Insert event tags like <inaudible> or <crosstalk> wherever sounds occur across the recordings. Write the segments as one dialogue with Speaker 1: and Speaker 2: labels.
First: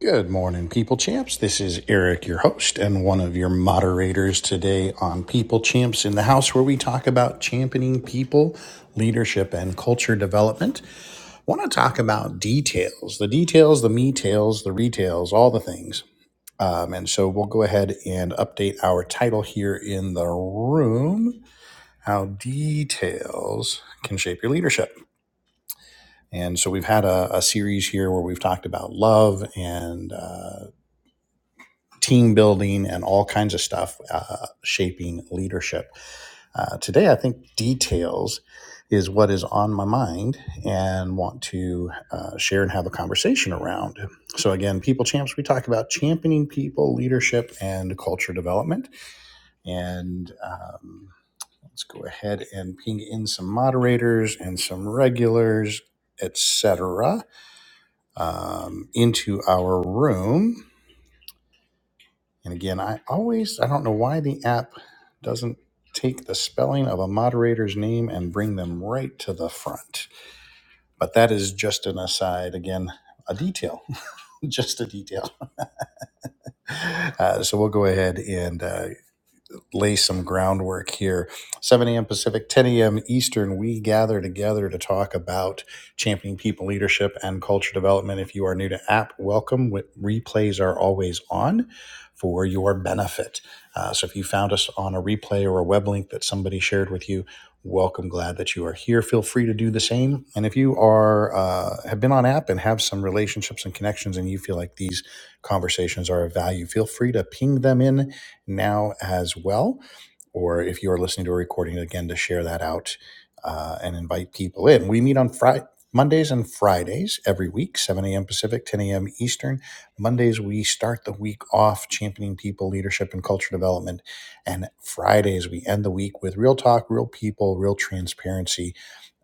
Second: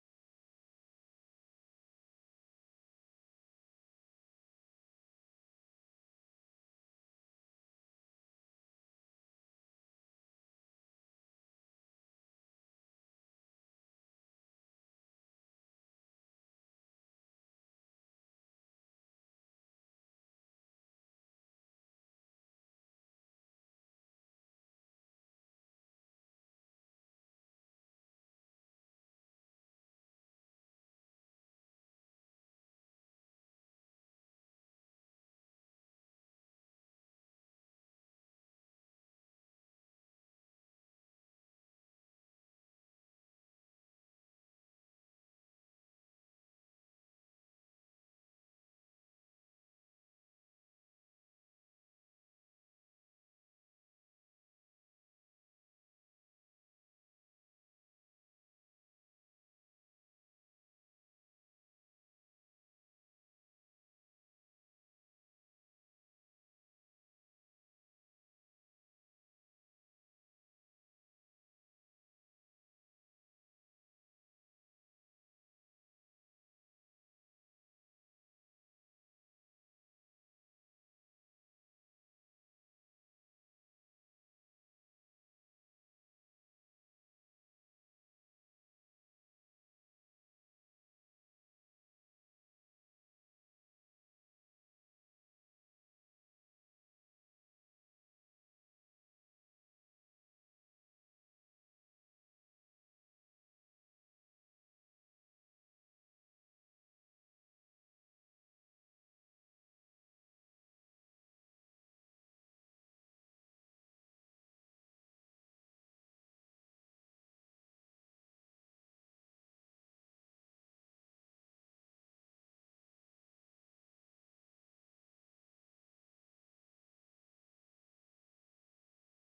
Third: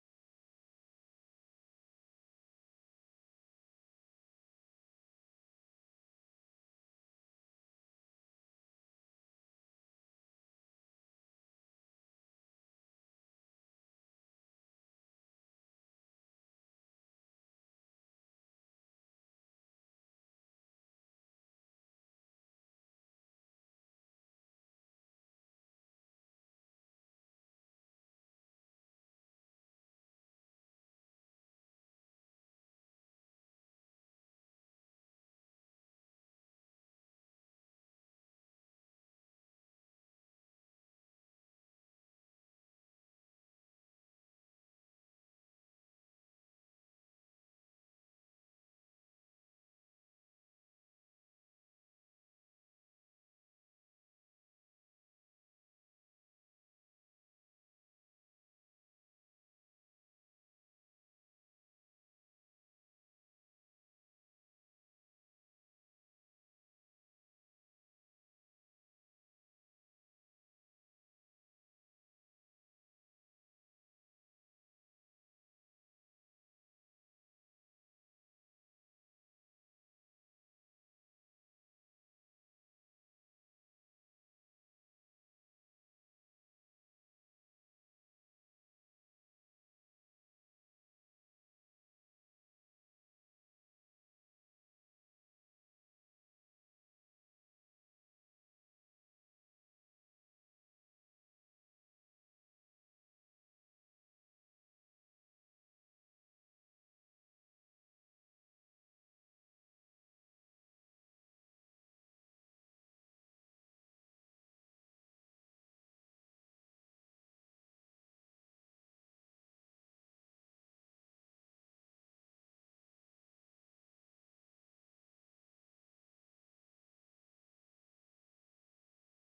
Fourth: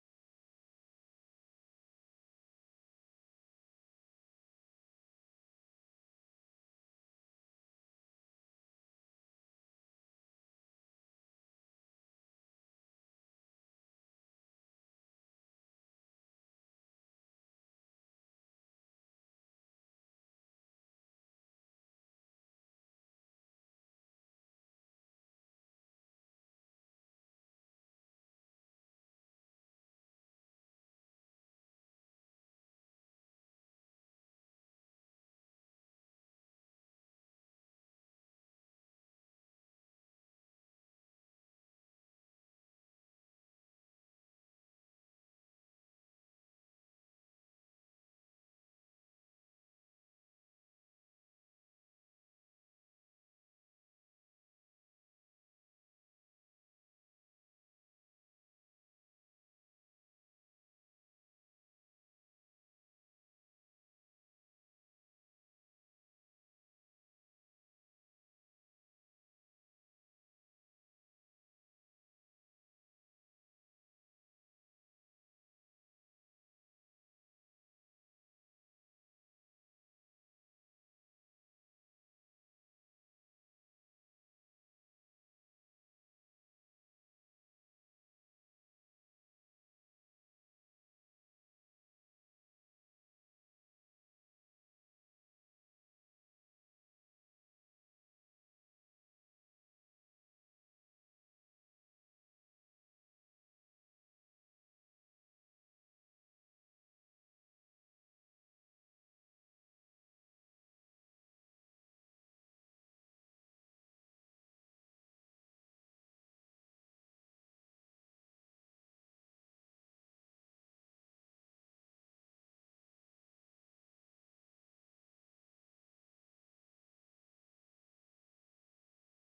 Speaker 1: Good morning, People Champs. This is Eric, your host and one of your moderators today on People Champs in the House, where we talk about championing people, leadership, and culture development. I want to talk about details the details, the me tails, the retails, all the things. Um, and so we'll go ahead and update our title here in the room how details can shape your leadership. And so we've had a, a series here where we've talked about love and. uh, team building and all kinds of stuff, uh, shaping leadership. Uh, today, I think details is what is on my mind and want to uh, share and have a conversation around. So, again, People Champs, we talk about championing people, leadership, and culture development. And um, let's go ahead and ping in some moderators and some regulars, etc., um, into our room. And again, I always, I don't know why the app doesn't take the spelling of a moderator's name and bring them right to the front. But that is just an aside. Again, a detail, <laughs> just a detail. Uh, so we'll go ahead and uh, lay some groundwork here. 7 a.m. Pacific, 10 a.m. Eastern, we gather together to talk about championing people leadership and culture development. If you are new to app, welcome. Replays are always on for your benefit. Uh, so if you found us on a replay or a web link that somebody shared with you, welcome glad that you are here feel free to do the same and if you are uh, have been on app and have some relationships and connections and you feel like these conversations are of value feel free to ping them in now as well. Or if you're listening to a recording, again, to share that out uh, and invite people in. We meet on Friday. Mondays and Fridays every week, 7 a.m. Pacific, 10 a.m. Eastern. Mondays, we start the week off championing people, leadership, and culture development. And Fridays, we end the week with real talk, real people, real transparency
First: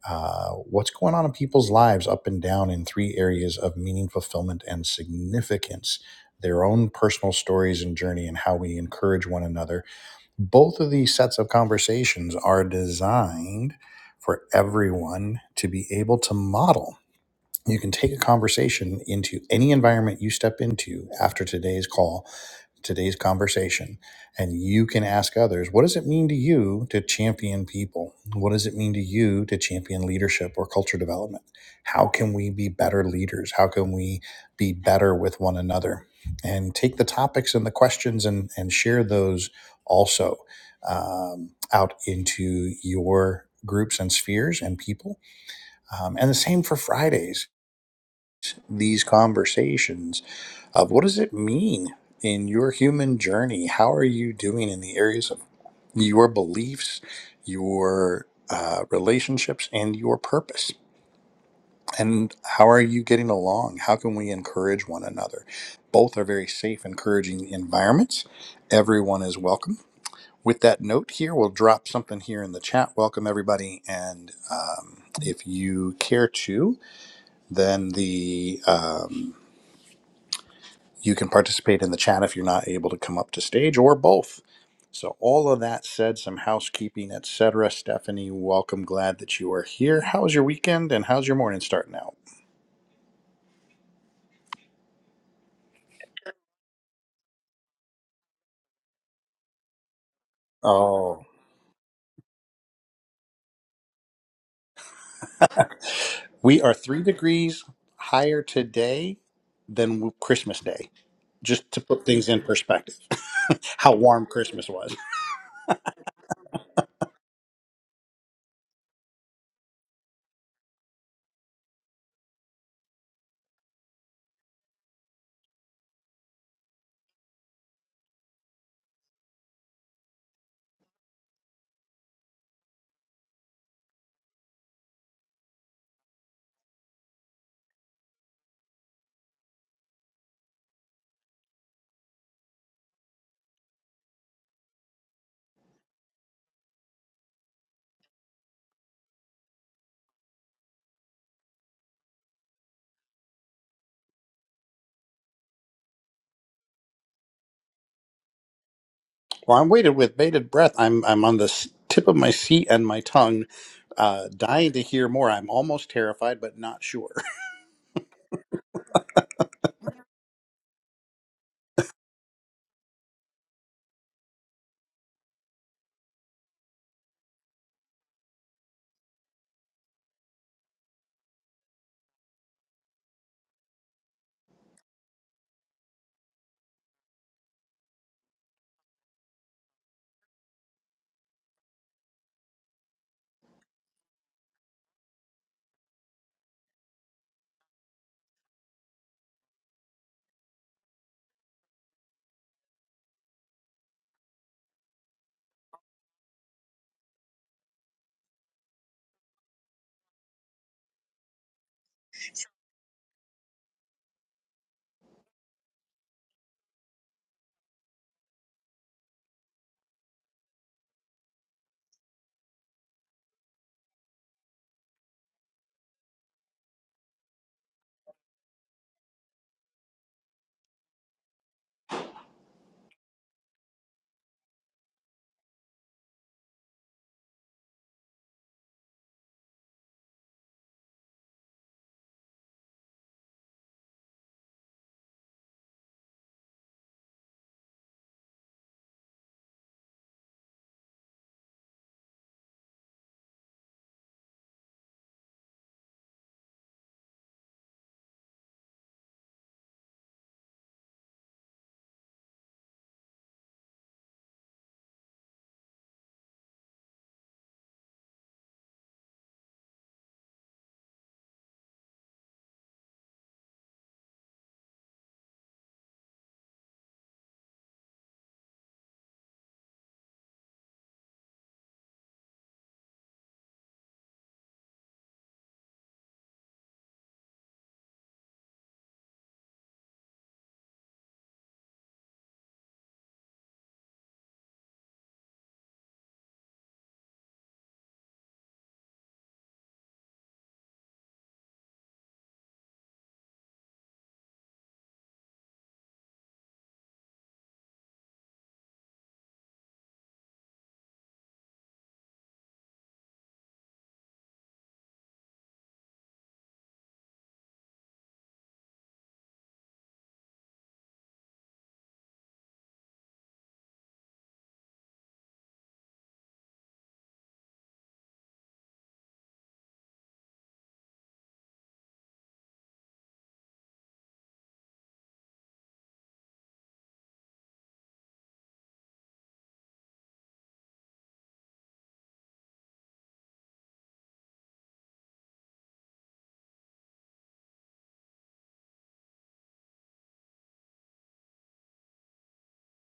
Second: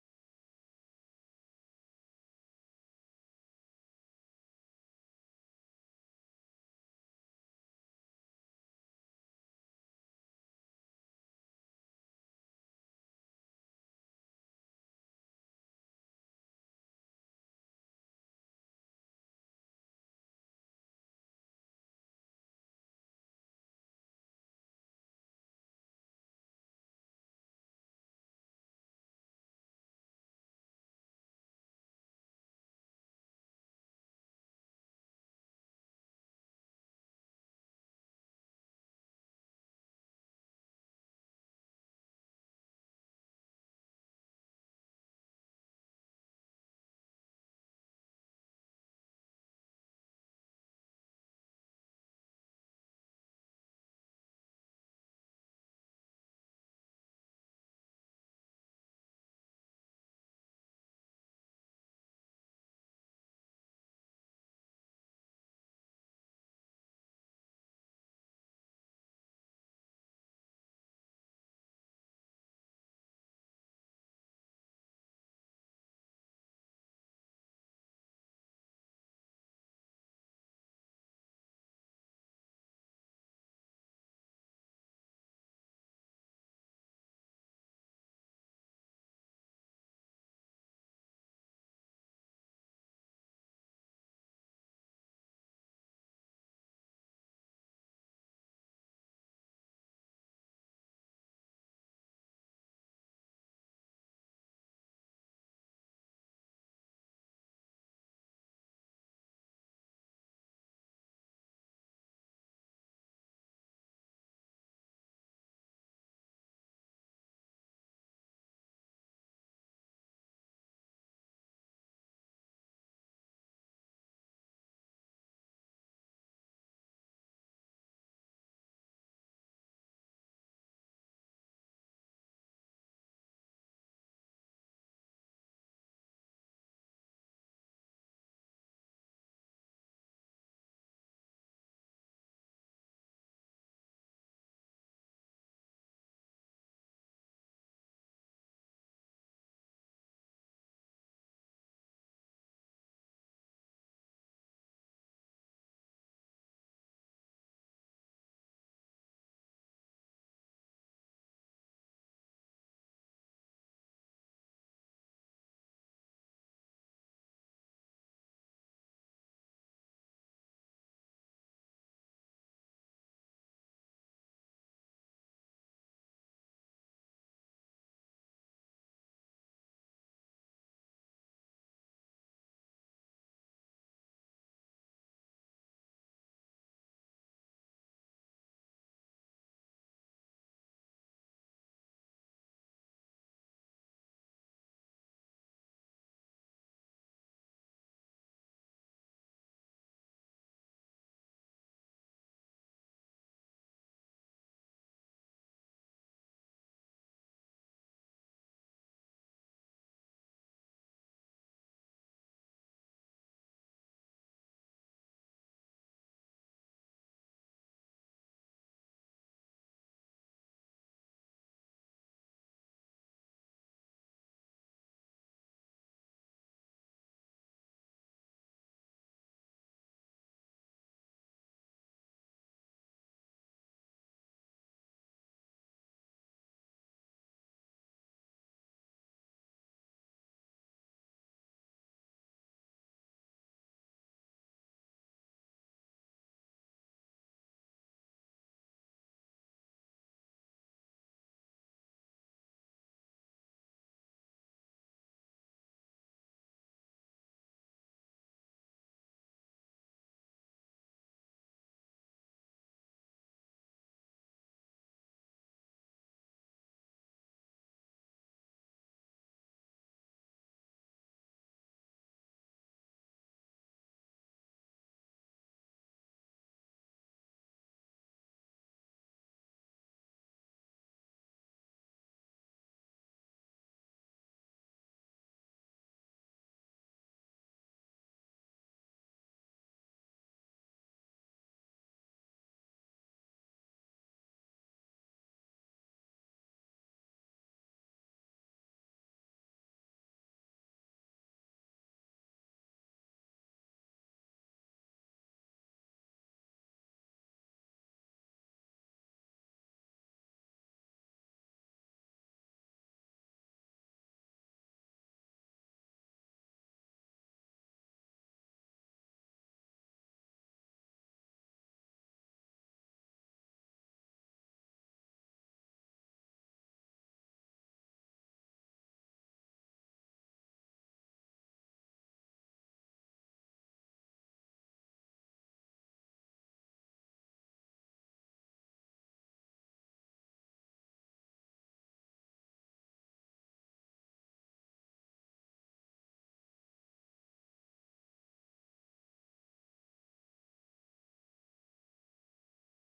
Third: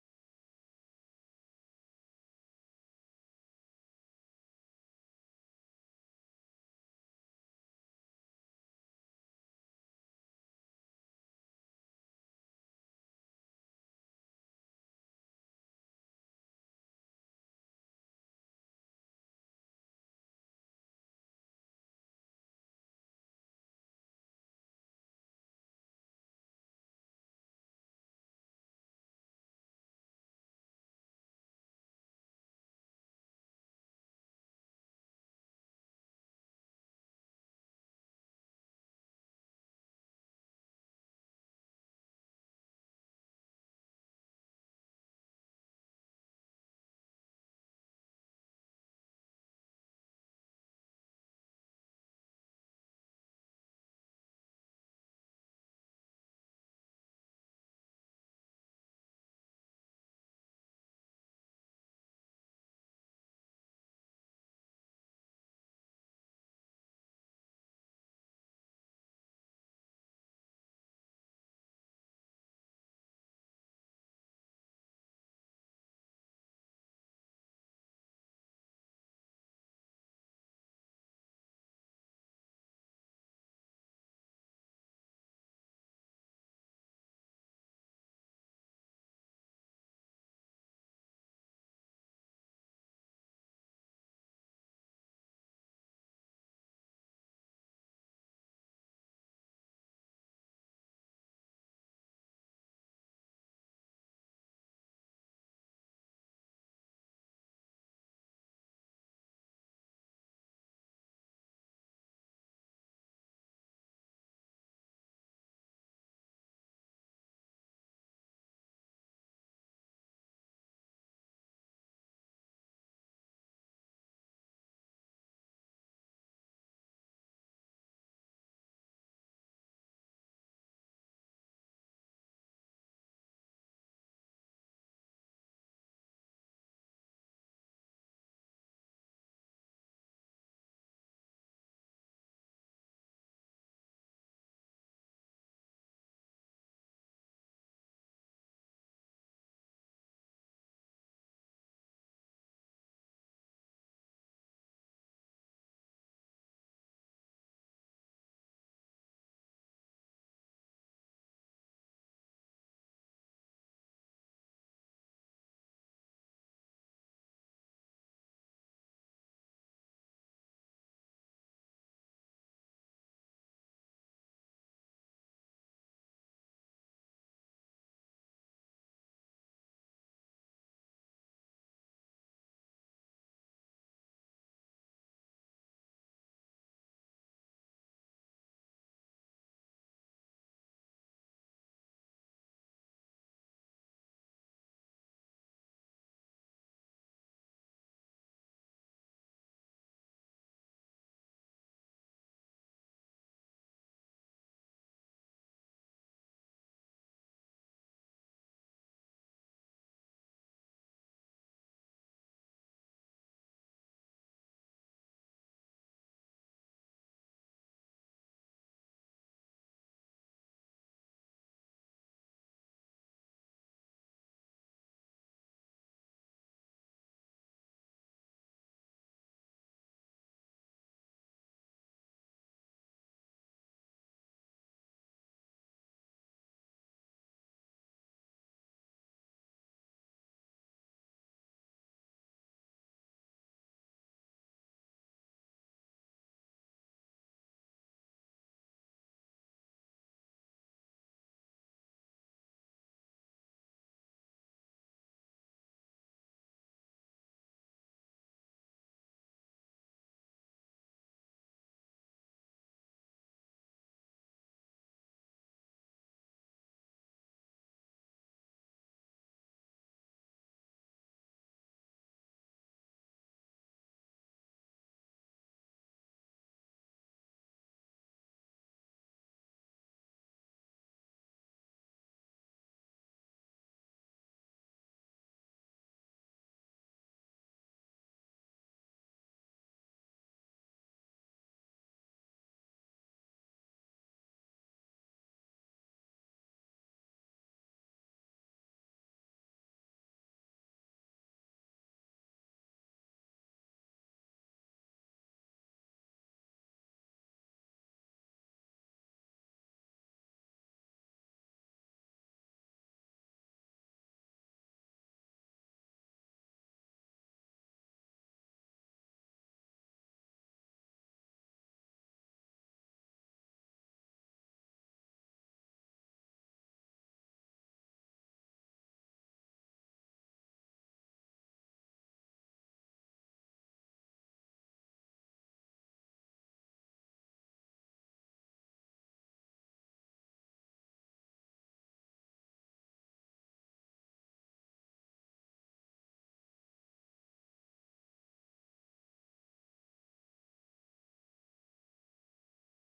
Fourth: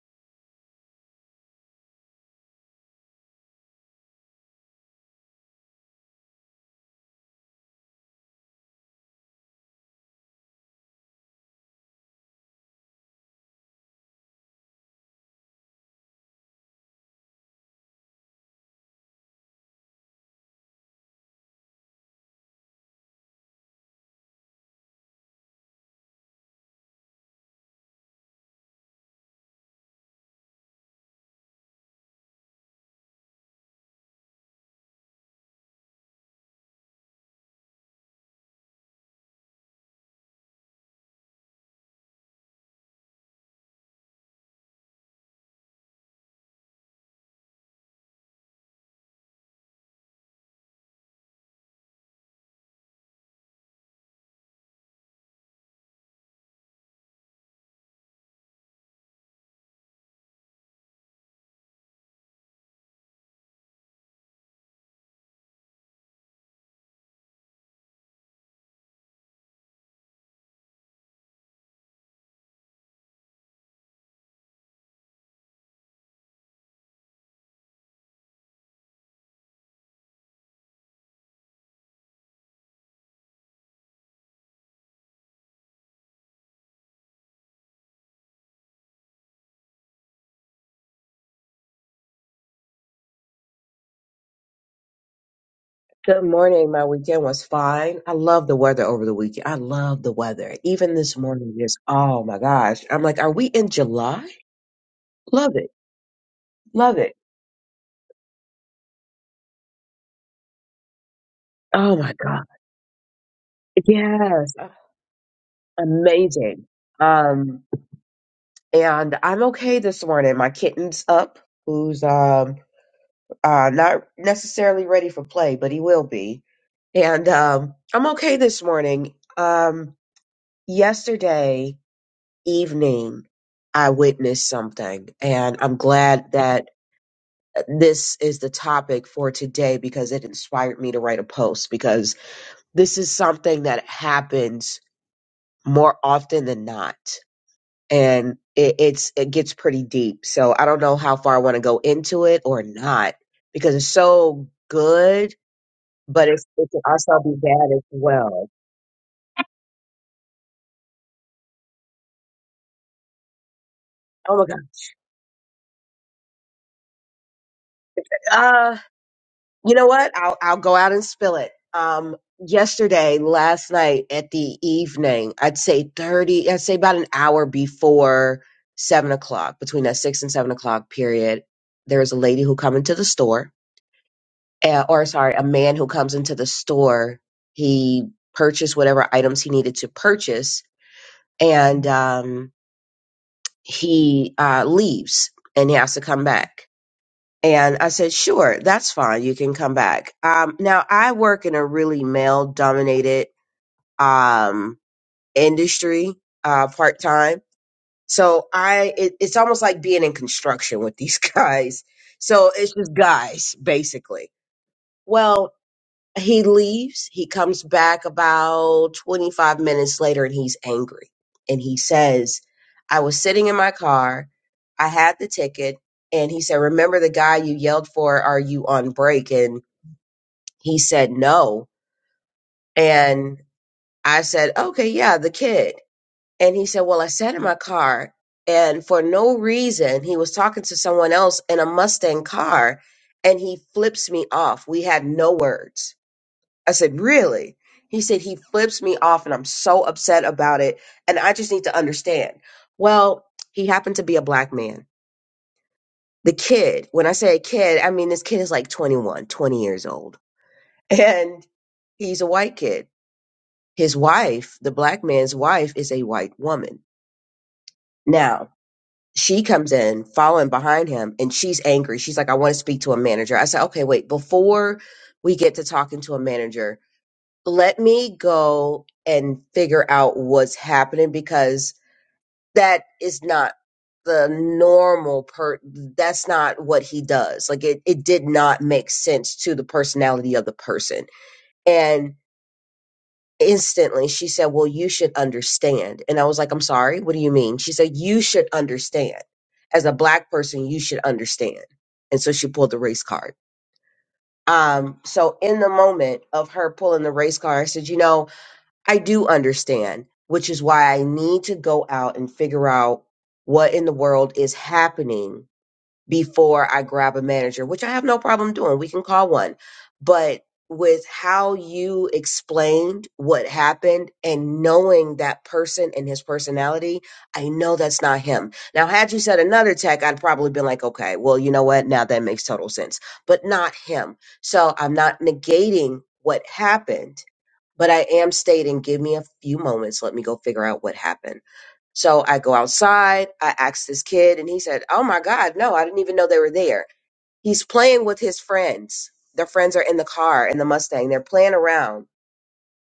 Speaker 1: uh, what's going on in people's lives up and down in three areas of meaning, fulfillment, and significance, their own personal stories and journey, and how we encourage one another. Both of these sets of conversations are designed for everyone to be able to model. You can take a conversation into any environment you step into after today's call today's conversation and you can ask others what does it mean to you to champion people what does it mean to you to champion leadership or culture development how can we be better leaders how can we be better with one another and take the topics and the questions and and share those also um, out into your groups and spheres and people um, and the same for fridays these conversations uh, what does it mean in your human journey? How are you doing in the areas of your beliefs, your uh, relationships, and your purpose? And how are you getting along? How can we encourage one another? Both are very safe, encouraging environments. Everyone is welcome. With that note here, we'll drop something here in the chat. Welcome, everybody. And um, if you care to, then the. um, You can participate in the chat if you're not able to come up to stage or both. So, all of that said, some housekeeping, etc. Stephanie, welcome. Glad that you are here. How was your weekend and how's your morning starting out?
Speaker 2: Good morning. My weekend was fine. I love the weather over the weekend. I love the weather. Even this
Speaker 1: Oh,
Speaker 2: morning, just oh my gosh. I'm like, are we in July? Love it.
Speaker 1: we are
Speaker 2: Love
Speaker 1: three
Speaker 2: it.
Speaker 1: degrees higher today than Christmas Day, just to
Speaker 2: Oh
Speaker 1: put
Speaker 2: my
Speaker 1: things in
Speaker 2: God.
Speaker 1: perspective. <laughs> How warm
Speaker 2: Yes.
Speaker 1: Christmas was.
Speaker 2: Amazing. Um, and I'm okay this morning. My kitten's up, who's um uh not necessarily ready for play, but he will be. And um I'm okay this morning. Um yesterday evening I witnessed something. And I'm glad that this is the topic for today because it inspired me to write a post because this is something that happens more often than not. And it, it's it gets pretty deep. So I don't know how far I want to go into it or not because it's so good, but it's, it can also be bad as well.
Speaker 1: Well, I'm waited with bated breath. I'm I'm on the s- tip of my seat and my tongue, uh,
Speaker 2: Oh my God.
Speaker 1: dying to hear more. I'm almost terrified, but not sure.
Speaker 2: Uh, You know what? I'll I'll go out and spill it. Um, yesterday, last night at the evening, I'd say thirty. I'd say about an hour before seven o'clock, between that six and seven o'clock period, there is a lady who come into the store, uh, or sorry, a man who comes into the store. He purchased whatever items he needed to purchase, and um, he uh, leaves and he has to come back and I said, sure, that's fine. You can come back. Um, now I work in a really male dominated, um, industry, uh, part time. So I, it, it's almost like being in construction with these <laughs> guys. So it's just guys basically. Well, he leaves. He comes back about 25 minutes later and he's angry. And he says, I was sitting in my car. I had the ticket. And he said, Remember the guy you yelled for? Are you on break? And he said, No. And I said, Okay, yeah, the kid. And he said, Well, I sat in my car. And for no reason, he was talking to someone else in a Mustang car and he flips me off. We had no words I said, Really? He said, He flips me off and I'm so upset about it. And I just need to understand. Well, he happened to be a black man. The kid, when I say a kid, I mean this kid is like 21, 20 years old. <laughs> And he's a white kid. His wife, the black man's wife, is a white woman. Now, she comes in following behind him and she's angry. She's like, I want to speak to a manager. I said, Okay, wait, before we get to talking to a manager, let me go and figure out what's happening because that is not the normal per that's not what he does like it, it did not make sense to the personality of the person and instantly she said well you should understand and i was like i'm sorry what do you mean she said you should understand as a black person you should understand and so she pulled the race card um so in the moment of her pulling the race card i said you know I do understand, which is why I need to go out and figure out what in the world is happening before I grab a manager, which I have no problem doing. We can call one. But with how you explained what happened and knowing that person and his personality, I know that's not him. Now, had you said another tech, I'd probably been like, okay, well, you know what? Now that makes total sense, but not him. So I'm not negating what happened but I am stating, give me a few moments. Let me go figure out what happened. So I go outside. I ask this kid, and he said, Oh my God, no, I didn't even know they were there. He's playing with his friends. Their friends are in the car in the Mustang. They're playing around.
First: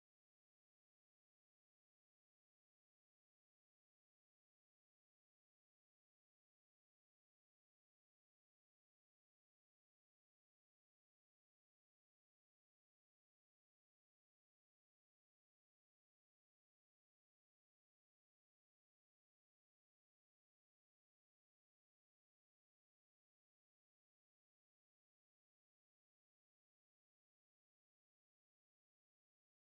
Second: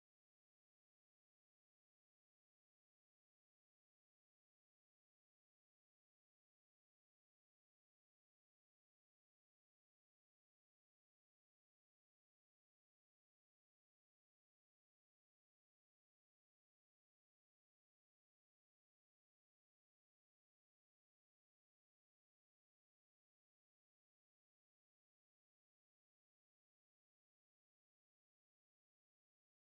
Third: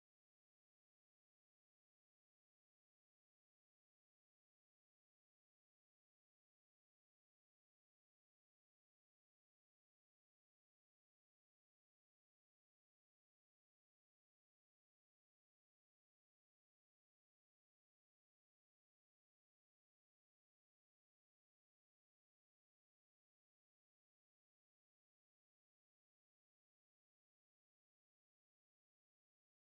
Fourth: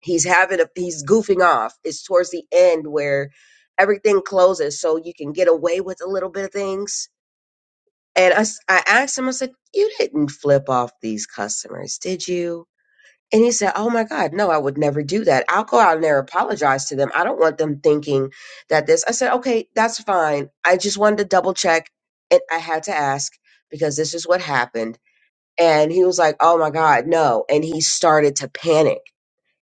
Speaker 2: He's having a, he's goofing off. It's towards the end where everything closes so you can get away with a little bit of things. And I, s- I asked him, I said, You didn't flip off these customers, did you? And he said, Oh my God, no, I would never do that. I'll go out there and apologize to them. I don't want them thinking that this. I said, Okay, that's fine. I just wanted to double check. And I had to ask because this is what happened. And he was like, Oh my God, no. And he started to panic.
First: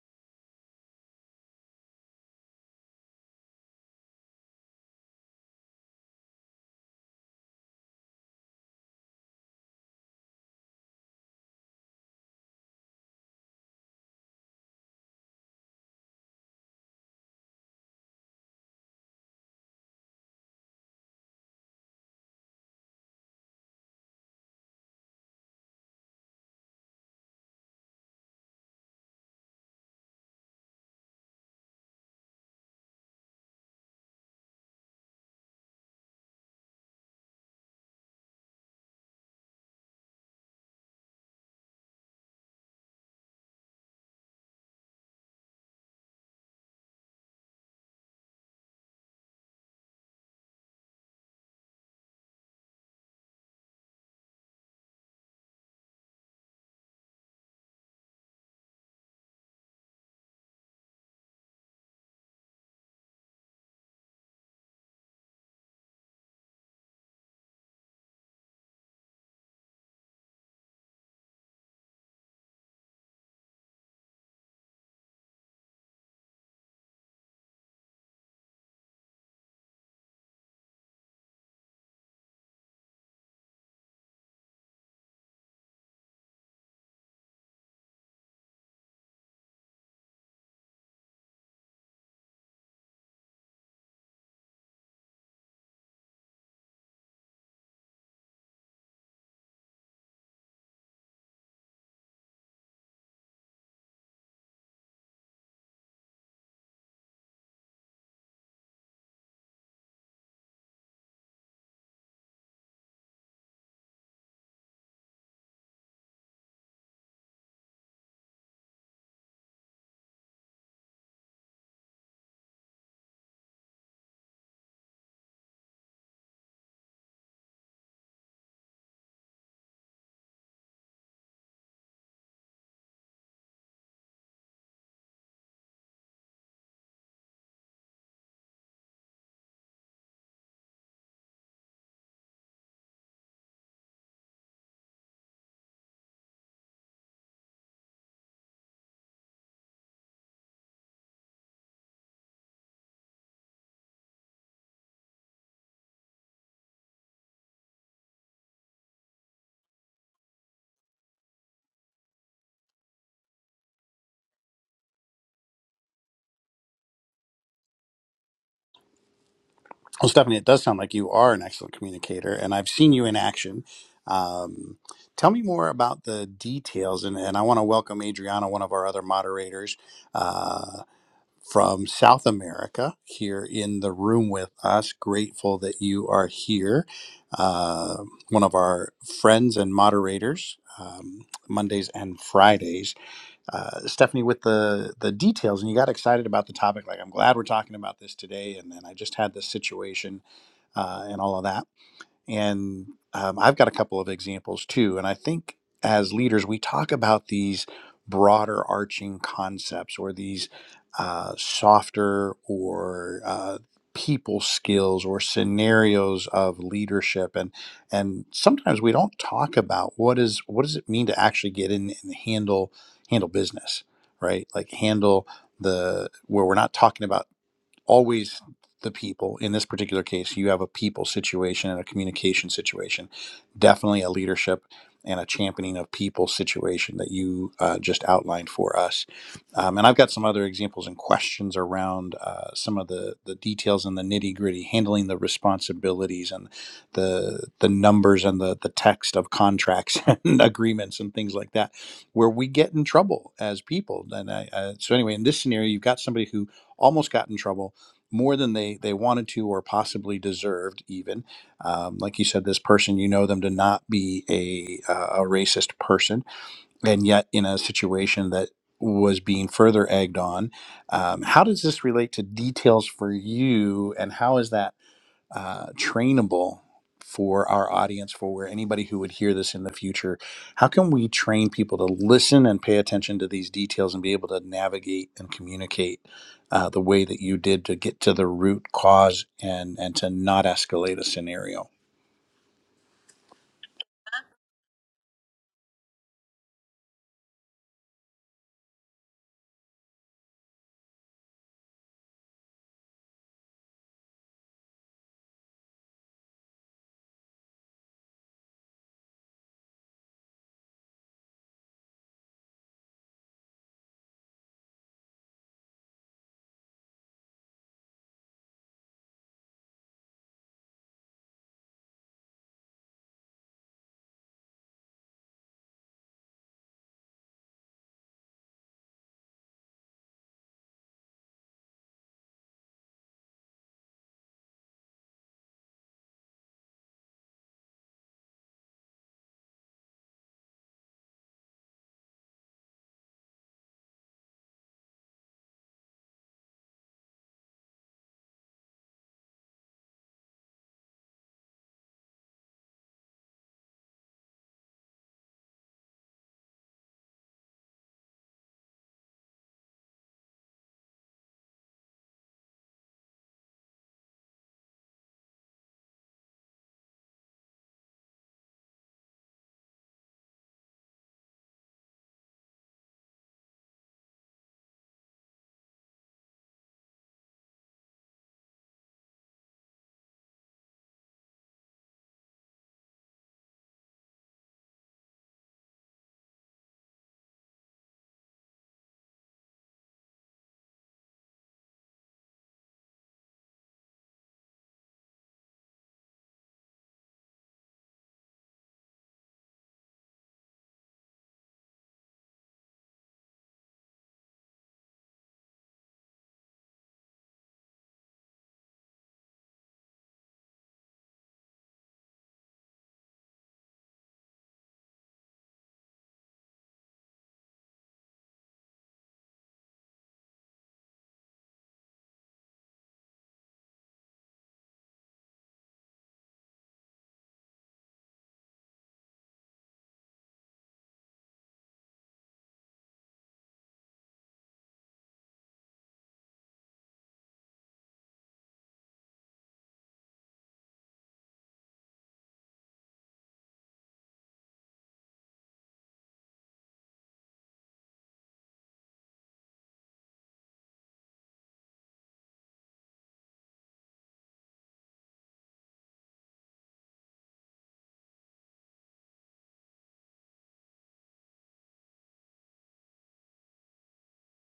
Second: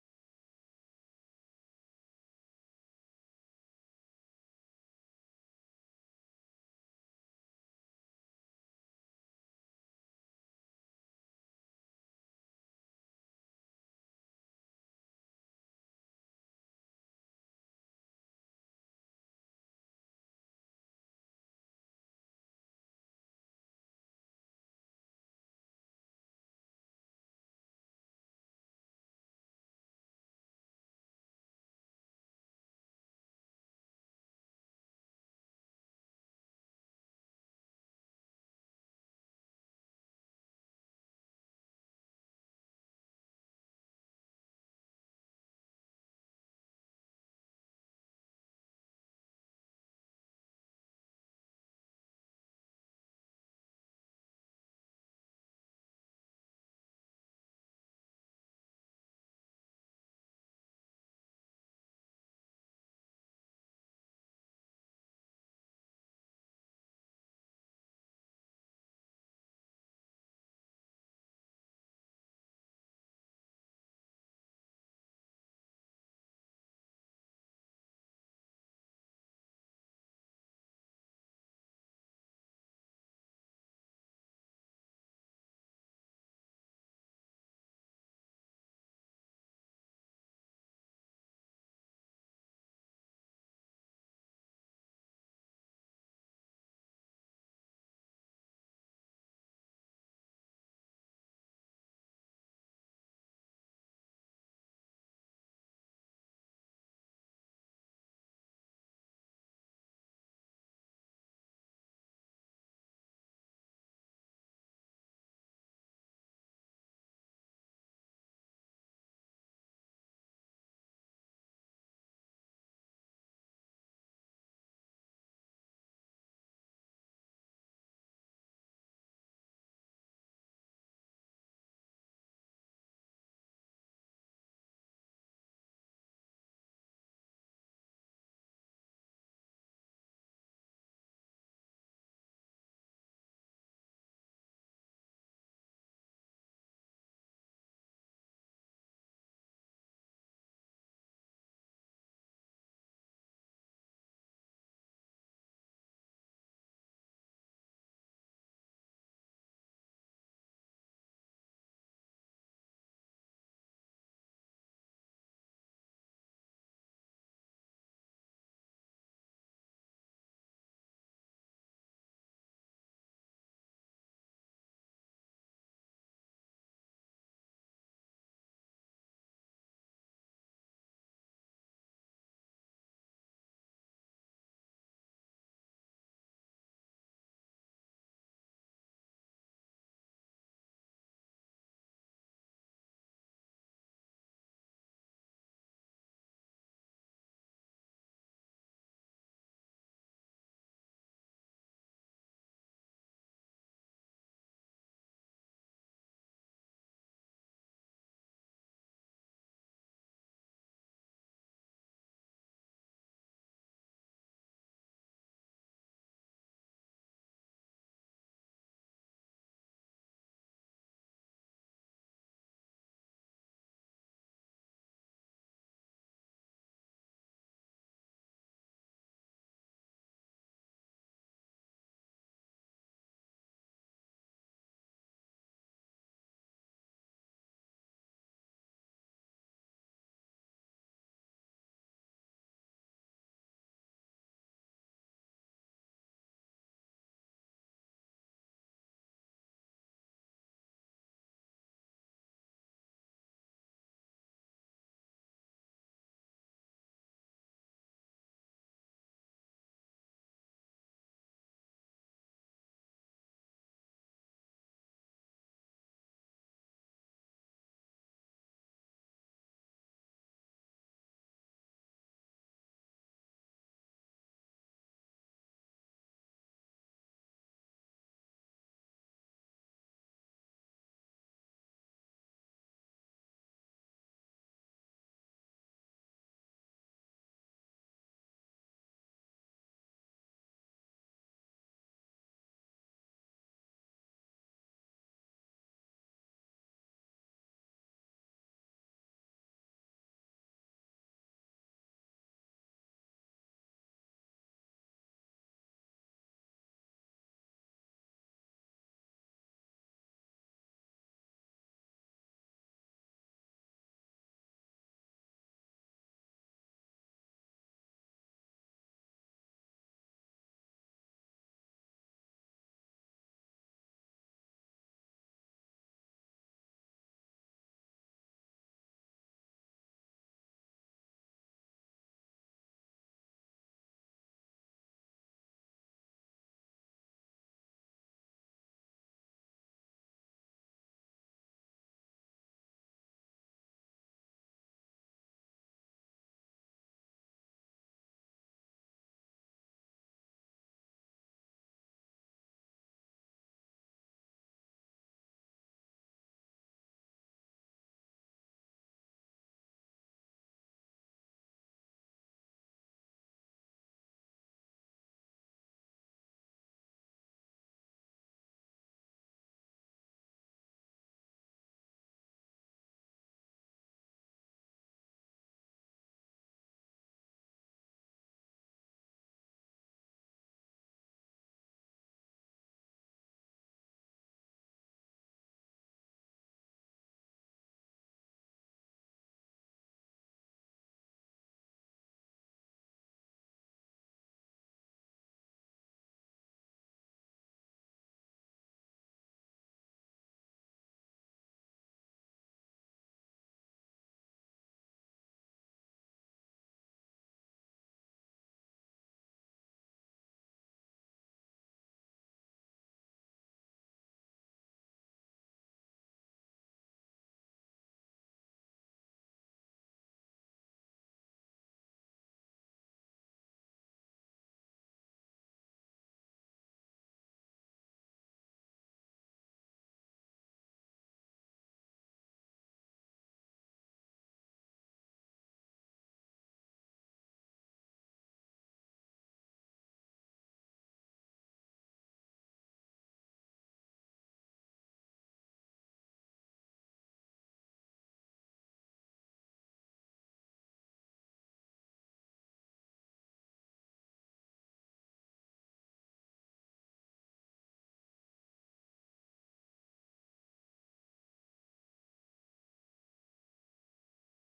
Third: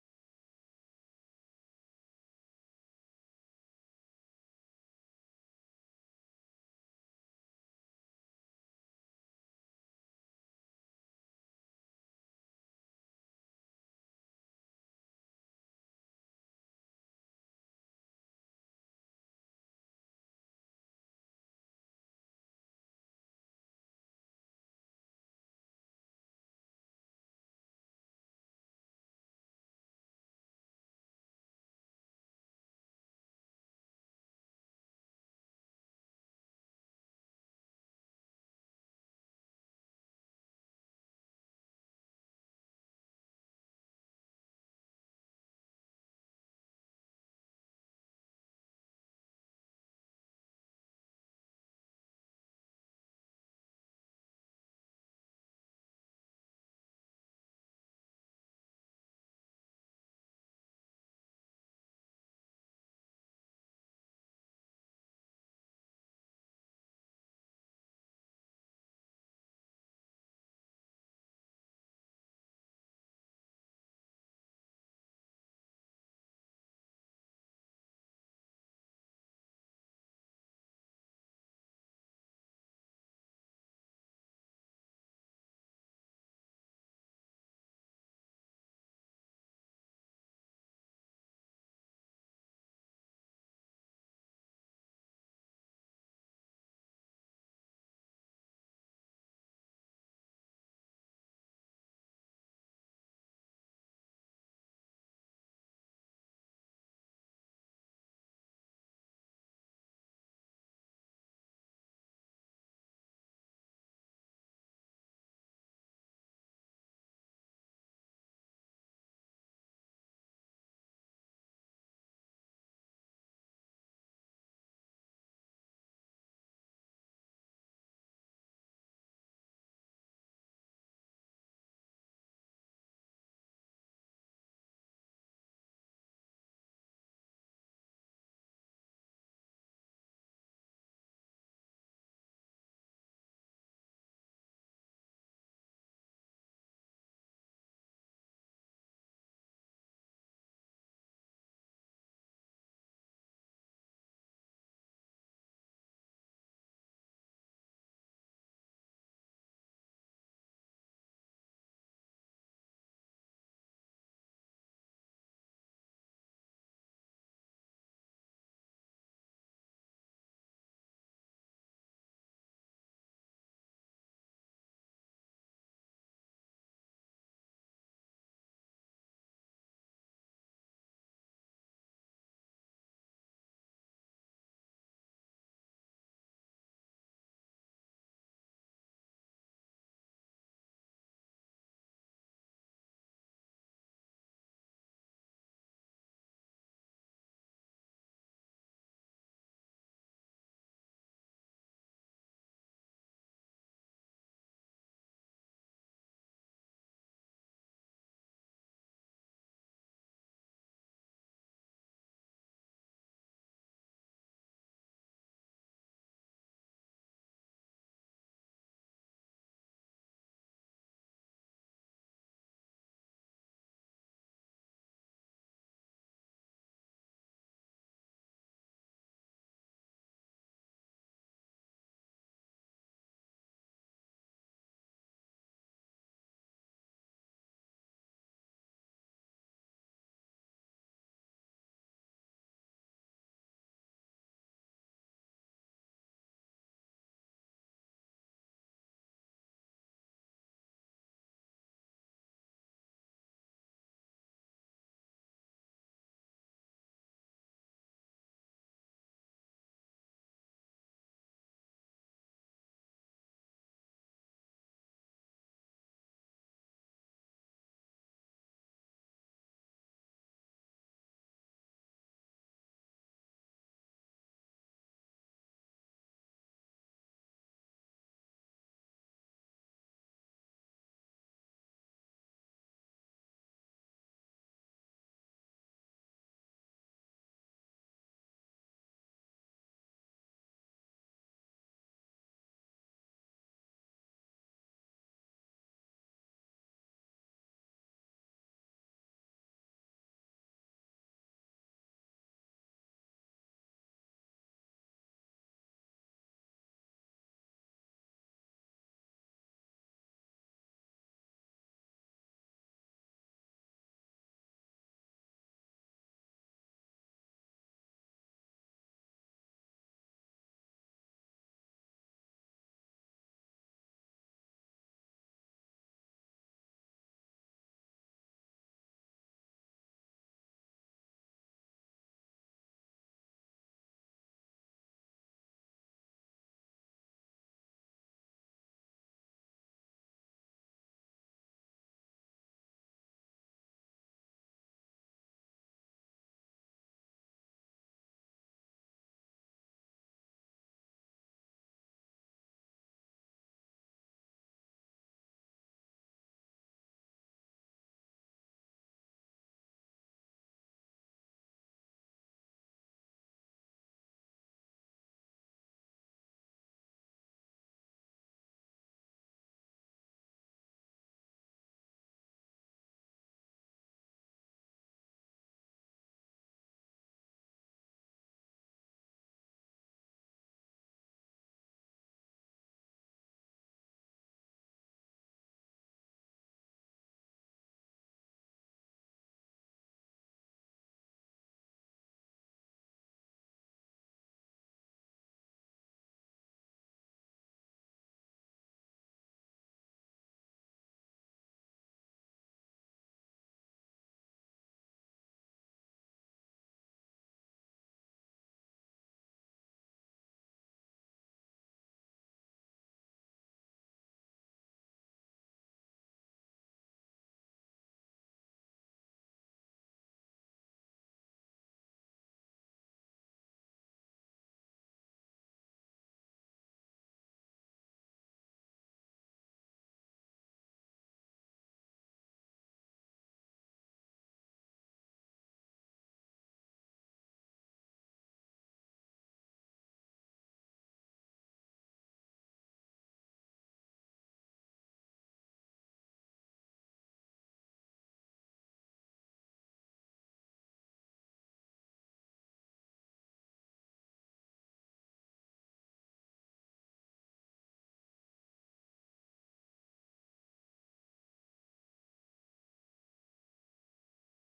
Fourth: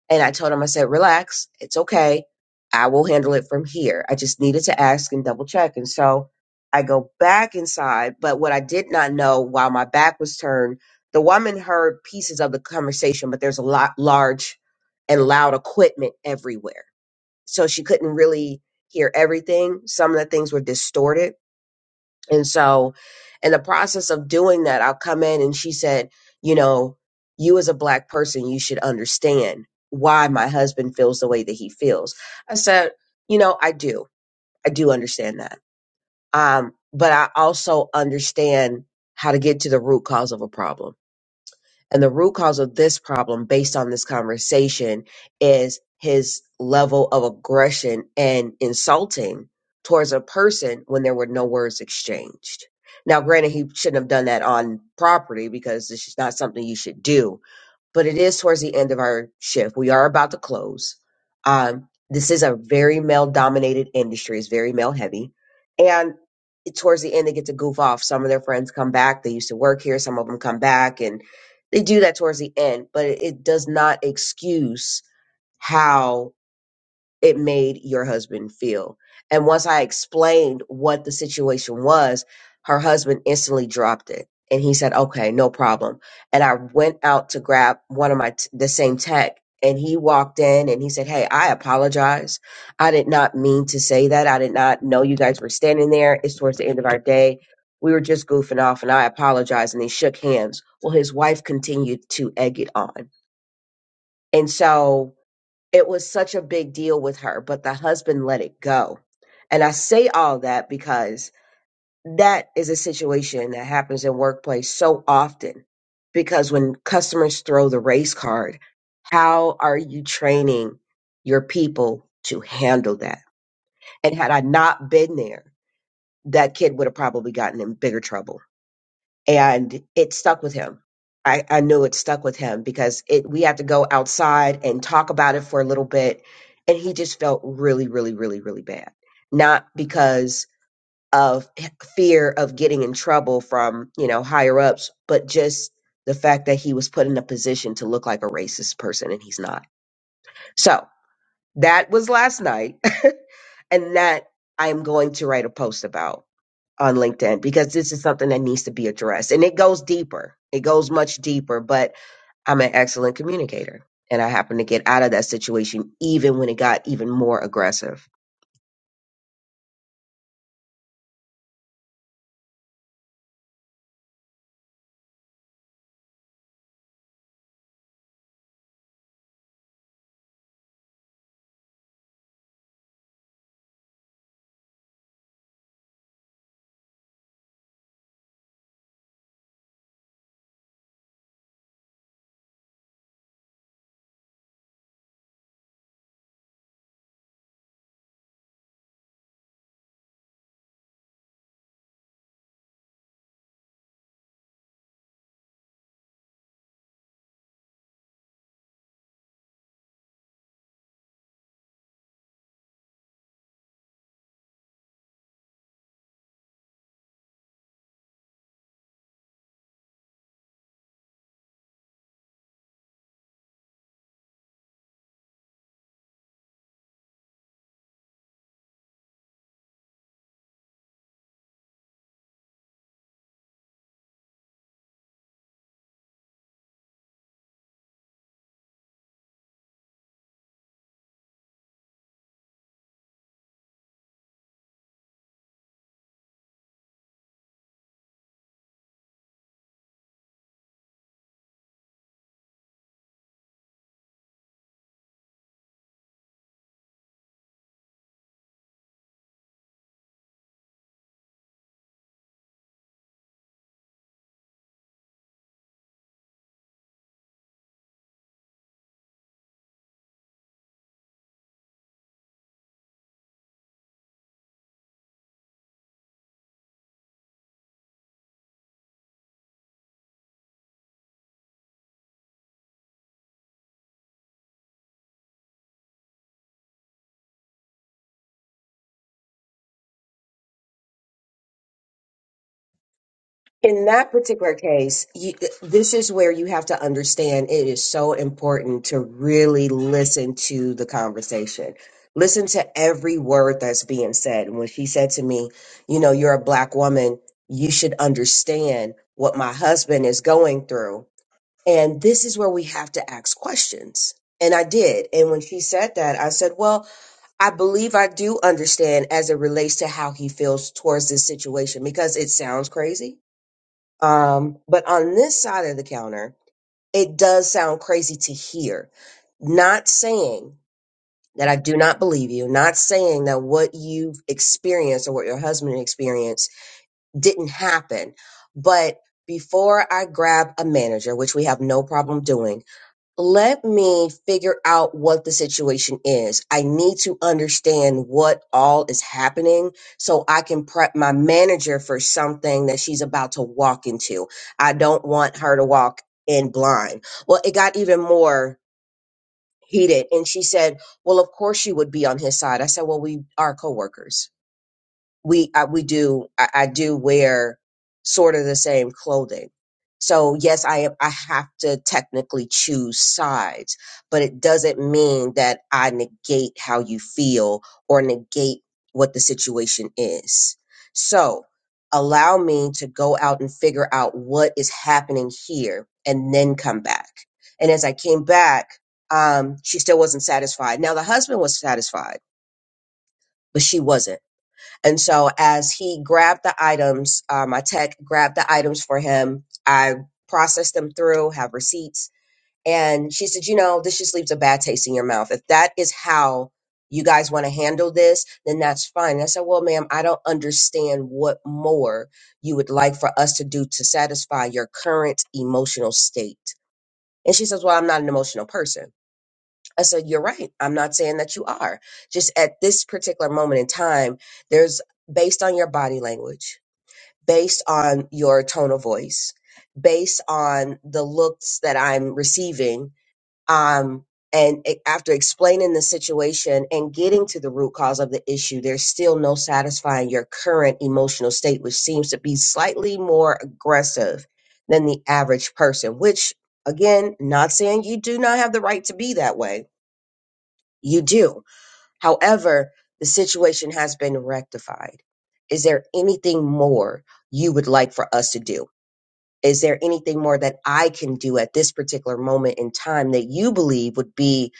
Speaker 2: And I told him, I said, relax, it's okay. I will handle it from here. I just needed to ask and double check. And so I go back inside. But what I did not know while my back was turned, the woman heard pieces of the conversation, but there's a lot large and loud equipment everywhere. So she couldn't really hear everything. Some of the things were distorted and so, in the process of doing that, I'll come in and she said, You know, you as a black person, you should understand why my husband feels the way that he feels. I said, You know, I do. I do understand that. Um, but I also understand how to get to the root cause of a problem and the root cause of this problem, based on this conversation, is his level of aggression and insulting towards a person when there were no words exchanged. Now, granted, he shouldn't have done that on property because this is not something you should do but it is towards the end of our shift. We are about to close. Um, this is a very male dominated industry, it's very male heavy. And towards the end, they get to goof off. Some of their friends come back. They used to work here, some of them come back, and they do that towards the end, but it does not excuse how it made your husband feel. And once I explained what the situation was, her husband instantly dropped it. And he said, okay, no problem. And I went out to grab one of my, t- the same tech. And he walked in and he said, Hey, I apologize. I did not mean to say that. I did not know you guys were standing there. It's towards the end of our day. We were just goofing off and I apologize. And they shook hands. Well, his wife continued to egg it on. And so it was such a big deal with her, but the husband let it go. And I say all that because that is a situation that happens in workplace so often because when customers throw the race card, how are you training your people to handle that? And had I not been there, that kid would have probably gotten in bigger trouble and it stuck with him. I, I knew it stuck with him because it we had to go outside and talk about it for a little bit and he just felt really really really really bad not because of h- fear of getting in trouble from you know higher ups but just the fact that he was put in a position to look like a racist person and he's not so that was last night <laughs> and that i'm going to write a post about on LinkedIn because this is something that needs to be addressed. And it goes deeper, it goes much deeper. But I'm an excellent communicator. And I happened to get out of that situation even when it got even more aggressive.
Speaker 1: Well, Stephanie, it does sound like you are an excellent communicator, and I've seen you in action. Um, tell me more about the details, and, and I want to welcome Adriana, one of our other moderators uh, from South America, here in the room with us. Grateful that you are here, uh, one of our friends and moderators. Um, Mondays and Fridays, uh, Stephanie, with the the details, and you got excited about the topic. Like, I'm glad we're talking about this today. And then I just had this situation uh, and all of that. And um, I've got a couple of examples too. And I think as leaders, we talk about these broader arching concepts or these uh, softer or uh, people skills or scenarios of leadership and and sometimes we don't talk about what is what does it mean to actually get in and handle handle business right like handle the where we're not talking about always the people. In this particular case, you have a people situation and a communication situation. Definitely a leadership and a championing of people situation that you uh, just outlined for us. Um, and I've got some other examples and questions around uh, some of the, the details and the nitty gritty, handling the responsibilities and the the numbers and the the text of contracts <laughs> and agreements and things like that, where we get in trouble as people. And I, uh, so anyway, in this scenario, you've got somebody who almost got in trouble more than they they wanted to or possibly deserved even um, like you said this person you know them to not be a uh, a racist person and yet in a situation that was being further egged on um, how does this relate to details for you and how is that? uh, trainable for our audience, for where anybody who would hear this in the future? How can we train people to listen and pay attention to these details and be able to navigate and communicate uh, the way that you did to get to the root cause and and to not escalate a scenario?
Speaker 2: In that particular case, you, this is where you have to understand it is so important to really listen to the conversation. Listen to every word that's being said. And when she said to me, you know, you're a black woman, you should understand what my husband is going through. And this is where we have to ask questions. And I did. And when she said that, I said, Well, I believe I do understand as it relates to how he feels towards this situation because it sounds crazy. Um, but on this side of the counter, it does sound crazy to hear. Not saying that I do not believe you, not saying that what you've experienced or what your husband experienced didn't happen. But before I grab a manager, which we have no problem doing, let me figure out what the situation is. I need to understand what all is happening so I can prep my manager for something that she's about to walk into. I don't want her to walk in blind. Well, it got even more heated. And she said, Well, of course you would be on his side. I said, Well, we are coworkers we I, we do I, I do wear sort of the same clothing. So yes, I am, I have to technically choose sides, but it doesn't mean that I negate how you feel or negate what the situation is. So allow me to go out and figure out what is happening here and then come back. And as I came back, um, she still wasn't satisfied. Now the husband was satisfied, but she wasn't. And so as he grabbed the items, uh, my tech grabbed the items for him. I processed them through, have receipts. And she said, you know, this just leaves a bad taste in your mouth. If that is how you guys want to handle this, then that's fine. And I said, well, ma'am, I don't understand what more you would like for us to do to satisfy your current emotional state. And she says, well, I'm not an emotional person. I said, You're right. I'm not saying that you are. Just at this particular moment in time, there's based on your body language, based on your tone of voice, based on the looks that I'm receiving. Um, and a- after explaining the situation and getting to the root cause of the issue, there's still no satisfying your current emotional state, which seems to be slightly more aggressive than the average person, which again, not saying you do not have the right to be that way you do. However, the situation has been rectified. Is there anything more you would like for us to do? Is there anything more that I can do at this particular moment in time that you believe would be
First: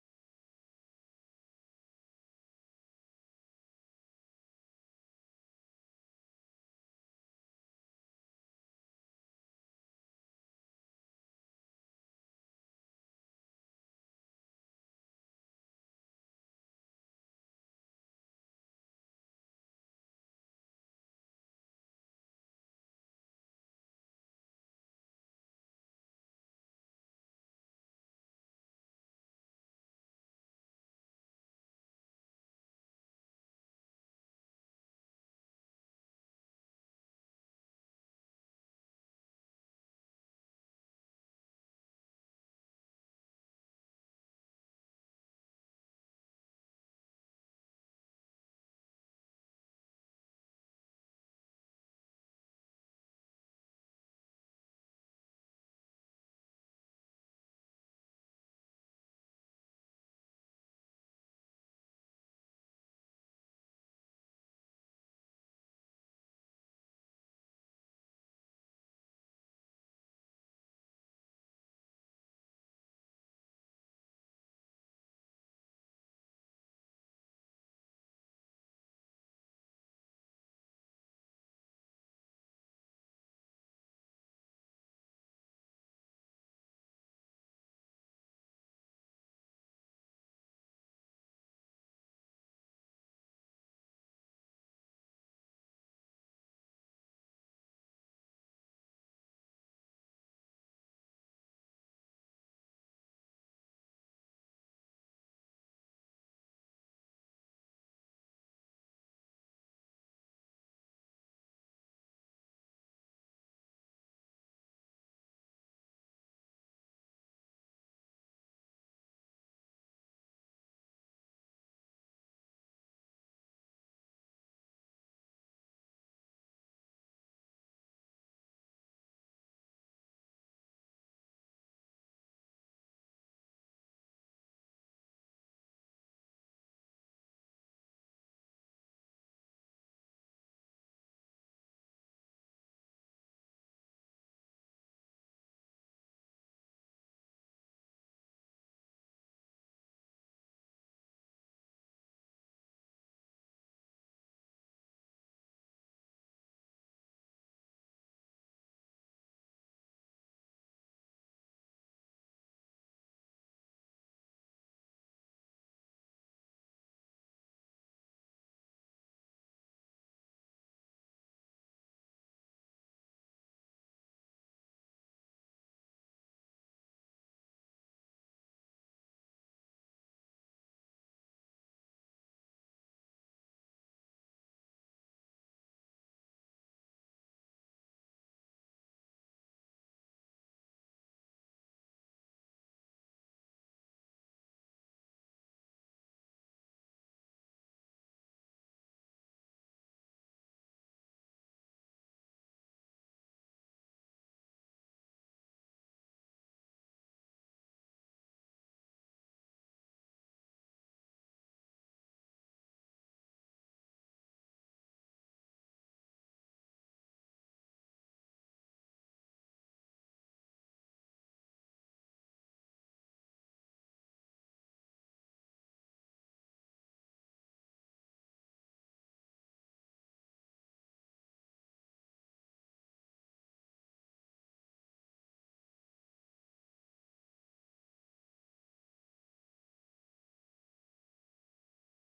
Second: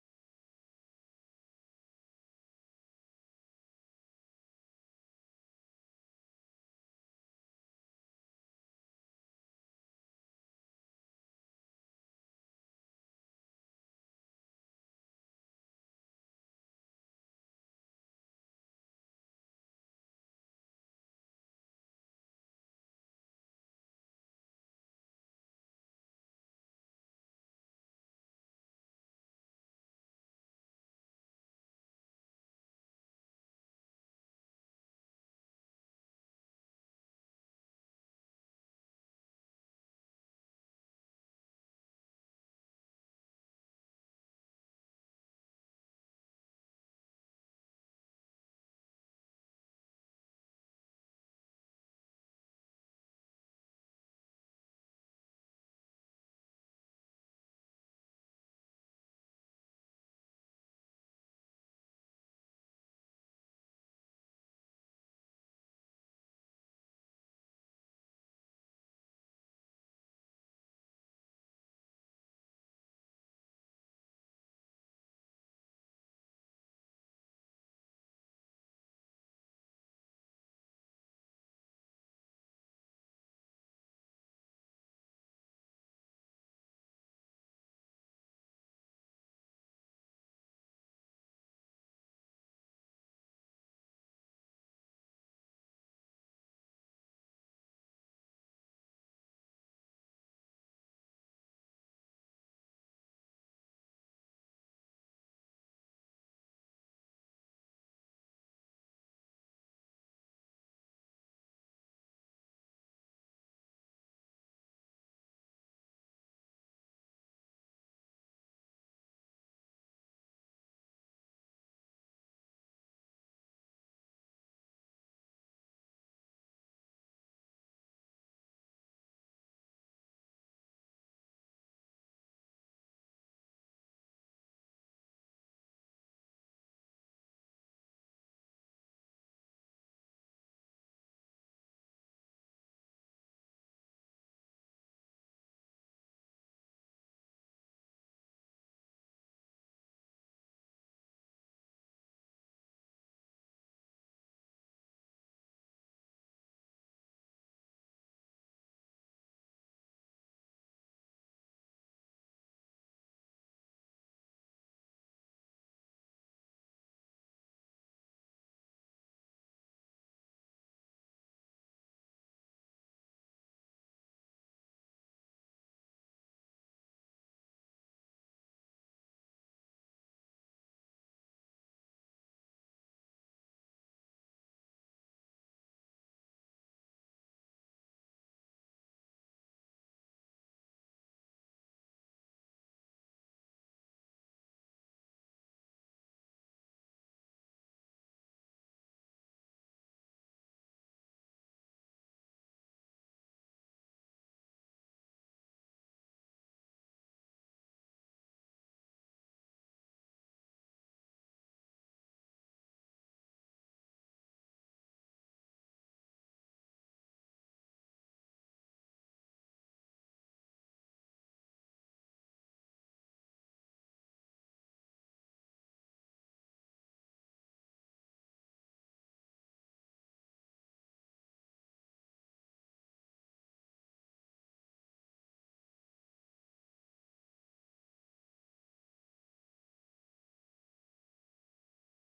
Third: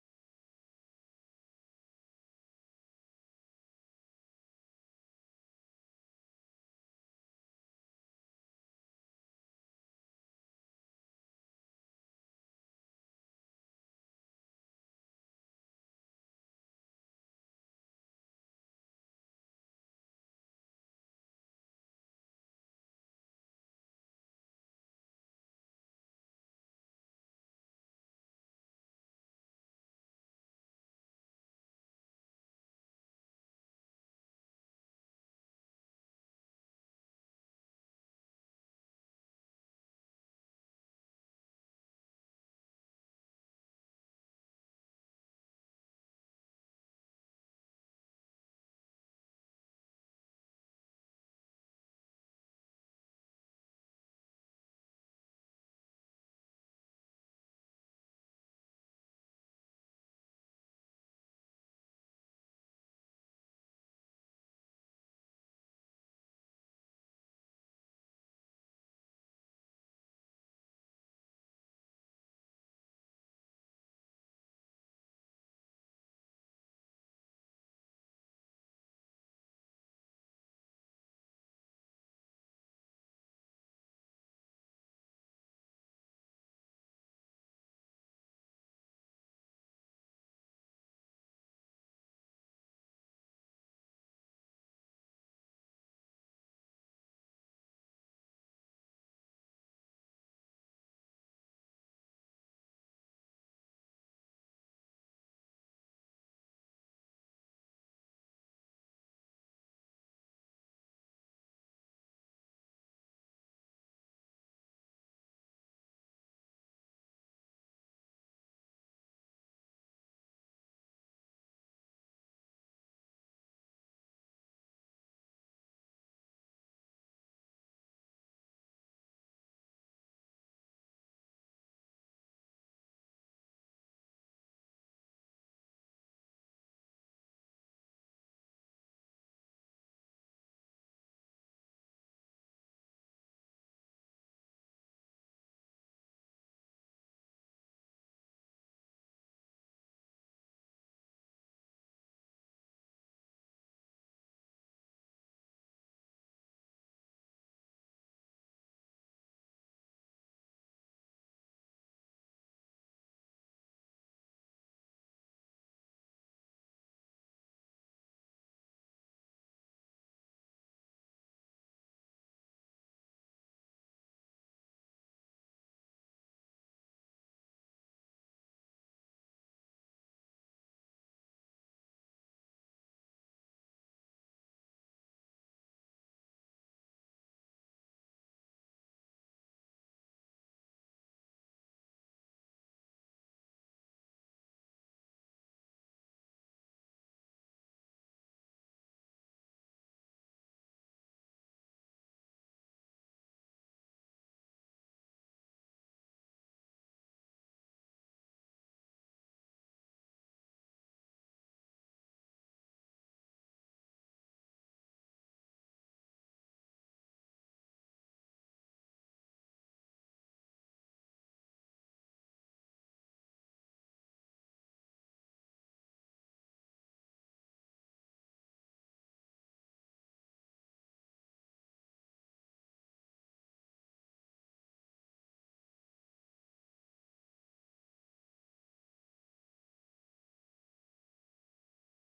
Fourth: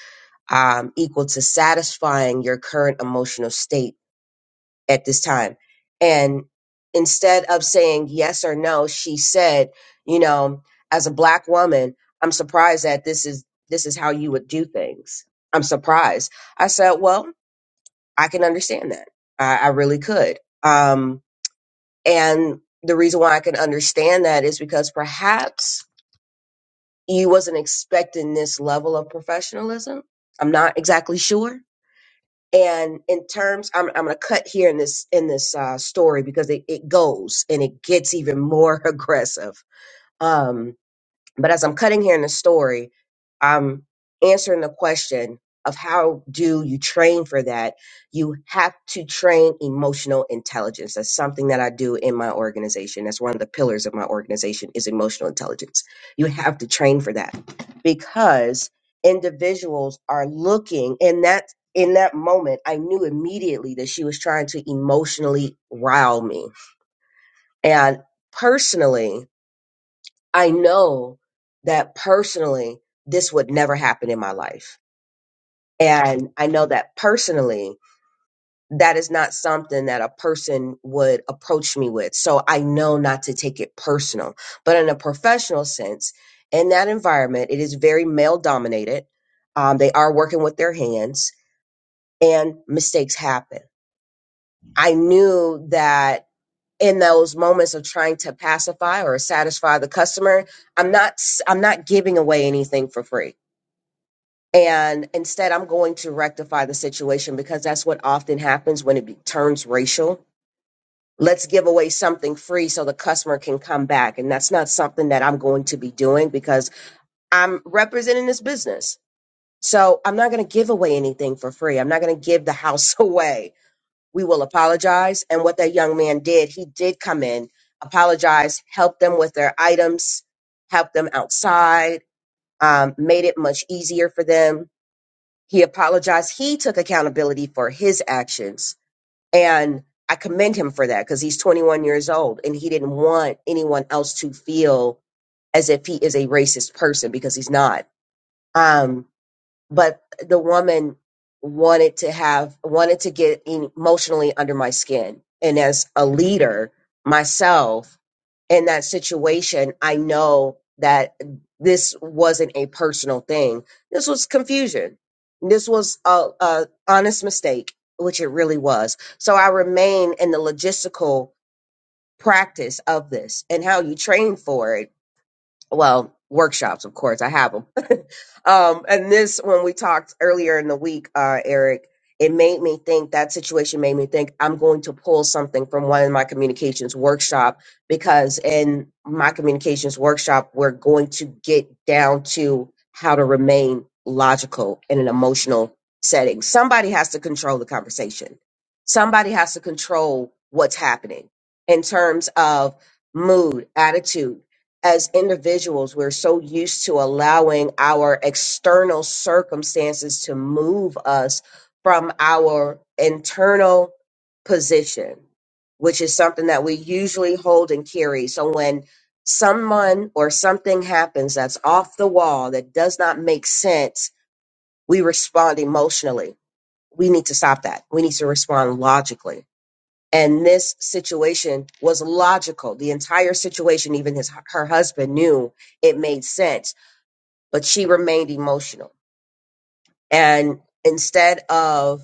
Speaker 2: um, equal to satisfying your current emotional state at this time? And instead of saying yes or no, she said, you know, as a black woman, I'm surprised that this is this is how you would do things. I'm surprised. I said, well, I can understand that. I, I really could. Um, and the reason why I can understand that is because perhaps you wasn't expecting this level of professionalism. I'm not exactly sure. And in terms, I'm, I'm going to cut here in this in this uh, story because it, it goes and it gets even more <laughs> aggressive. Um, but as I'm cutting here in the story, I'm answering the question of how do you train for that? You have to train emotional intelligence. That's something that I do in my organization. That's one of the pillars of my organization is emotional intelligence. You have to train for that because individuals are looking and that in that moment, I knew immediately that she was trying to emotionally rile me. And personally, I know that personally, this would never happen in my life. And I know that personally, that is not something that a person would approach me with. So I know not to take it personal. But in a professional sense, in that environment, it is very male dominated. Um, they are working with their hands and mistakes happen. I knew that in those moments of trying to pacify or satisfy the customer, I'm not, i I'm not giving away anything for free. and instead i'm going to rectify the situation because that's what often happens when it be- turns racial let's give away something free so the customer can come back and that's not something that i'm going to be doing because i'm representing this business so i'm not going to give away anything for free i'm not going to give the house <laughs> away we will apologize and what that young man did he did come in apologize help them with their items help them outside um, made it much easier for them he apologized. He took accountability for his actions. And I commend him for that because he's 21 years old and he didn't want anyone else to feel as if he is a racist person because he's not. Um, but the woman wanted to have wanted to get emotionally under my skin and as a leader myself in that situation i know that this wasn't a personal thing this was confusion this was a, a honest mistake which it really was so i remain in the logistical practice of this and how you train for it well workshops of course i have them <laughs> um and this when we talked earlier in the week uh eric it made me think that situation made me think i'm going to pull something from one of my communications workshop because in my communications workshop we're going to get down to how to remain logical in an emotional setting somebody has to control the conversation somebody has to control what's happening in terms of mood attitude as individuals, we're so used to allowing our external circumstances to move us from our internal position, which is something that we usually hold and carry. So when someone or something happens that's off the wall, that does not make sense, we respond emotionally. We need to stop that. We need to respond logically and this situation was logical the entire situation even his her husband knew it made sense but she remained emotional and instead of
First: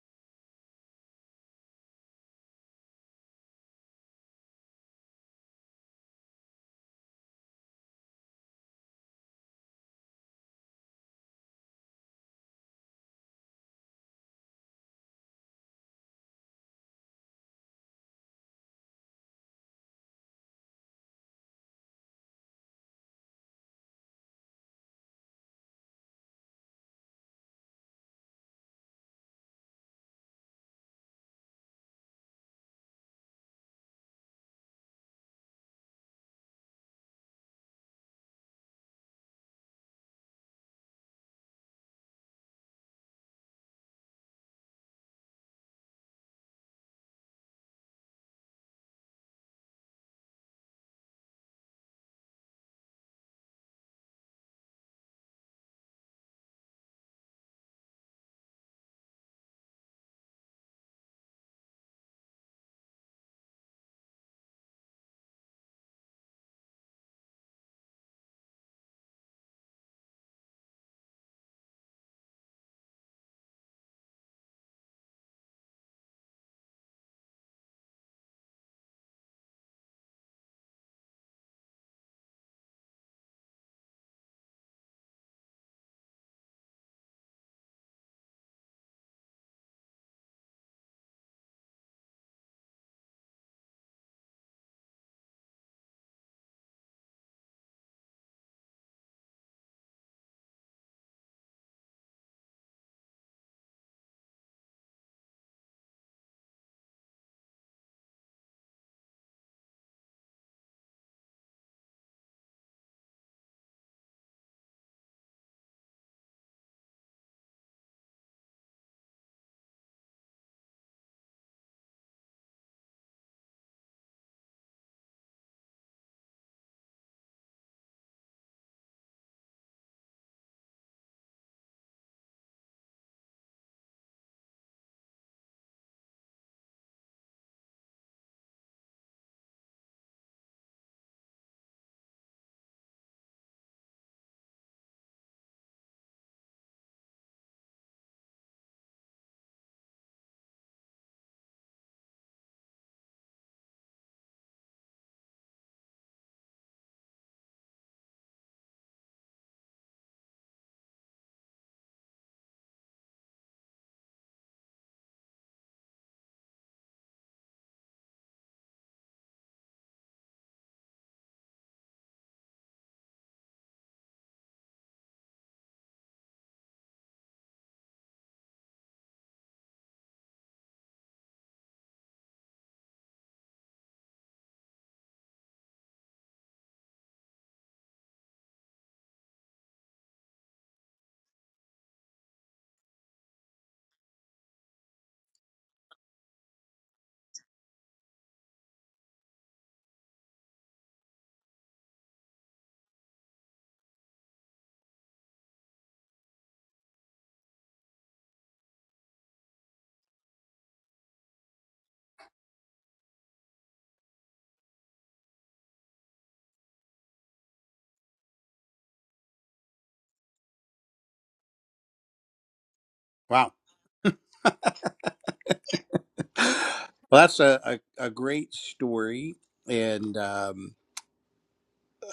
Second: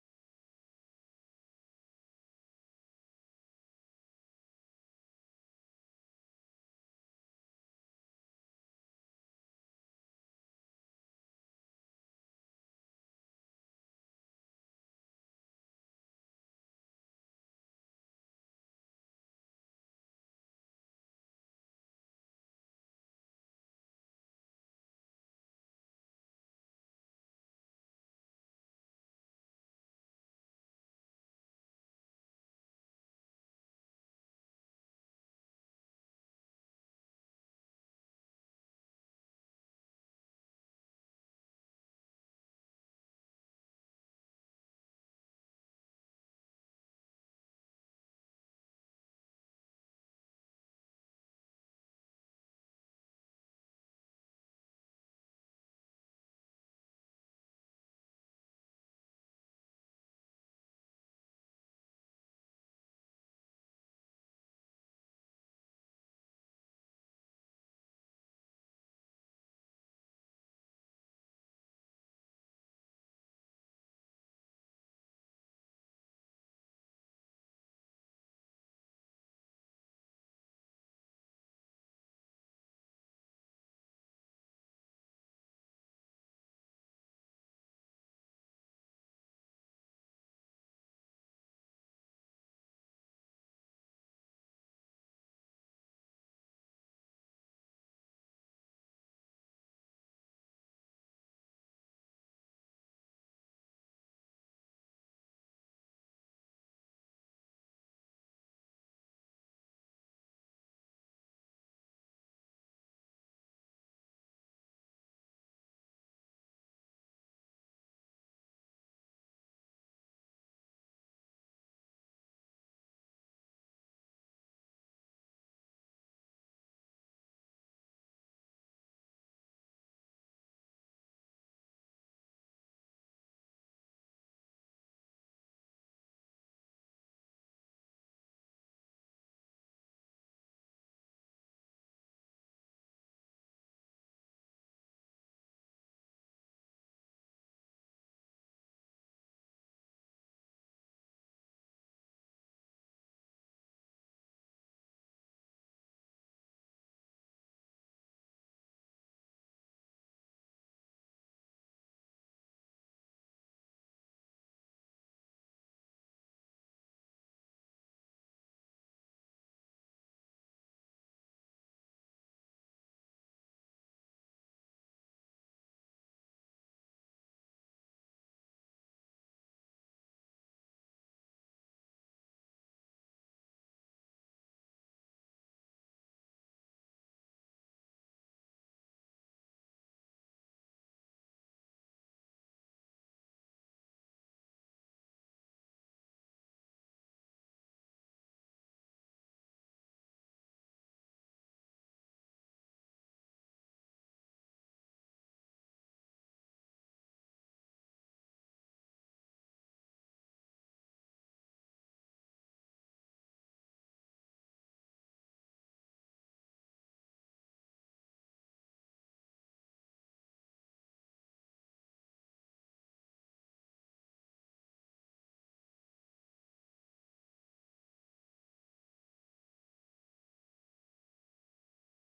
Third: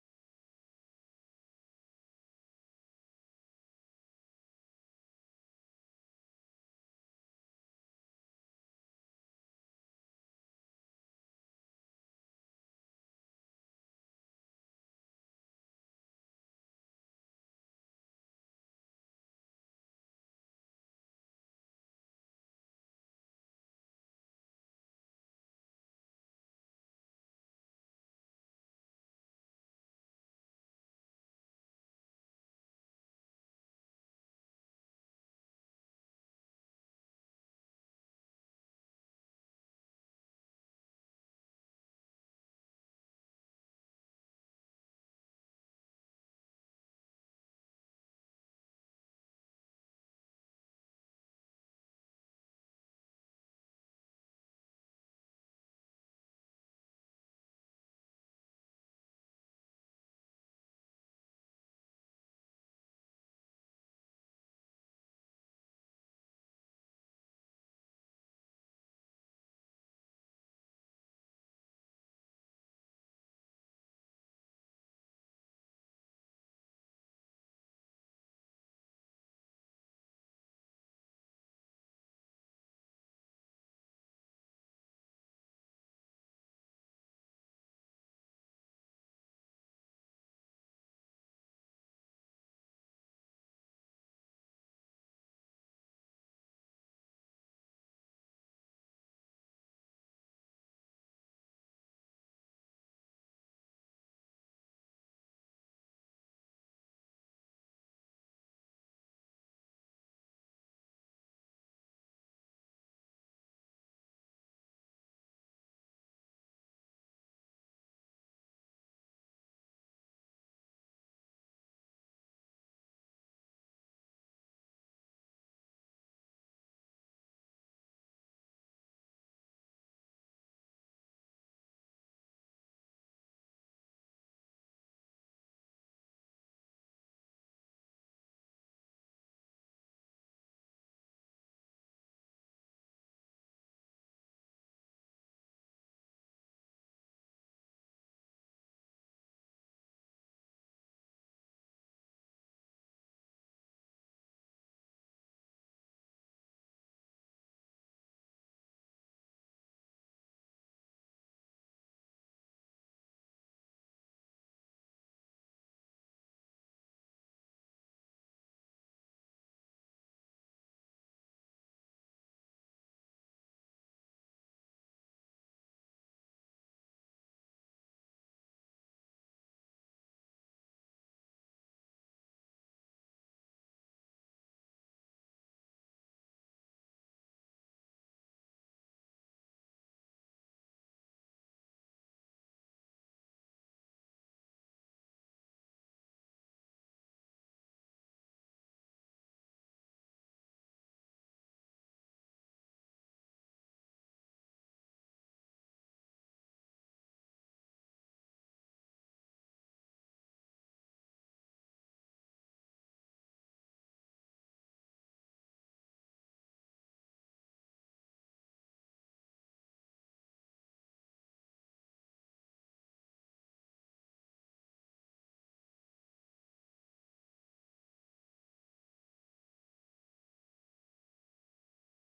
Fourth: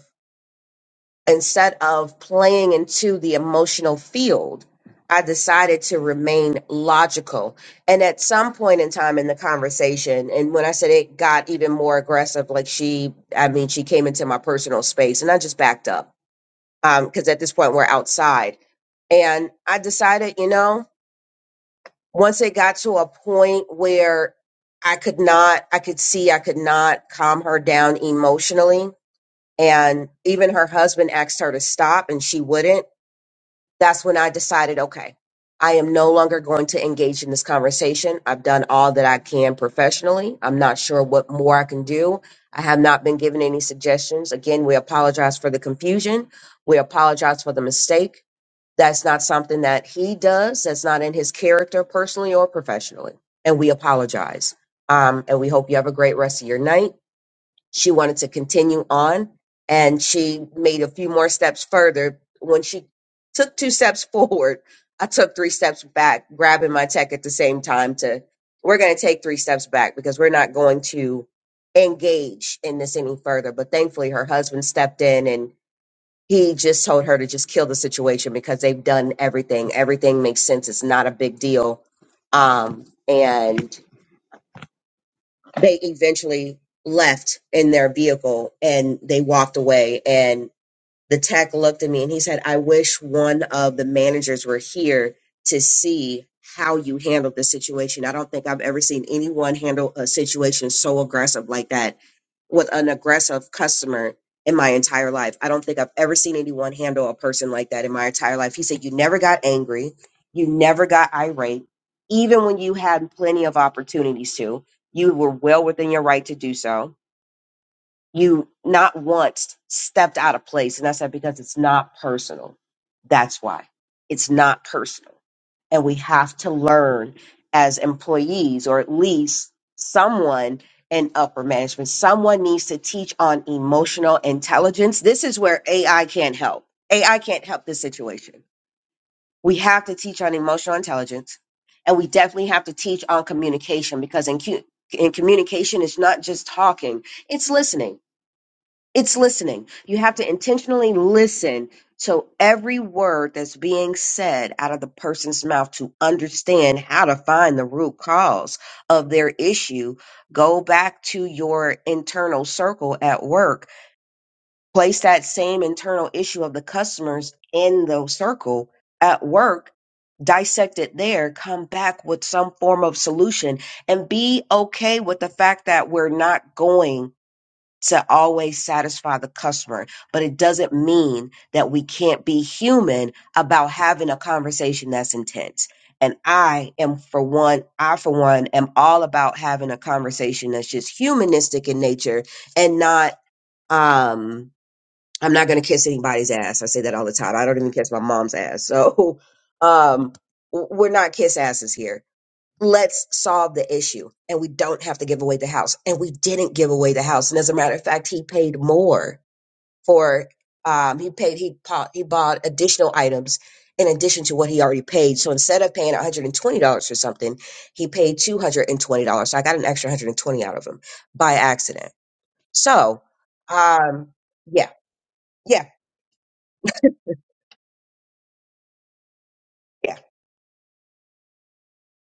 Speaker 2: instead of playing into the emotional field i decided to remain logical and at some point in time in the conversation and when i said it got even more aggressive like she i mean she came into my personal space and i just backed up because at this point we're outside. And I decided, you know, once it got to a point where I could not, I could see I could not calm her down emotionally. And even her husband asked her to stop and she wouldn't. That's when I decided, okay, I am no longer going to engage in this conversation. I've done all that I can professionally. I'm not sure what more I can do. I have not been given any suggestions. Again, we apologize for the confusion. We apologize for the mistake that's not something that he does. That's not in his character, personally or professionally. And we apologize. Um, and we hope you have a great rest of your night. She wanted to continue on, and she made a few more steps further. When she took two steps <laughs> forward, I took three steps back, grabbing my tech at the same time. To we're going to take three steps back because we're not going to engage in this any further. But thankfully, her husband stepped in and he just told her to just kill the situation because they've done everything. Everything makes sense. It's not a big deal. Um, and they eventually left in their vehicle and they walked away. And the tech looked at me and he said, I wish one of the managers were here to see how you handled the situation. I don't think I've ever seen anyone handle a situation so aggressive like that with an aggressive customer in my entire life. I don't think I've ever seen anyone handle a person like that in my entire life. He said, You never got angry. You never got irate. Even when you had plenty of opportunities to, you were well within your right to do so. You not once stepped out of place. And I said, Because it's not personal. That's why it's not personal and we have to learn as employees or at least someone in upper management someone needs to teach on emotional intelligence this is where ai can't help ai can't help this situation we have to teach on emotional intelligence and we definitely have to teach on communication because in, cu- in communication it's not just talking it's listening it's listening. You have to intentionally listen to every word that's being said out of the person's mouth to understand how to find the root cause of their issue. Go back to your internal circle at work. Place that same internal issue of the customers in the circle at work. Dissect it there, come back with some form of solution, and be okay with the fact that we're not going to always satisfy the customer, but it doesn't mean that we can't be human about having a conversation that's intense. And I am for one, I for one am all about having a conversation that's just humanistic in nature and not um I'm not going to kiss anybody's ass. I say that all the time. I don't even kiss my mom's ass. So <laughs> um w- we're not kiss asses here let's solve the issue and we don't have to give away the house and we didn't give away the house and as a matter of fact he paid more for um he paid he bought he bought additional items in addition to what he already paid so instead of paying $120 for something he paid $220 so i got an extra 120 out of him by accident so
Speaker 1: Wow.
Speaker 2: um yeah yeah
Speaker 1: Well, that's a, a, a great story.
Speaker 2: yeah
Speaker 1: And um,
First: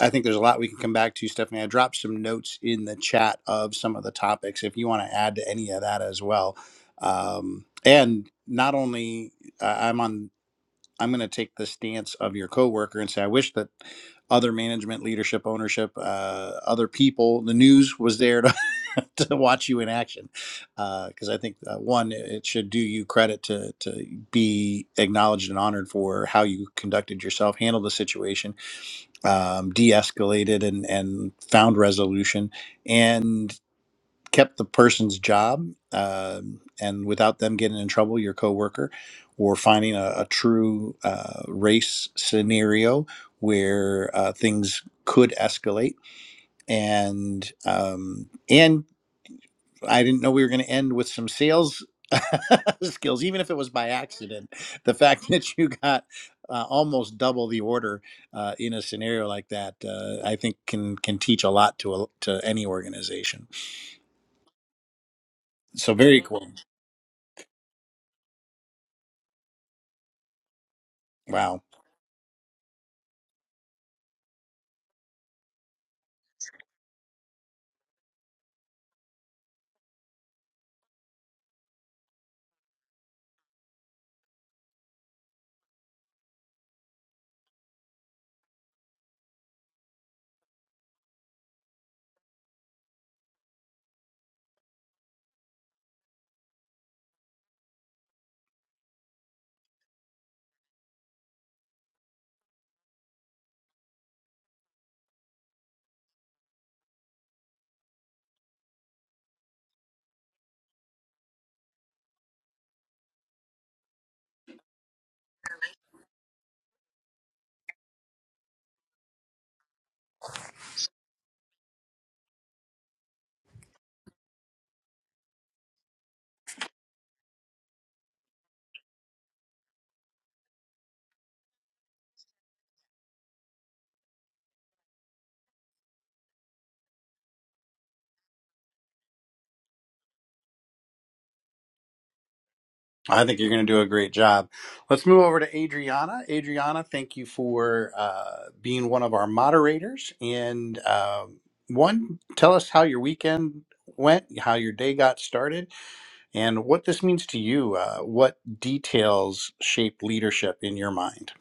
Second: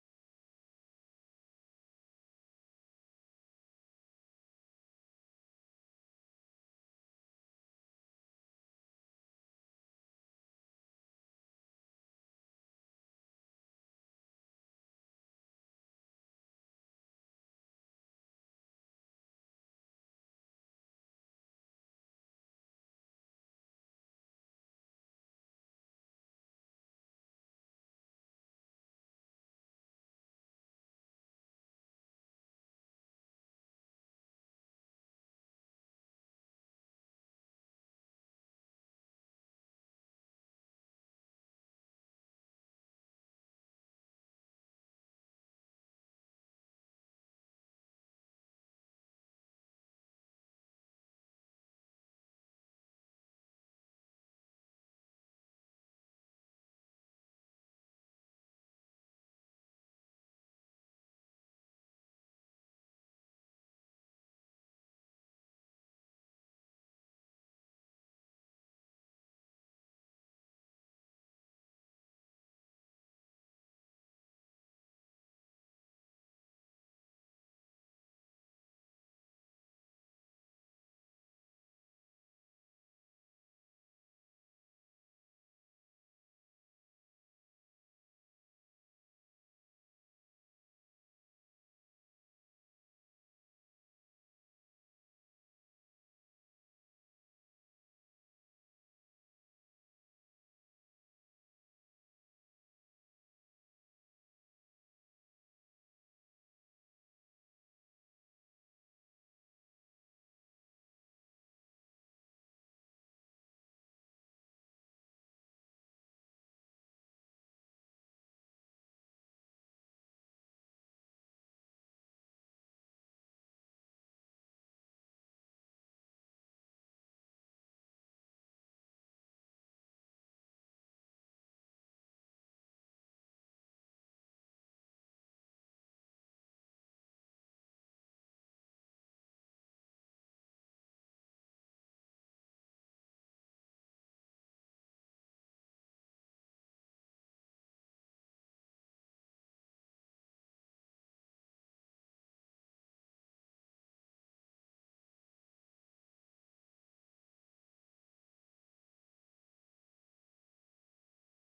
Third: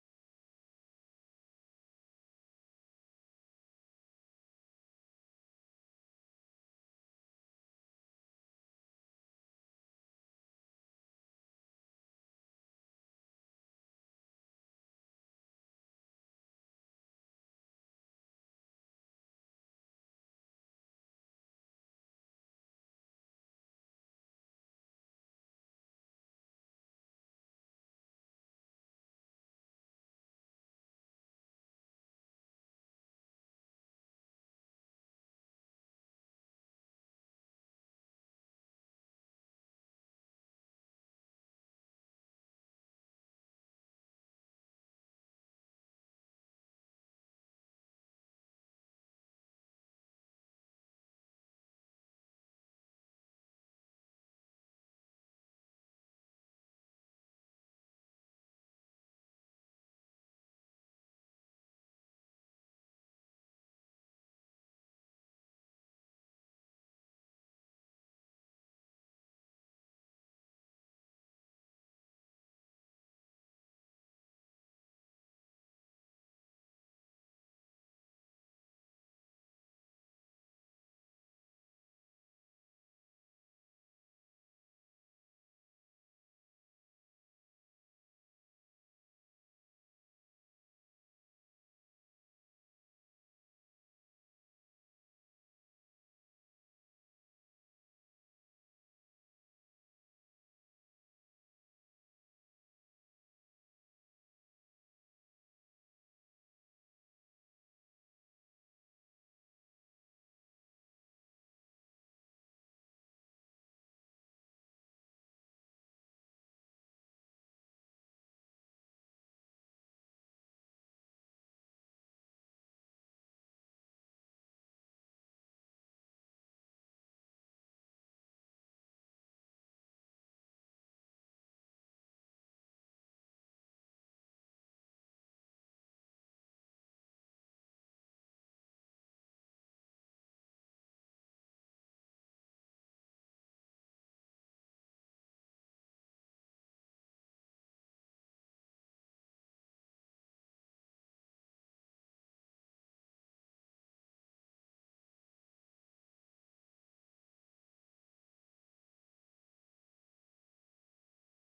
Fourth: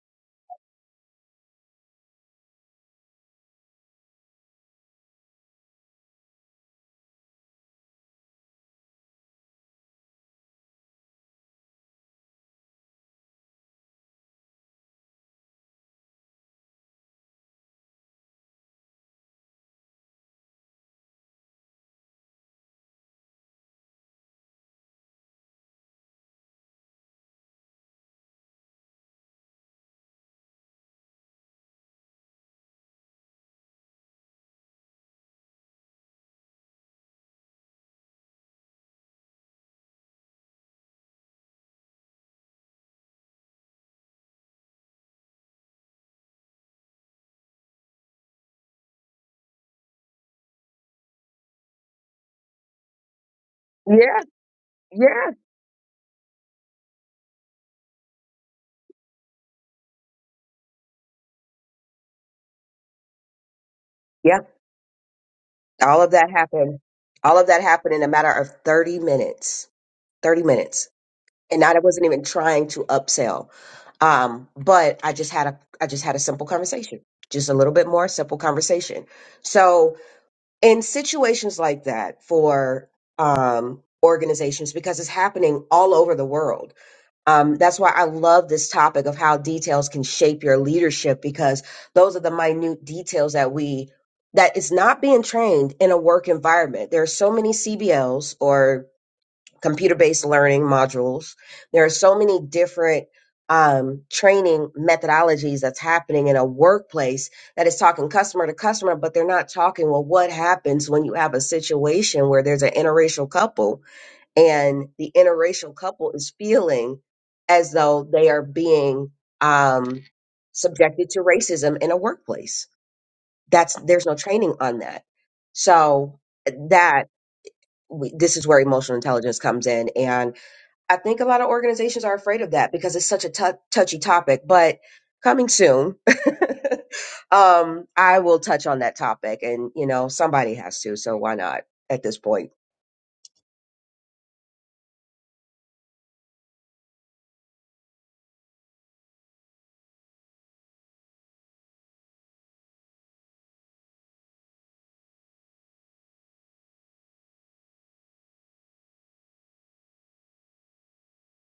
Speaker 1: I think there's a lot we can come back to, Stephanie. I dropped some notes in the chat of some of the topics if you want to add to any of that as well. Um, and not only uh, I'm on, I'm going to take the stance of your coworker and say, I wish that other management, leadership, ownership, uh, other people, the news was there to, <laughs> to watch you in action. Because I think uh, one, it should do you credit to to be acknowledged and honored for how you conducted yourself, handled the situation um, de-escalated and, and found resolution and kept the person's job um, and without them getting in trouble your coworker or finding a, a true uh, race scenario where uh, things could escalate and um, and I didn't know we were going to end with some sales <laughs> skills, even if it was by
Speaker 2: yeah
Speaker 1: accident. The fact
Speaker 2: yeah
Speaker 1: that you got uh, almost double the order uh, in a scenario like that, uh, I think can can teach a lot to a, to any organization.
Speaker 2: yeah
Speaker 1: So
Speaker 2: all of
Speaker 1: very
Speaker 2: that
Speaker 1: cool.
Speaker 2: happened all of that happened in a matter of 30 minutes 30 minutes
Speaker 1: Wow.
Speaker 2: and I wasn't even trying to upsell. Um, but I just had a I just had a simple conversation, just a little bit more simple conversation. So in situations like that for um, organizations, because it's happening all over the world, um, that's why I love this topic of how details can shape your leadership because those are the minute details that we that is not being trained in a work environment. There are so many CBLs or computer based learning modules. There are so many different um, training methodologies that's happening in a workplace that is talking customer to customer, but they're not talking, well, what happens when you have a situation where there's an interracial couple and the interracial couple is feeling as though they are being um, subjected to racism in a workplace? That's there's no training on that. So that we, this is where emotional intelligence comes in. And I think a lot of organizations are afraid of that because it's such a tou- touchy topic, but coming soon, <laughs> um, I will touch on that topic. And, you know, somebody has to, so why not at this point?
Speaker 1: I think you're going to do a great job. Let's move over to Adriana. Adriana, thank you for uh, being one of our moderators. And um one, tell us how your weekend went, how your day got started, and what this means to you. Uh, what details shape leadership in your mind?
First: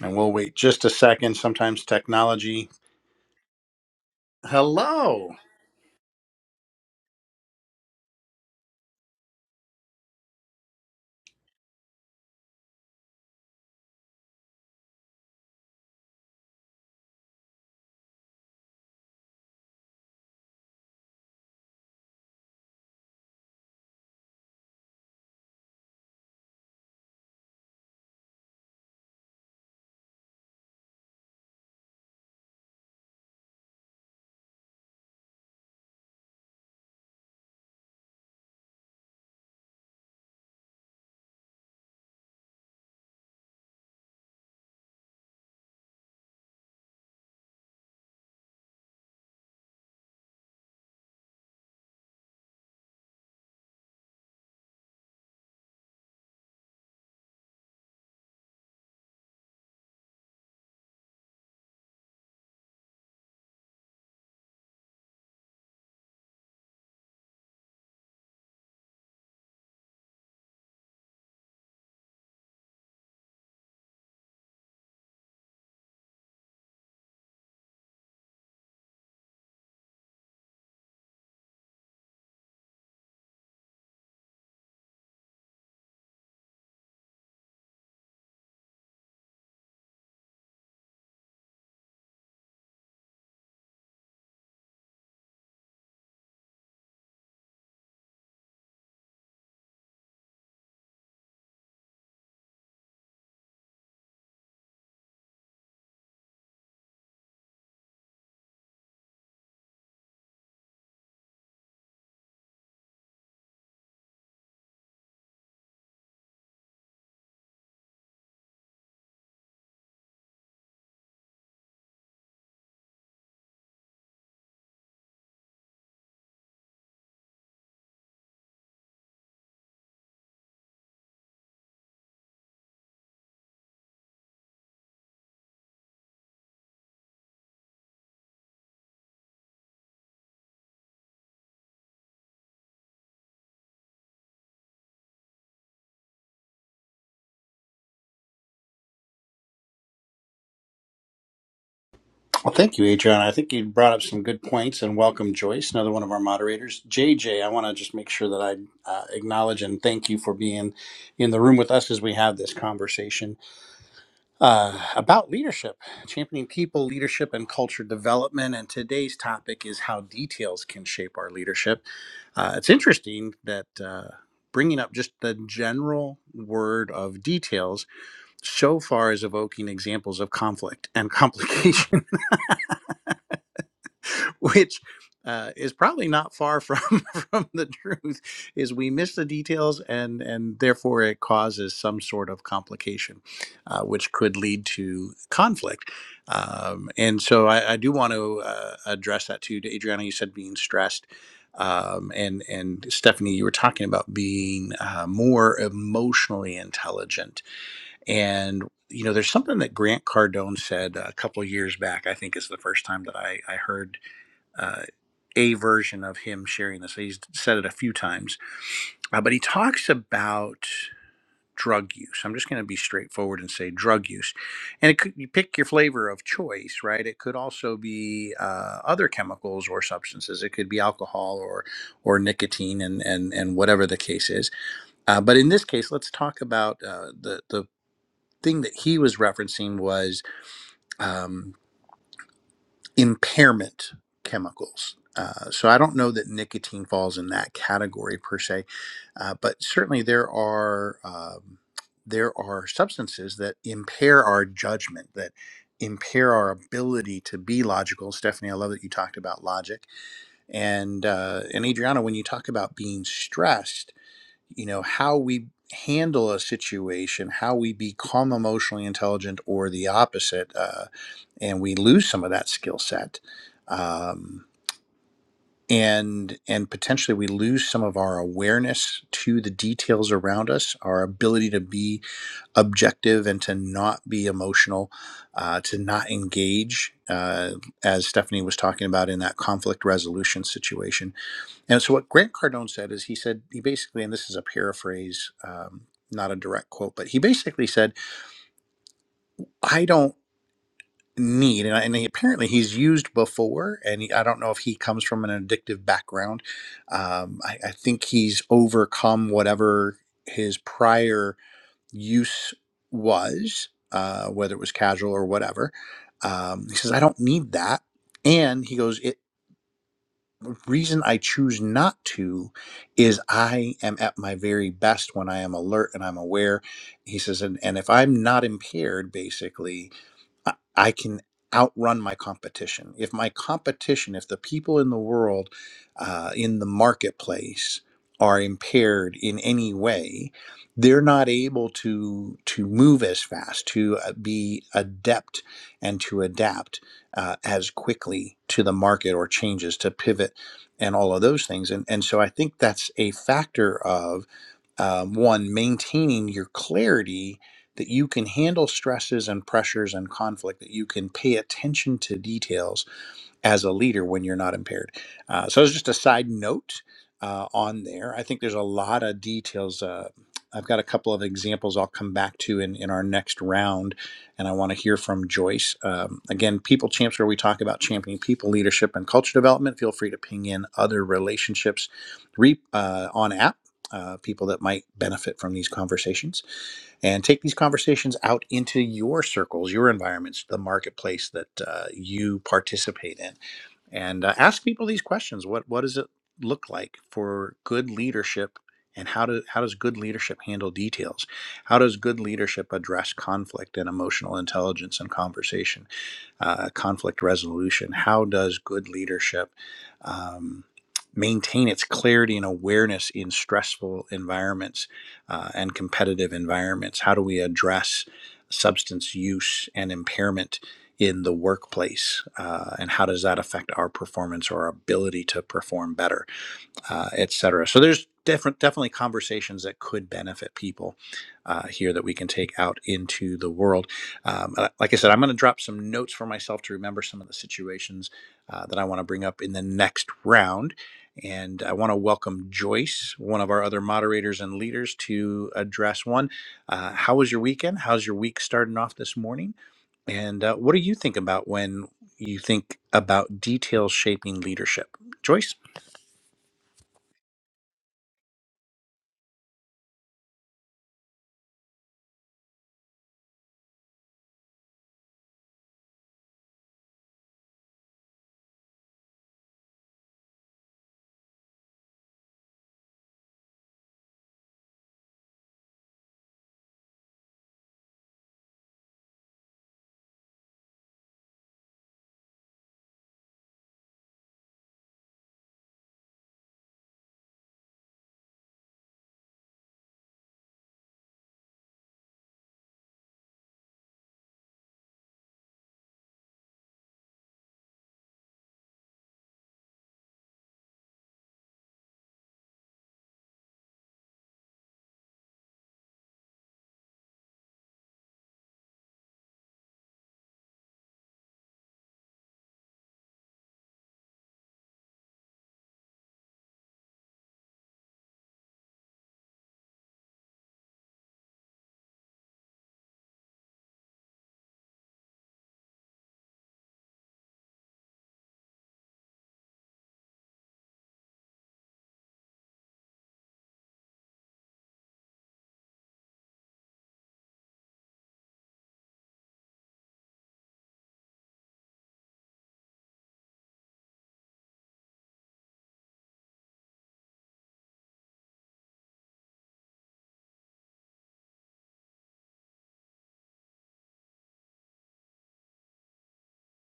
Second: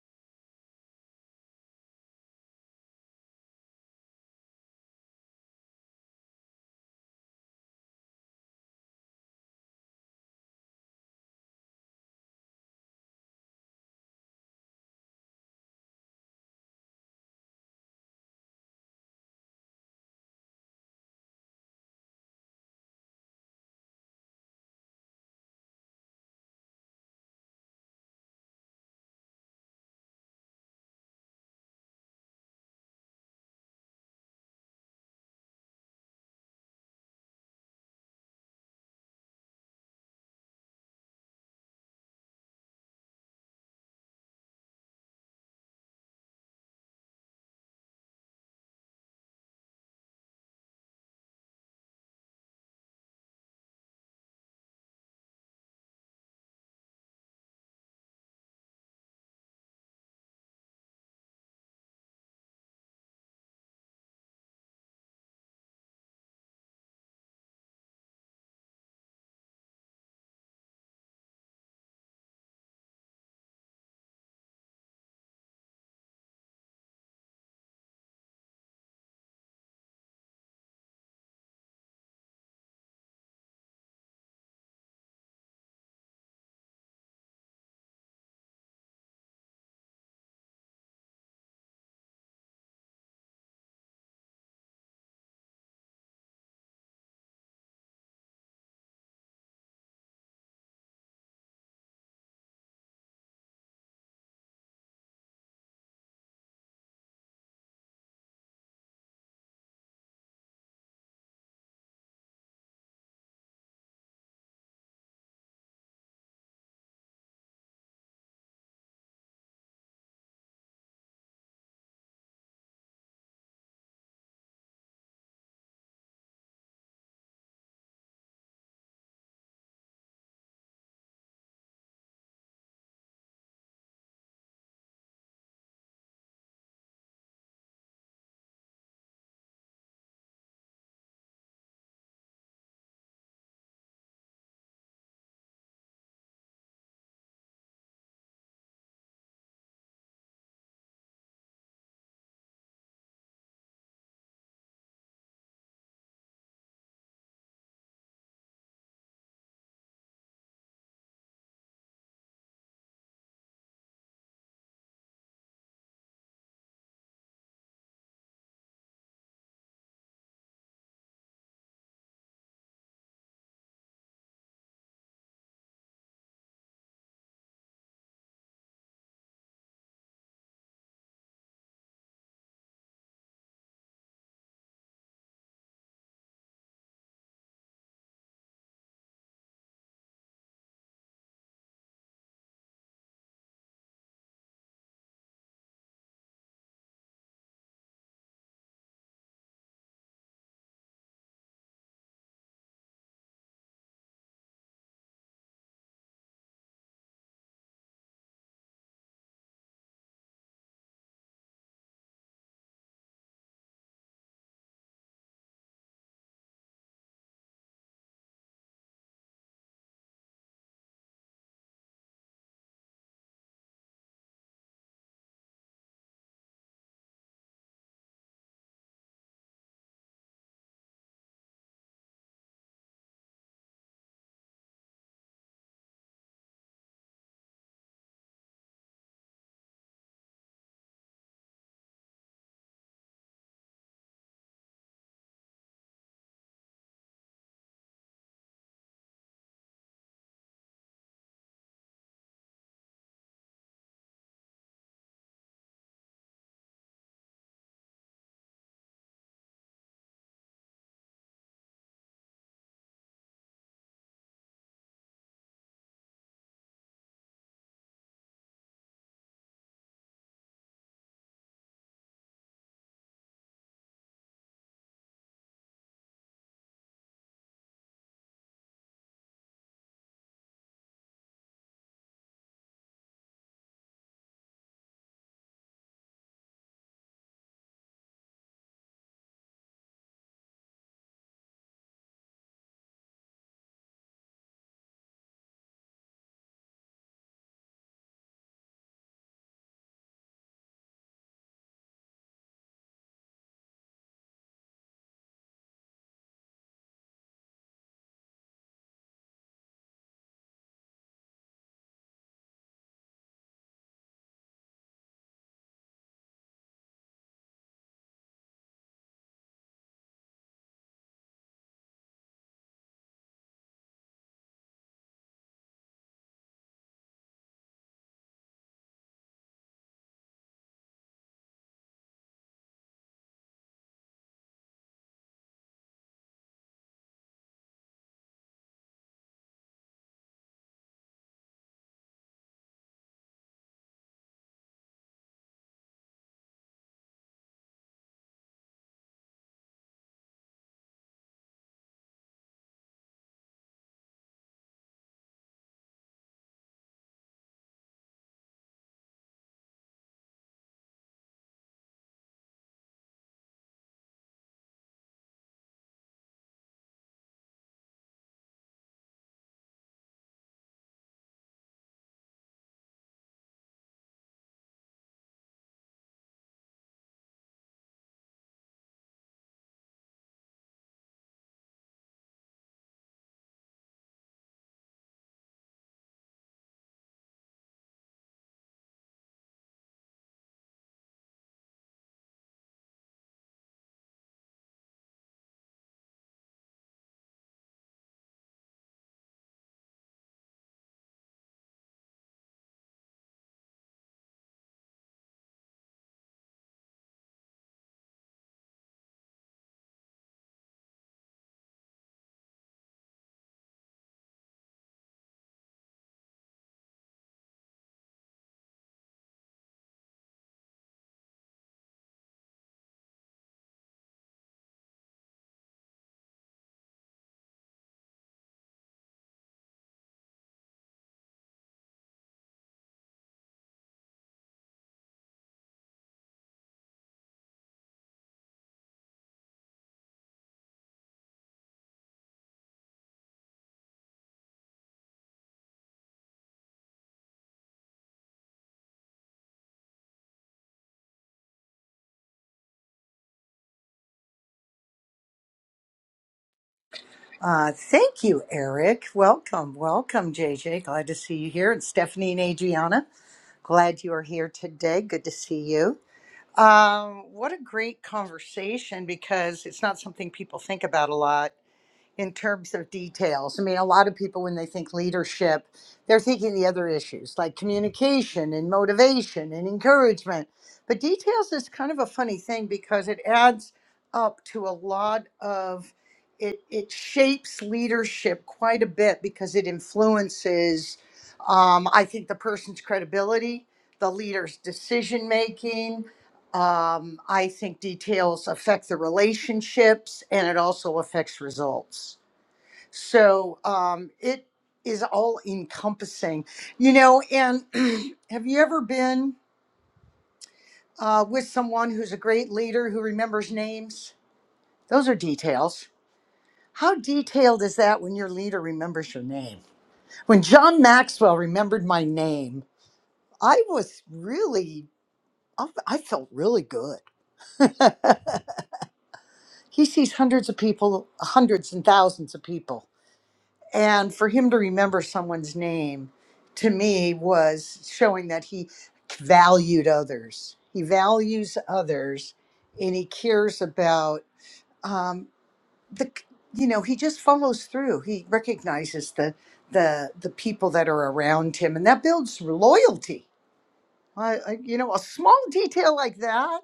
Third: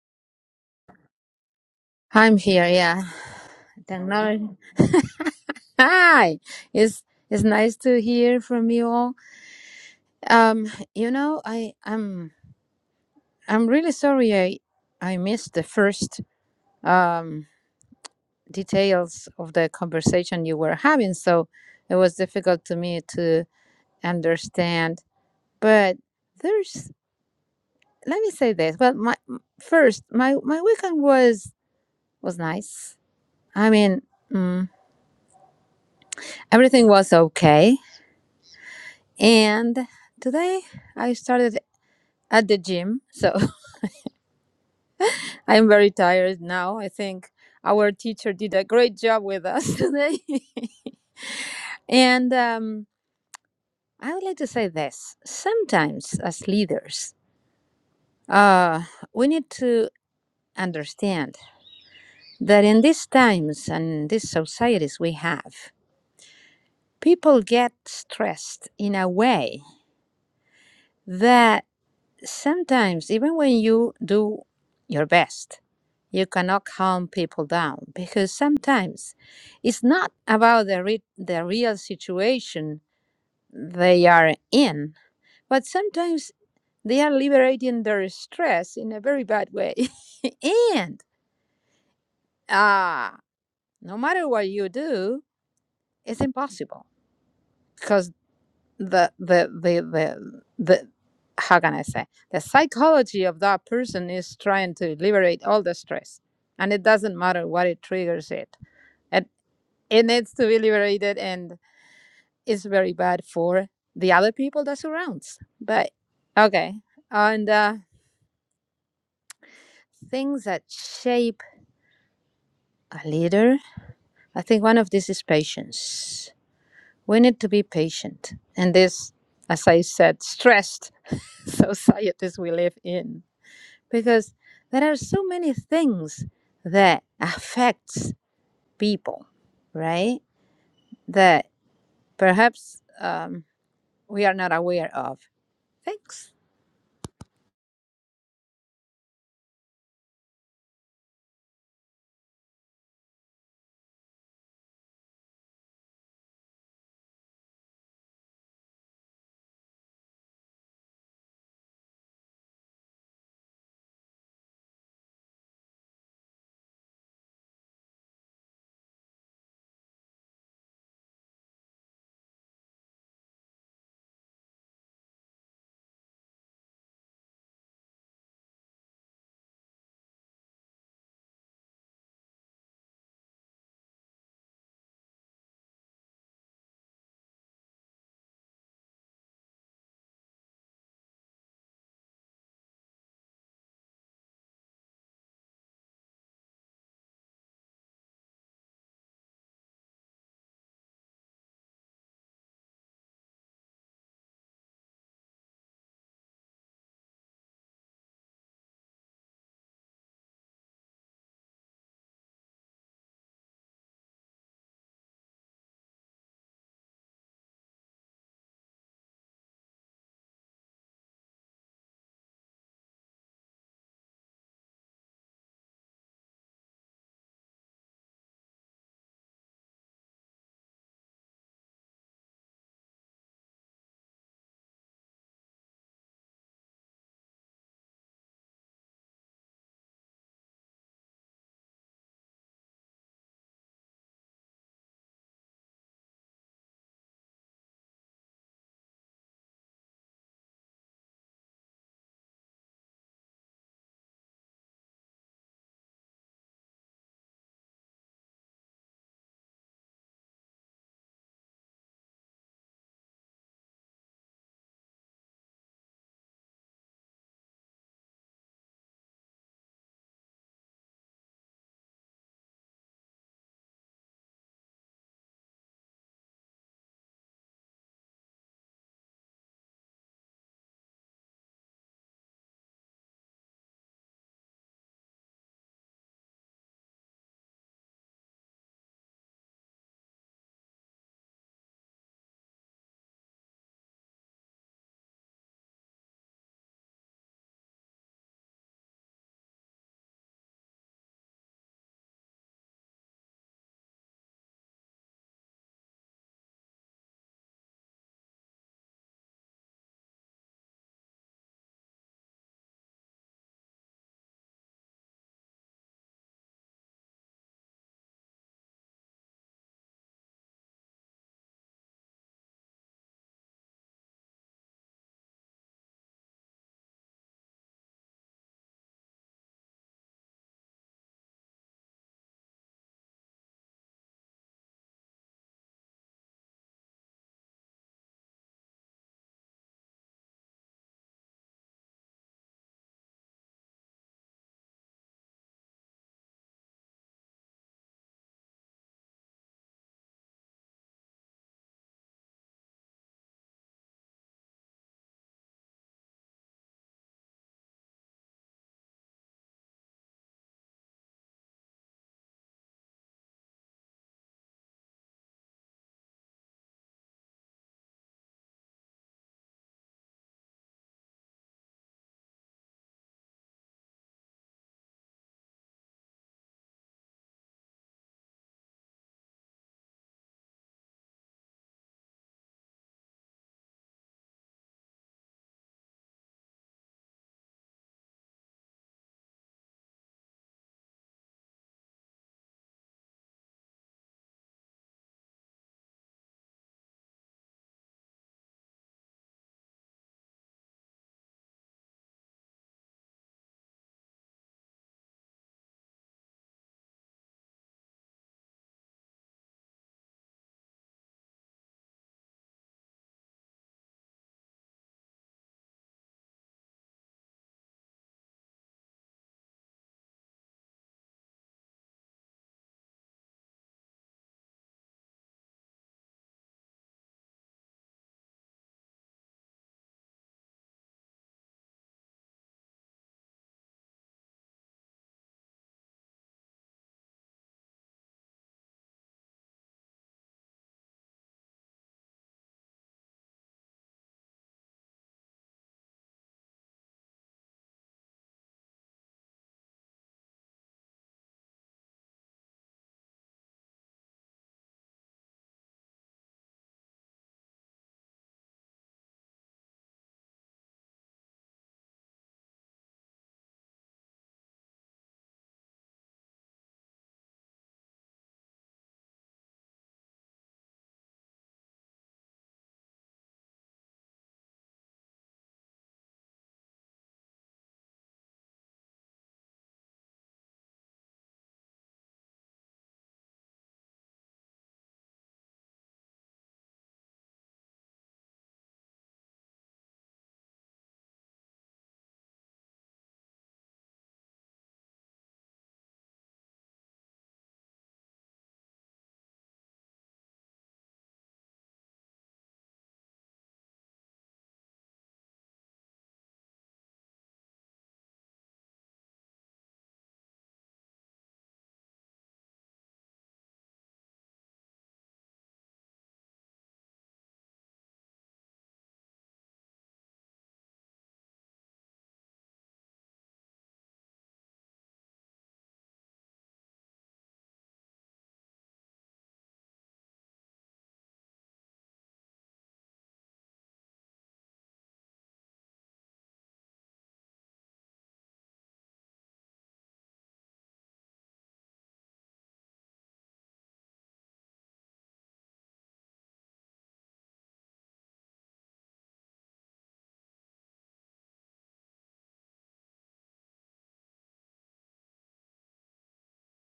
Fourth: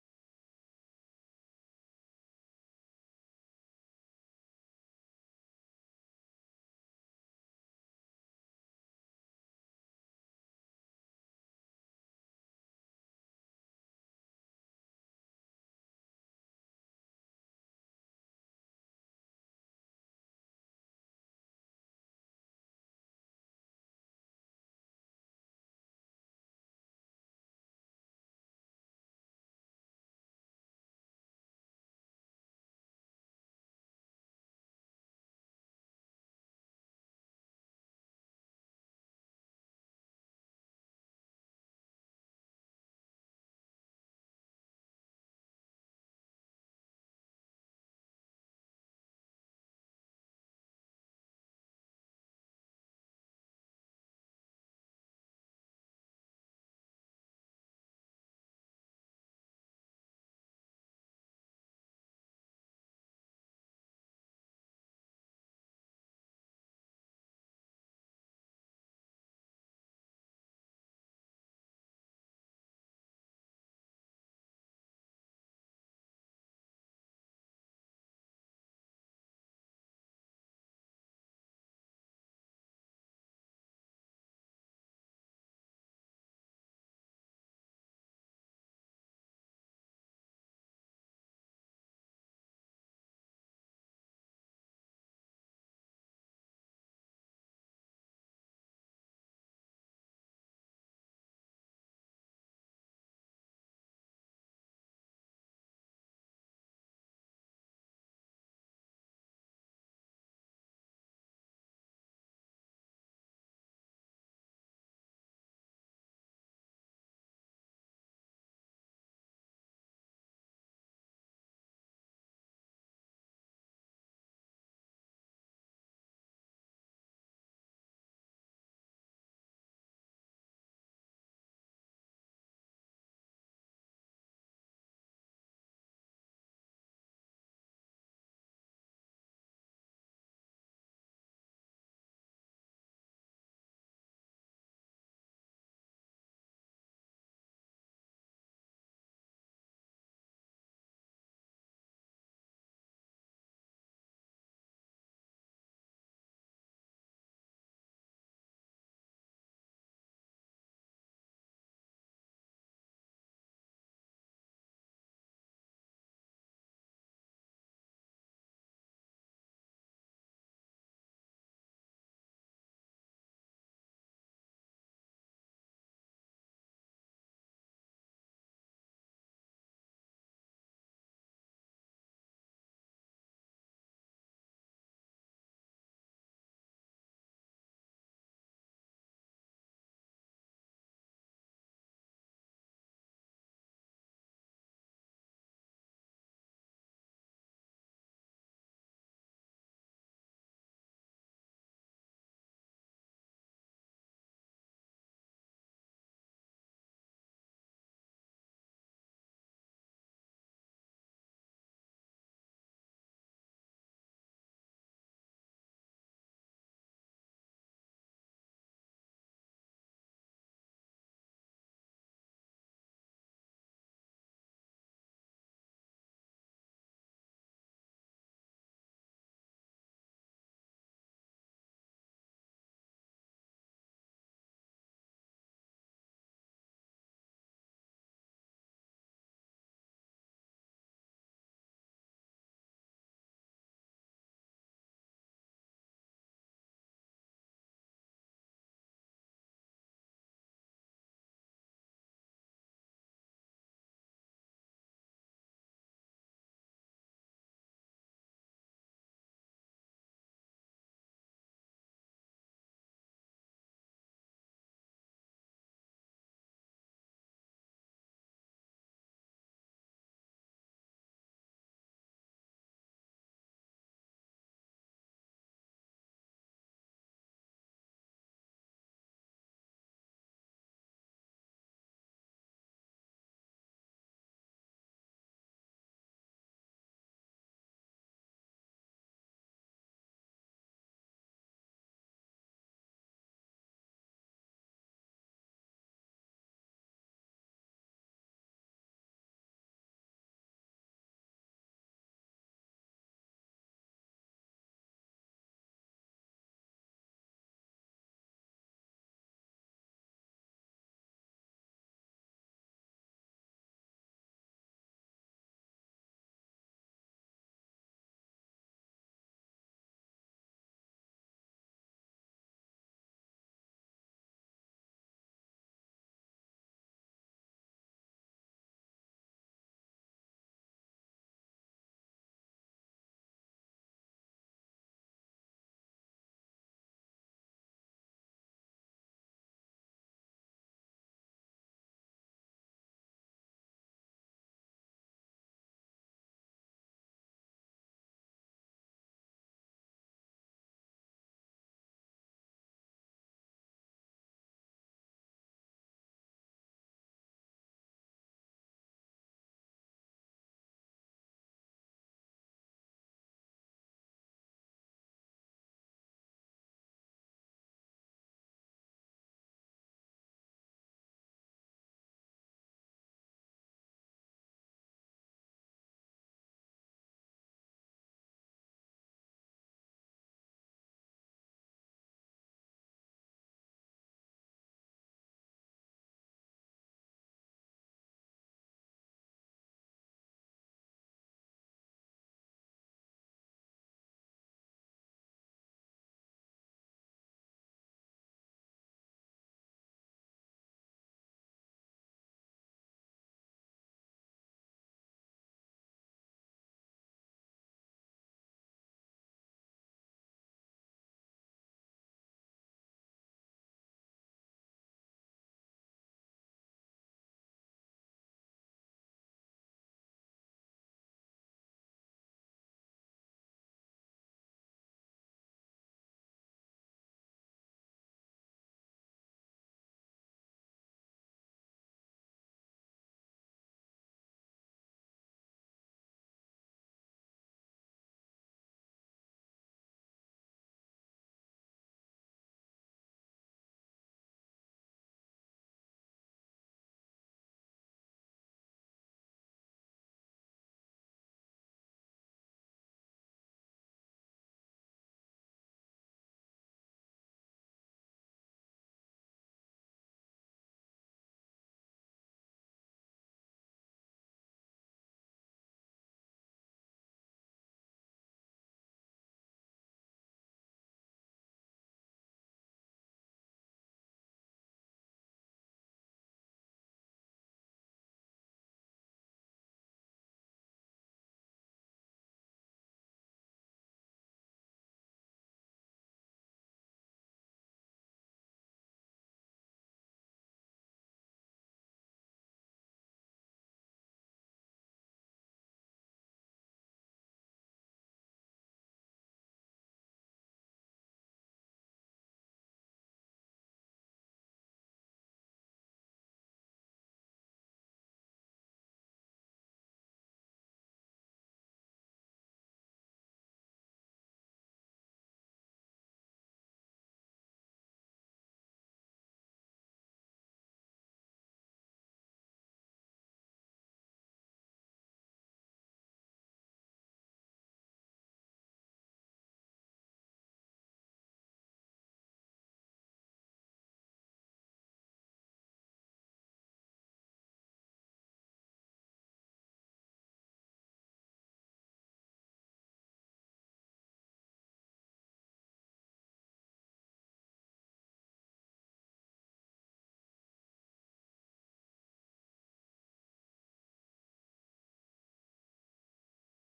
Speaker 1: And we'll wait just a second. Sometimes
Speaker 3: I'm here,
Speaker 1: technology.
Speaker 3: yeah. Technology.
Speaker 1: Hello.
Speaker 3: Hi. It's it's nice to hear from you all. Um, you know, I I'm I'm really sorry I I missed the first um details of the conversation you were having, so it was difficult to me to understand. But there's let me say this. Well, my first my my weekend was was nice. I mean, mm, everything was okay And today I started at the gym, so <laughs> I'm very tired now. I think our teacher did a great job with us <laughs> today. and um, I would like to say this sometimes, as leaders, uh, we need to understand that in these times and these societies we have, people get stressed in a way that. sometimes, even when you do your best, you cannot calm people down because sometimes it's not about the, re- the real situation they are in, but sometimes they are liberating their stress in a very bad way. <laughs> and uh, no matter what you do, it's impossible because. the the the the the how can I say the psychology of that person is trying to liberate all the stress, and it doesn't matter what it triggers it. It it needs to be liberated, and it's very bad for the other people that surrounds. But okay, and uh, things that shape a leader, I think one of this is patience. We need to be patient, and this, as I said, stressed <laughs> societies we live in because there are so many things that affects people right that perhaps um, we are not aware of thanks
Speaker 1: Well, thank you, Adrian. I think you brought up some good points, and welcome Joyce, another one of our moderators. JJ, I want to just make sure that I uh, acknowledge and thank you for being in the room with us as we have this conversation uh, about leadership, championing people, leadership, and culture development. And today's topic is how details can shape our leadership. Uh, it's interesting that uh, bringing up just the general word of details so far is evoking examples of conflict and complication <laughs> <laughs> which uh, is probably not far from <laughs> from the truth is we miss the details and and therefore it causes some sort of complication uh, which could lead to conflict um, and so I, I do want to uh, address that too Adriana you said being stressed um, and and Stephanie you were talking about being uh, more emotionally intelligent and you know there's something that Grant Cardone said a couple of years back I think is the first time that I, I heard uh, a version of him sharing this. He's said it a few times, uh, but he talks about drug use. I'm just going to be straightforward and say drug use, and it could you pick your flavor of choice, right? It could also be uh, other chemicals or substances. It could be alcohol or or nicotine, and and and whatever the case is. Uh, but in this case, let's talk about uh, the the thing that he was referencing was. Um, impairment chemicals. Uh, so I don't know that nicotine falls in that category per se, uh, but certainly there are um, there are substances that impair our judgment that impair our ability to be logical. Stephanie, I love that you talked about logic, and uh, and Adriana, when you talk about being stressed, you know how we handle a situation, how we become emotionally intelligent, or the opposite. uh, and we lose some of that skill set um, and and potentially we lose some of our awareness to the details around us our ability to be objective and to not be emotional uh, to not engage uh, as stephanie was talking about in that conflict resolution situation and so what grant cardone said is he said he basically and this is a paraphrase um, not a direct quote but he basically said "I don't." need and, I- and he, apparently he's used before and he, i don't know if he comes from an addictive background um, I, I think he's overcome whatever his prior use was uh, whether it was casual or whatever um, he says i don't need that and he goes it the reason i choose not to is i am at my very best when i am alert and i'm aware he says and, and if i'm not impaired basically I I can outrun my competition. If my competition, if the people in the world, uh, in the marketplace, are impaired in any way, they're not able to to move as fast, to uh, be adept, and to adapt uh, as quickly to the market or changes, to pivot, and all of those things. And and so I think that's a factor of um, one maintaining your clarity that you can handle stresses and pressures and conflict, that you can pay attention to details as a leader when you're not impaired. Uh, so it's just a side note uh, on there. I think there's a lot of details. Uh, I've got a couple of examples I'll come back to in, in our next round, and I want to hear from Joyce. Um, again, People Champs, where we talk about championing people, leadership, and culture development. Feel free to ping in other relationships re, uh, on app, uh, people that might benefit from these conversations and take these conversations out into your circles, your environments, the marketplace that uh, you participate in, and uh, ask people these questions. What what does it look like for good leadership, and how do how does good leadership handle details? How does good leadership address conflict and emotional intelligence and conversation? uh, conflict resolution. How does good leadership um, maintain its clarity and awareness in stressful environments uh, and competitive environments? How do we address substance use and impairment in the workplace? Uh, and how does that affect our performance or our ability to perform better? uh, et cetera. So there's different, definitely conversations that could benefit people uh, here that we can take out into the world. Um, uh, like I said, I'm going to drop some notes for myself to remember some of the situations uh, that I want to bring up in the next round. And I want to welcome Joyce, one of our other moderators and leaders, to address one. Uh, how was your weekend? How's your week starting off this morning? And uh, what do you think about when you think about details shaping leadership? Joyce?
Speaker 4: Uh, thank you, Eric. Welcome, welcome, JJ. Glad to see you here. And Stephanie and Adriana, glad you are here today. Good to see you. Um, what a great conversation because it's not something people think about a lot in terms of details. I mean, a lot of people, when they think leadership, they're thinking the other issues like communication and motivation and encouragement. But details is kind of a funny thing because it adds up to a lot of it, it shapes leadership quite a bit because it influences, um, I think, the person's credibility, the leader's decision making. Um, I think details affect the relationships and it also affects results. So um, it is all encompassing, you know. And <clears throat> have you ever been uh, with someone who's a great leader who remembers names? Those are details. How detailed is that when your leader remembers your name? When John Maxwell remembered my name, I was really, I I felt really good. <laughs> he sees hundreds of people, hundreds and thousands of people. And for him to remember someone's name to me was showing that he valued others. He values others and he cares about um, the, you know, he just follows through. He recognizes the, the, the people that are around him and that builds loyalty. I, I, you know, a small detail like that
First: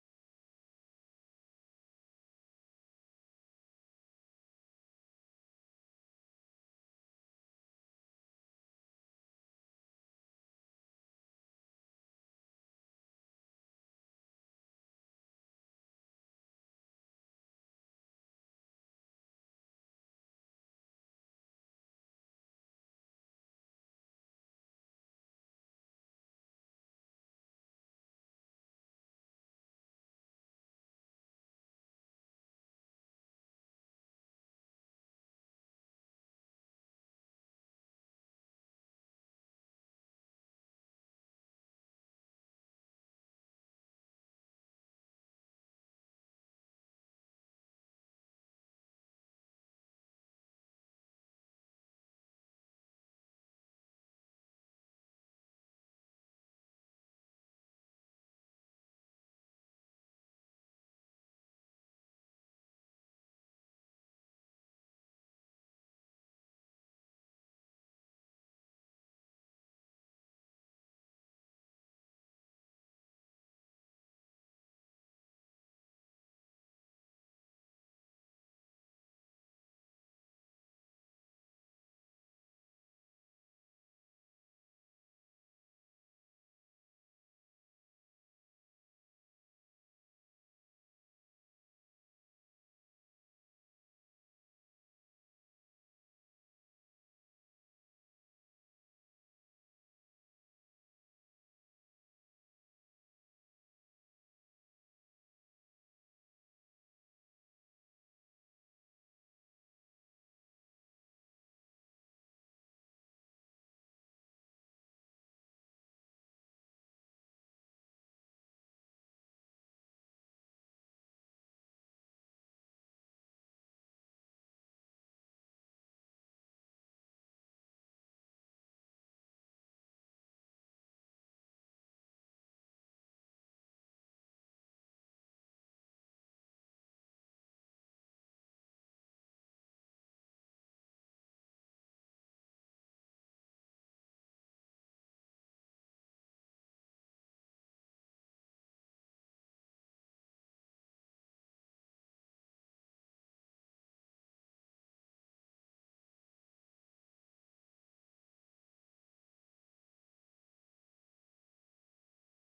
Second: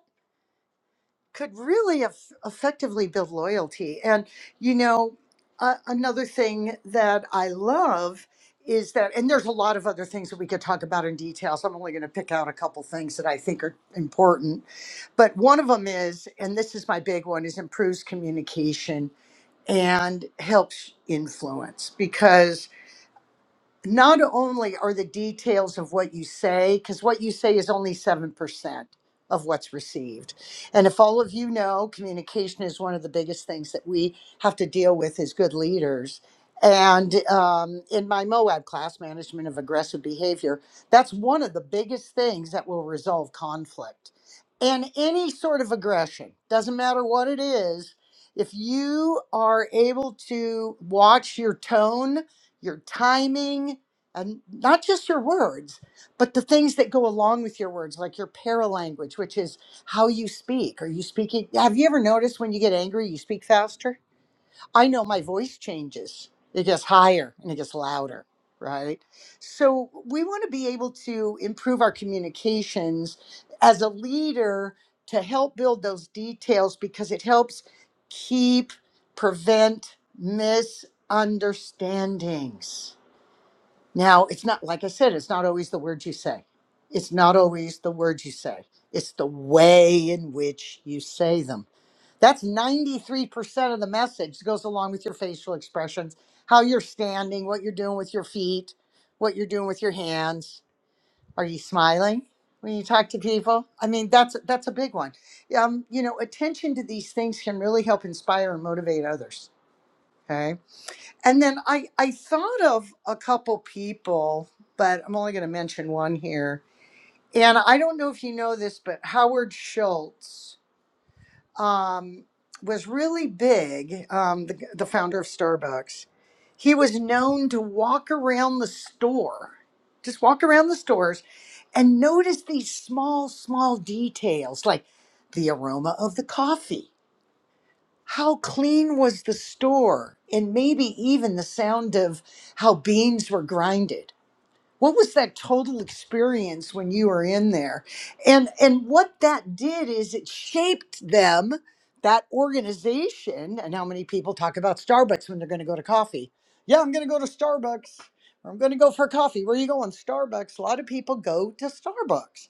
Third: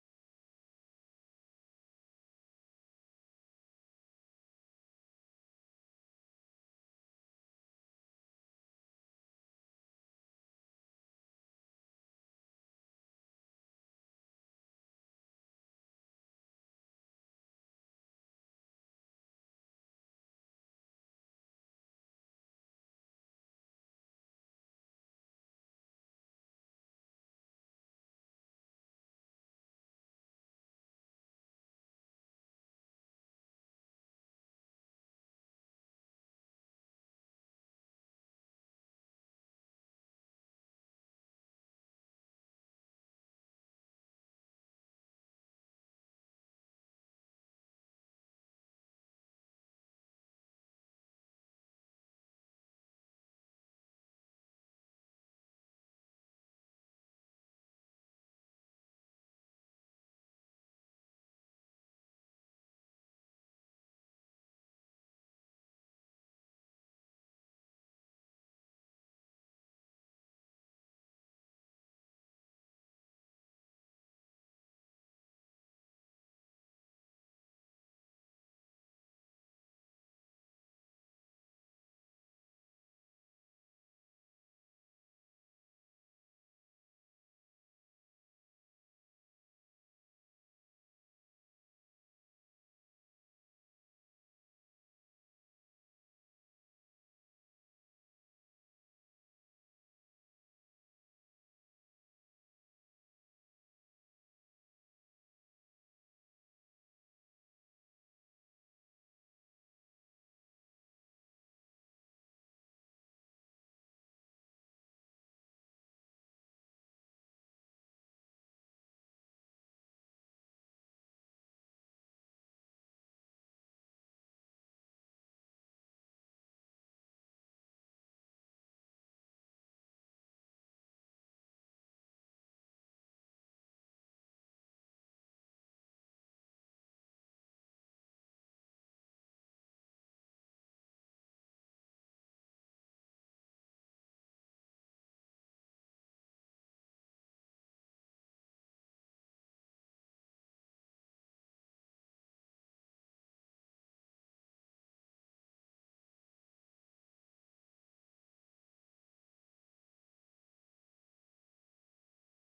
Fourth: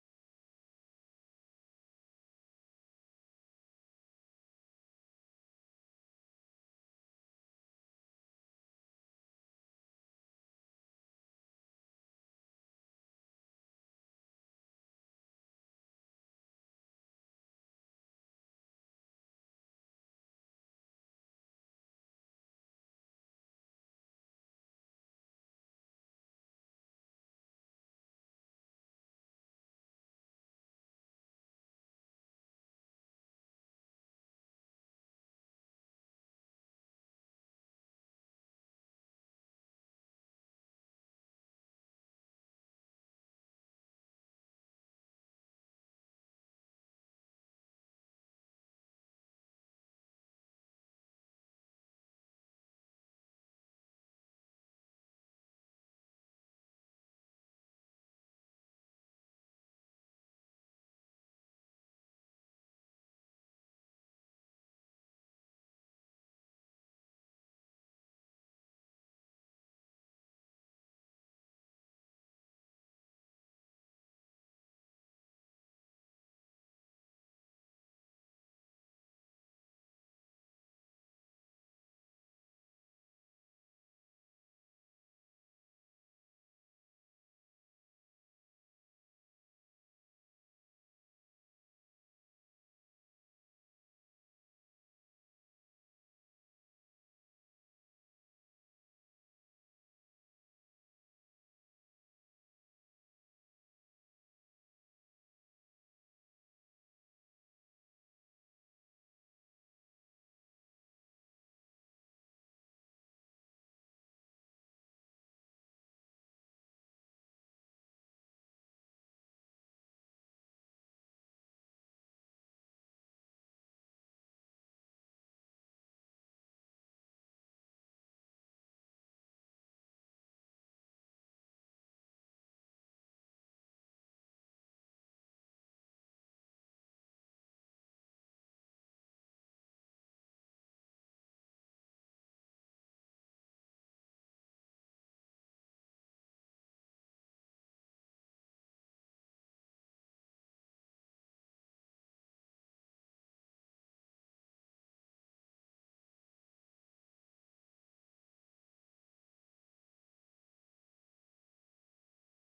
Speaker 4: could really eff effectively build loyalty. And, you know, uh, another thing that I love is that, and there's a lot of other things that we could talk about in detail. So I'm only going to pick out a couple things that I think are important. But one of them is, and this is my big one, is improves communication and helps influence because not only are the details of what you say, because what you say is only 7% of what's received. And if all of you know, communication is one of the biggest things that we have to deal with as good leaders. And um, in my MOAB class, Management of Aggressive Behavior, that's one of the biggest things that will resolve conflict. And any sort of aggression, doesn't matter what it is, if you are able to watch your tone your timing, and not just your words, but the things that go along with your words, like your paralanguage, which is how you speak. Are you speaking? Have you ever noticed when you get angry, you speak faster? I know my voice changes, it gets higher and it gets louder, right? So we want to be able to improve our communications as a leader to help build those details because it helps keep, prevent, misunderstandings now, it's not, like I said, it's not always the words you say. It's not always the words you say. It's the way in which you say them. That's 93% of the message. It goes along with your facial expressions, how you're standing, what you're doing with your feet, what you're doing with your hands. Are you smiling when you talk to people? I mean, that's that's a big one. Um, you know, attention to these things can really help inspire and motivate others. Okay and then I, I thought of a couple people, but I'm only going to mention one here. And I don't know if you know this, but Howard Schultz um, was really big, um, the, the founder of Starbucks. He was known to walk around the store, just walk around the stores and notice these small, small details like the aroma of the coffee how clean was the store and maybe even the sound of how beans were grinded what was that total experience when you were in there and and what that did is it shaped them that organization and how many people talk about starbucks when they're going to go to coffee yeah i'm going to go to starbucks or i'm going to go for coffee where are you going starbucks a lot of people go to starbucks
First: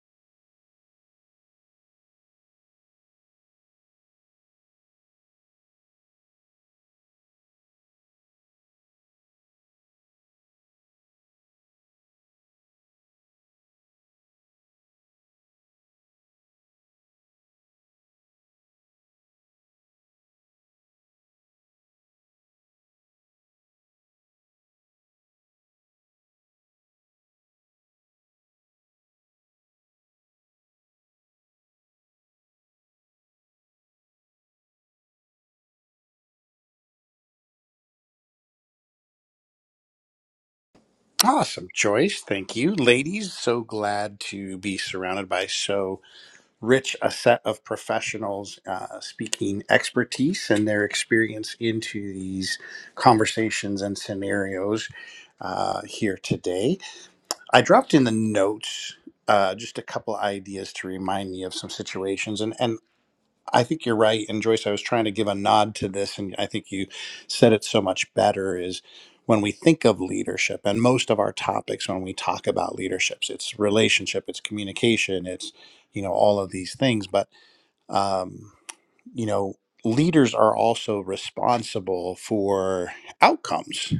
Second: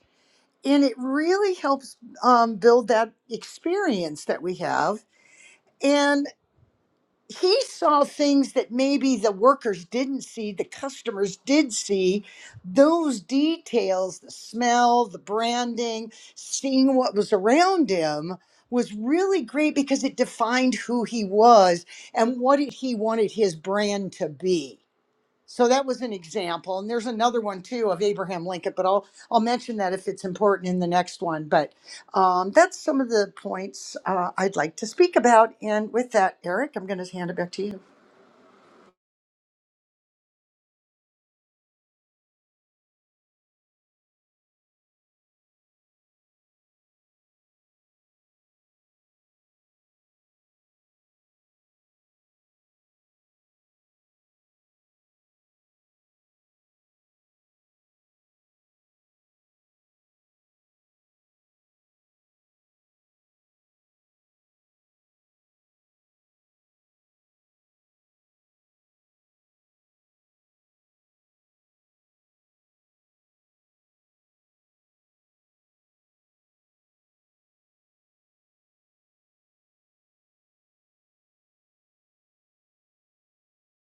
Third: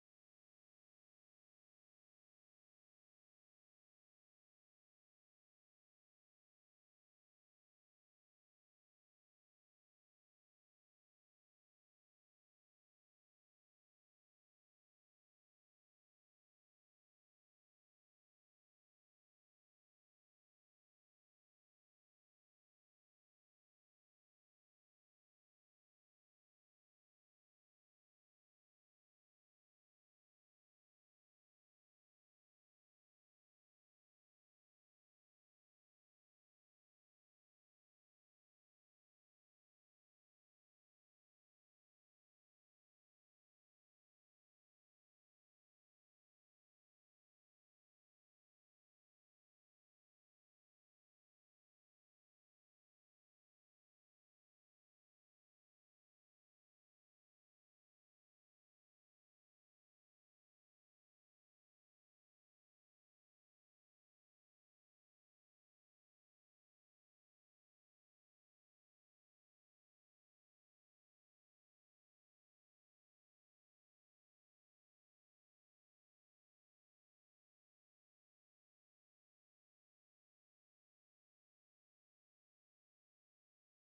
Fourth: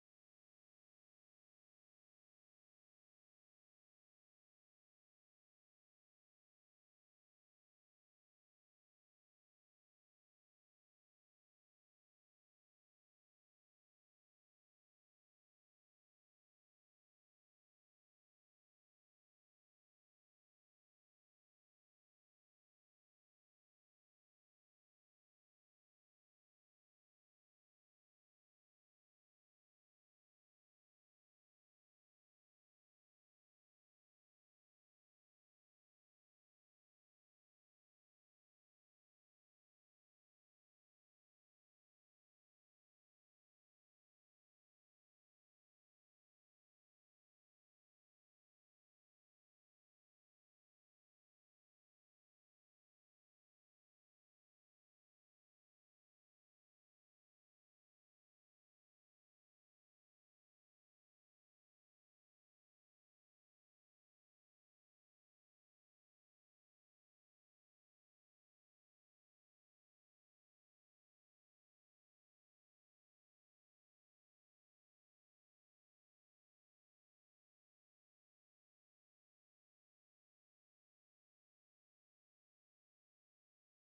Speaker 4: and it really helps um, build that experience that we have and he saw things that maybe the workers didn't see, the customers did see. Those details, the smell, the branding, seeing what was around him was really great because it defined who he was and what it- he wanted his brand to be. So that was an example. And there's another one too of Abraham Lincoln, but I'll I'll mention that if it's important in the next one. But um, that's some of the points uh, I'd like to speak about. And with that, Eric, I'm going to hand it back to you.
Speaker 1: Awesome choice. Thank you. Ladies, so glad to be surrounded by so rich a set of professionals uh, speaking expertise and their experience into these conversations and scenarios uh, here today. I dropped in the notes. Uh, just a couple ideas to remind me of some situations, and. and I think you're right. And Joyce, I was trying to give a nod to this, and I think you said it so much better is when we think of leadership and most of our topics when we talk about leaderships, it's relationship, it's communication, it's, you know, all of these things. But, um, you know, leaders are also responsible for outcomes.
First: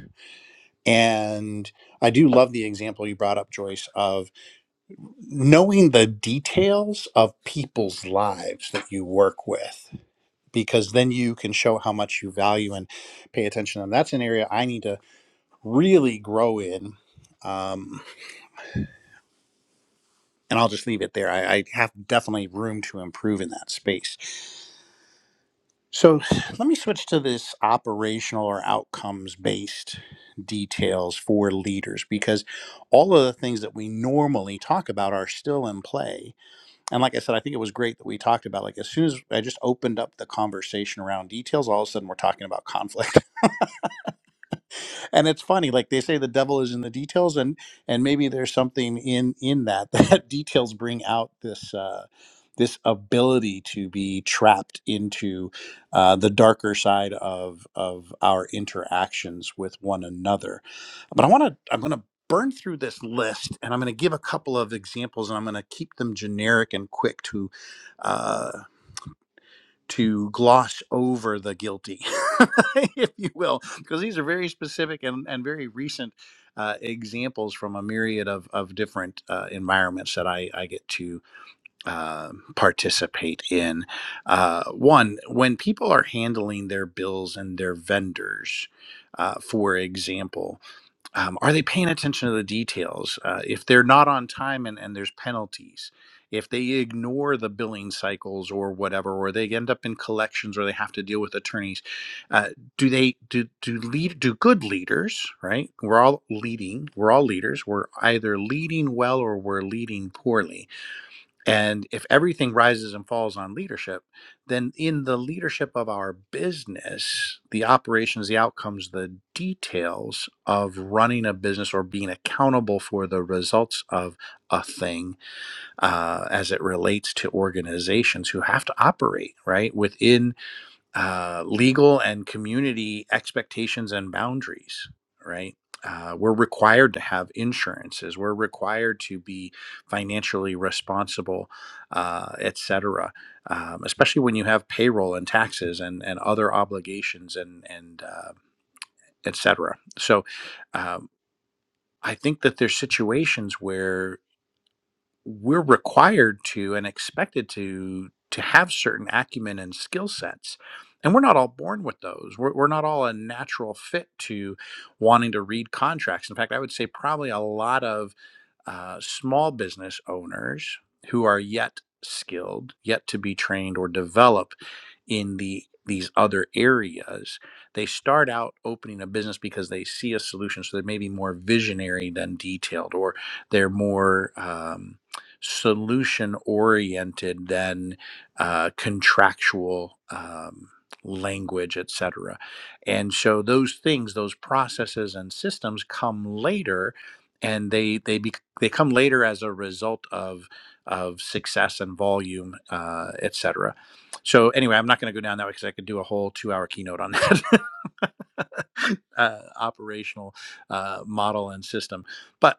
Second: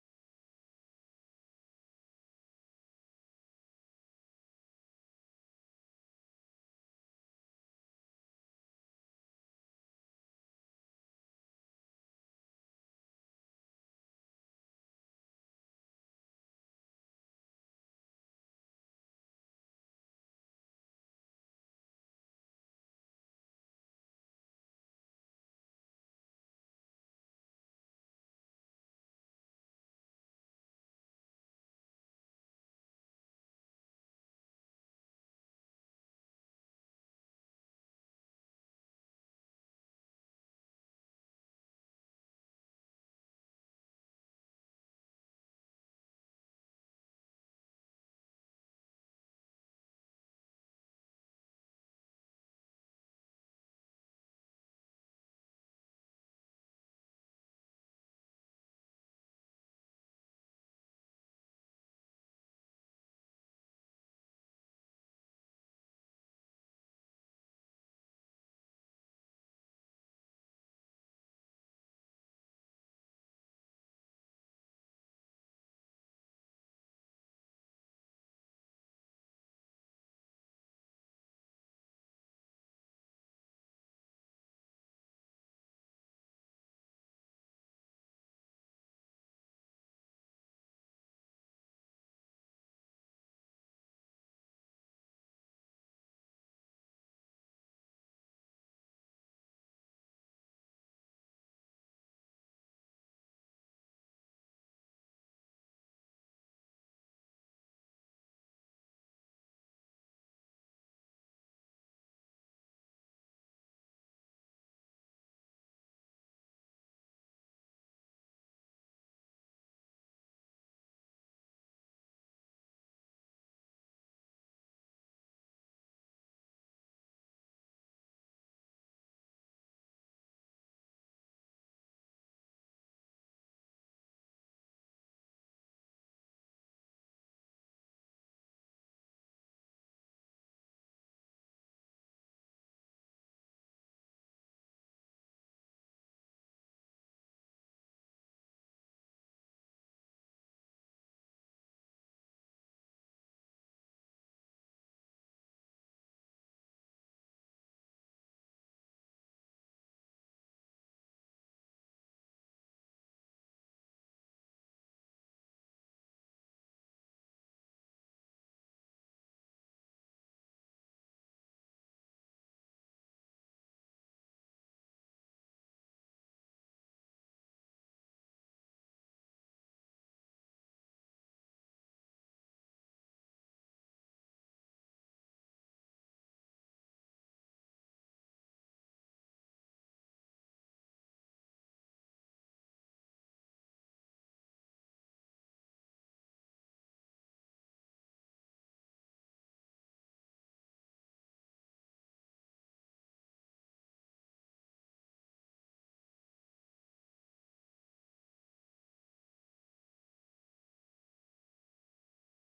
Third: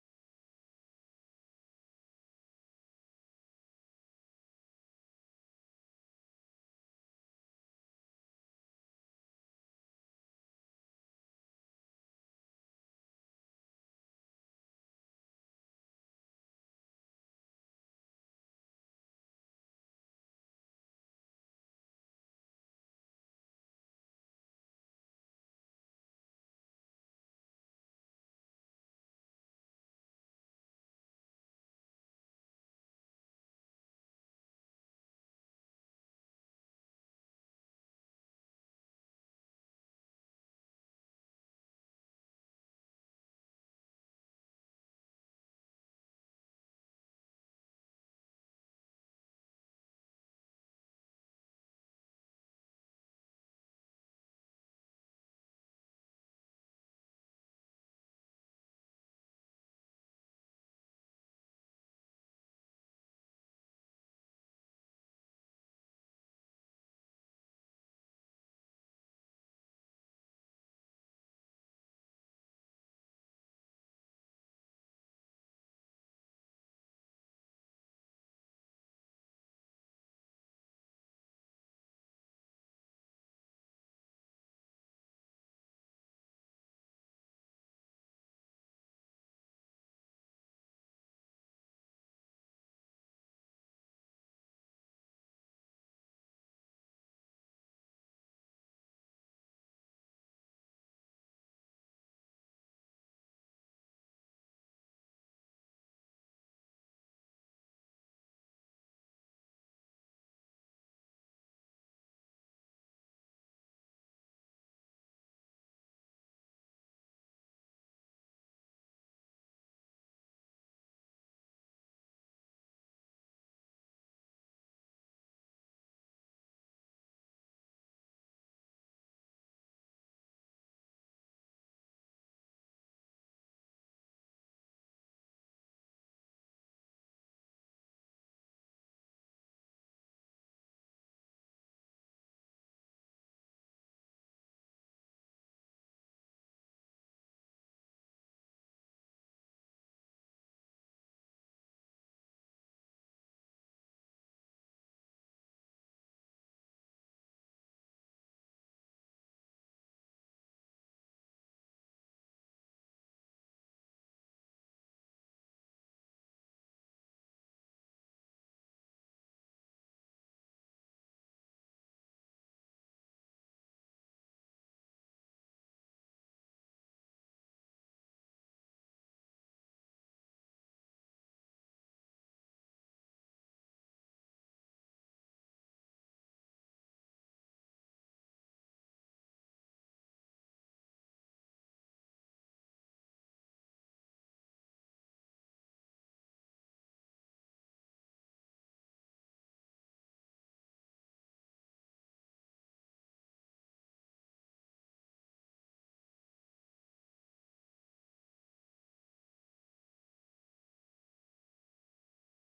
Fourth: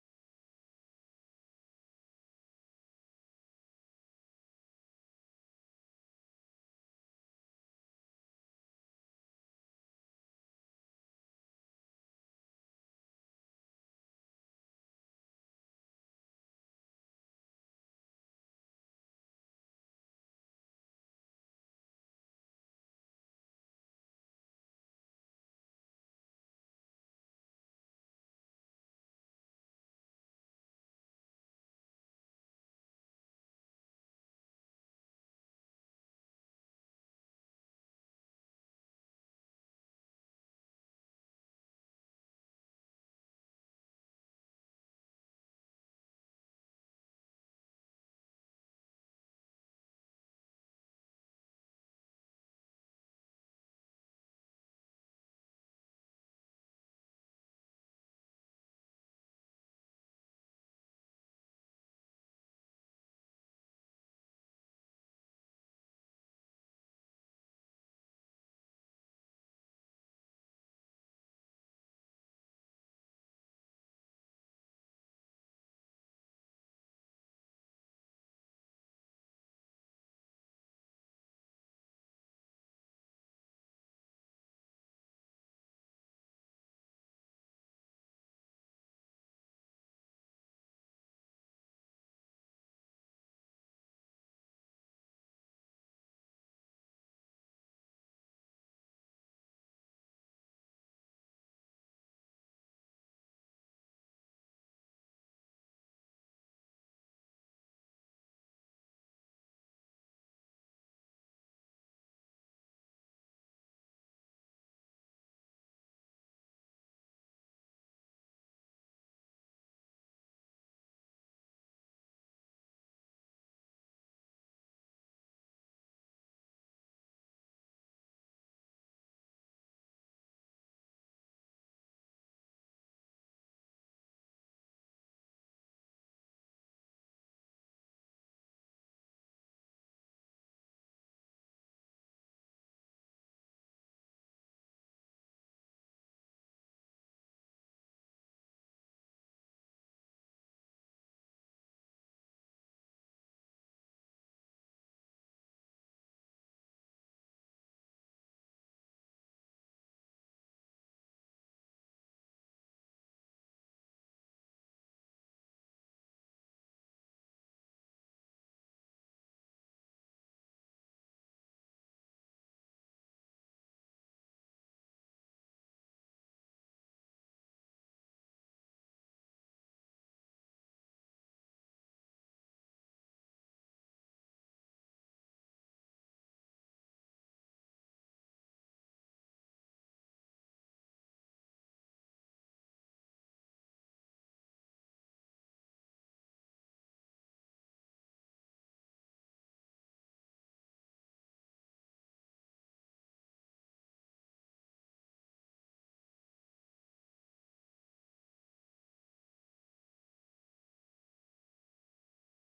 Speaker 1: And I do love the example you brought up, Joyce, of knowing the details of people's lives that you work with because then you can show how much you value and pay attention. And that's an area I need to really grow in. Um, and I'll just leave it there. I, I have definitely room to improve in that space. So <sighs> let me switch to this operational or outcomes based details for leaders because all of the things that we normally talk about are still in play. And like I said, I think it was great that we talked about like as soon as I just opened up the conversation around details, all of a sudden we're talking about conflict and it's funny like they say the devil is in the details and and maybe there's something in in that <laughs> that details bring out this uh this ability to be trapped into uh, the darker side of of our interactions with one another but i want to i'm going to burn through this list and i'm going to give a couple of examples and i'm going to keep them generic and quick to uh, to gloss over the guilty, <laughs> if you will, because these are very specific and, and very recent uh, examples from a myriad of, of different uh, environments that I, I get to uh, participate in. Uh, one, when people are handling their bills and their vendors, uh, for example, um, are they paying attention to the details uh, if they're not on time and, and there's penalties if they ignore the billing cycles or whatever or they end up in collections or they have to deal with attorneys uh, do they do do lead do good leaders right we're all leading we're all leaders we're either leading well or we're leading poorly and if everything rises and falls on leadership, then in the leadership of our business, the operations, the outcomes, the details of running a business or being accountable for the results of a thing uh, as it relates to organizations who have to operate, right? Within uh, legal and community expectations and boundaries, right? Uh, we're required to have insurances. We're required to be financially responsible, uh, et cetera. Um, especially when you have payroll and taxes and, and other obligations and and uh, et cetera. So um, I think that there's situations where we're required to and expected to to have certain acumen and skill sets and we're not all born with those we're, we're not all a natural fit to wanting to read contracts in fact i would say probably a lot of uh, small business owners who are yet skilled yet to be trained or develop in the these other areas they start out opening a business because they see a solution so they're maybe more visionary than detailed or they're more um, solution oriented than uh, contractual um, language, et cetera, And so those things, those processes and systems come later, and they they be, they come later as a result of of success and volume, uh, et cetera. So anyway, I'm not going to go down that way because I could do a whole two hour keynote on that <laughs> uh, operational uh, model and system. But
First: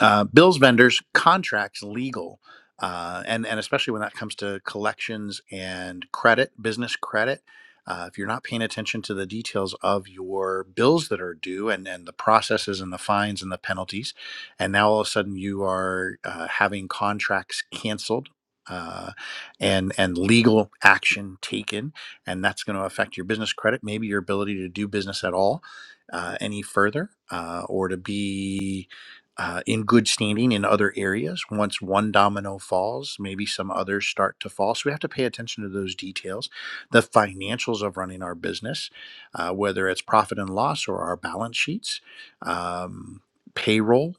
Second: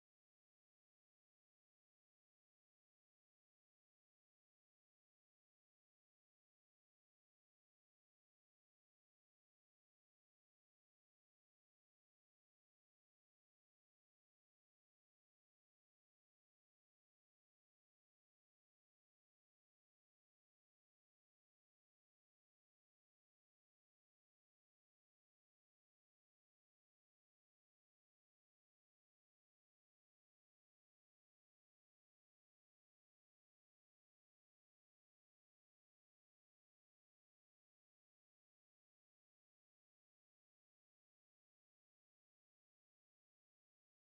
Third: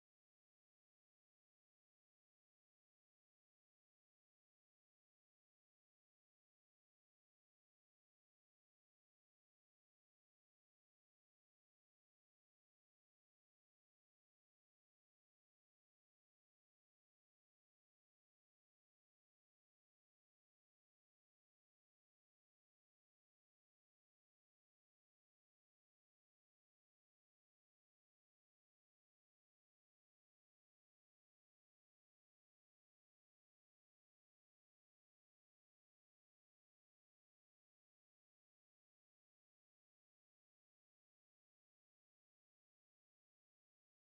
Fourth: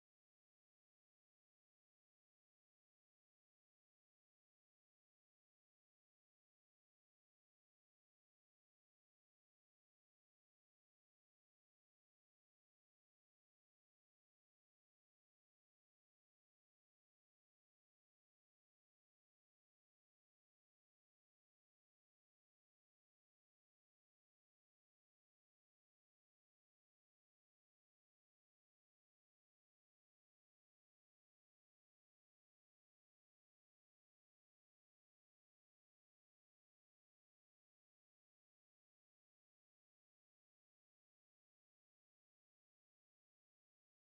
Speaker 1: uh, bills vendors contracts legal uh, and and especially when that comes to collections and credit business credit uh, if you're not paying attention to the details of your bills that are due and, and the processes and the fines and the penalties and now all of a sudden you are uh, having contracts canceled uh, and and legal action taken and that's going to affect your business credit maybe your ability to do business at all uh, any further uh, or to be uh, in good standing in other areas. Once one domino falls, maybe some others start to fall. So we have to pay attention to those details, the financials of running our business, uh, whether it's profit and loss or our balance sheets, um, payroll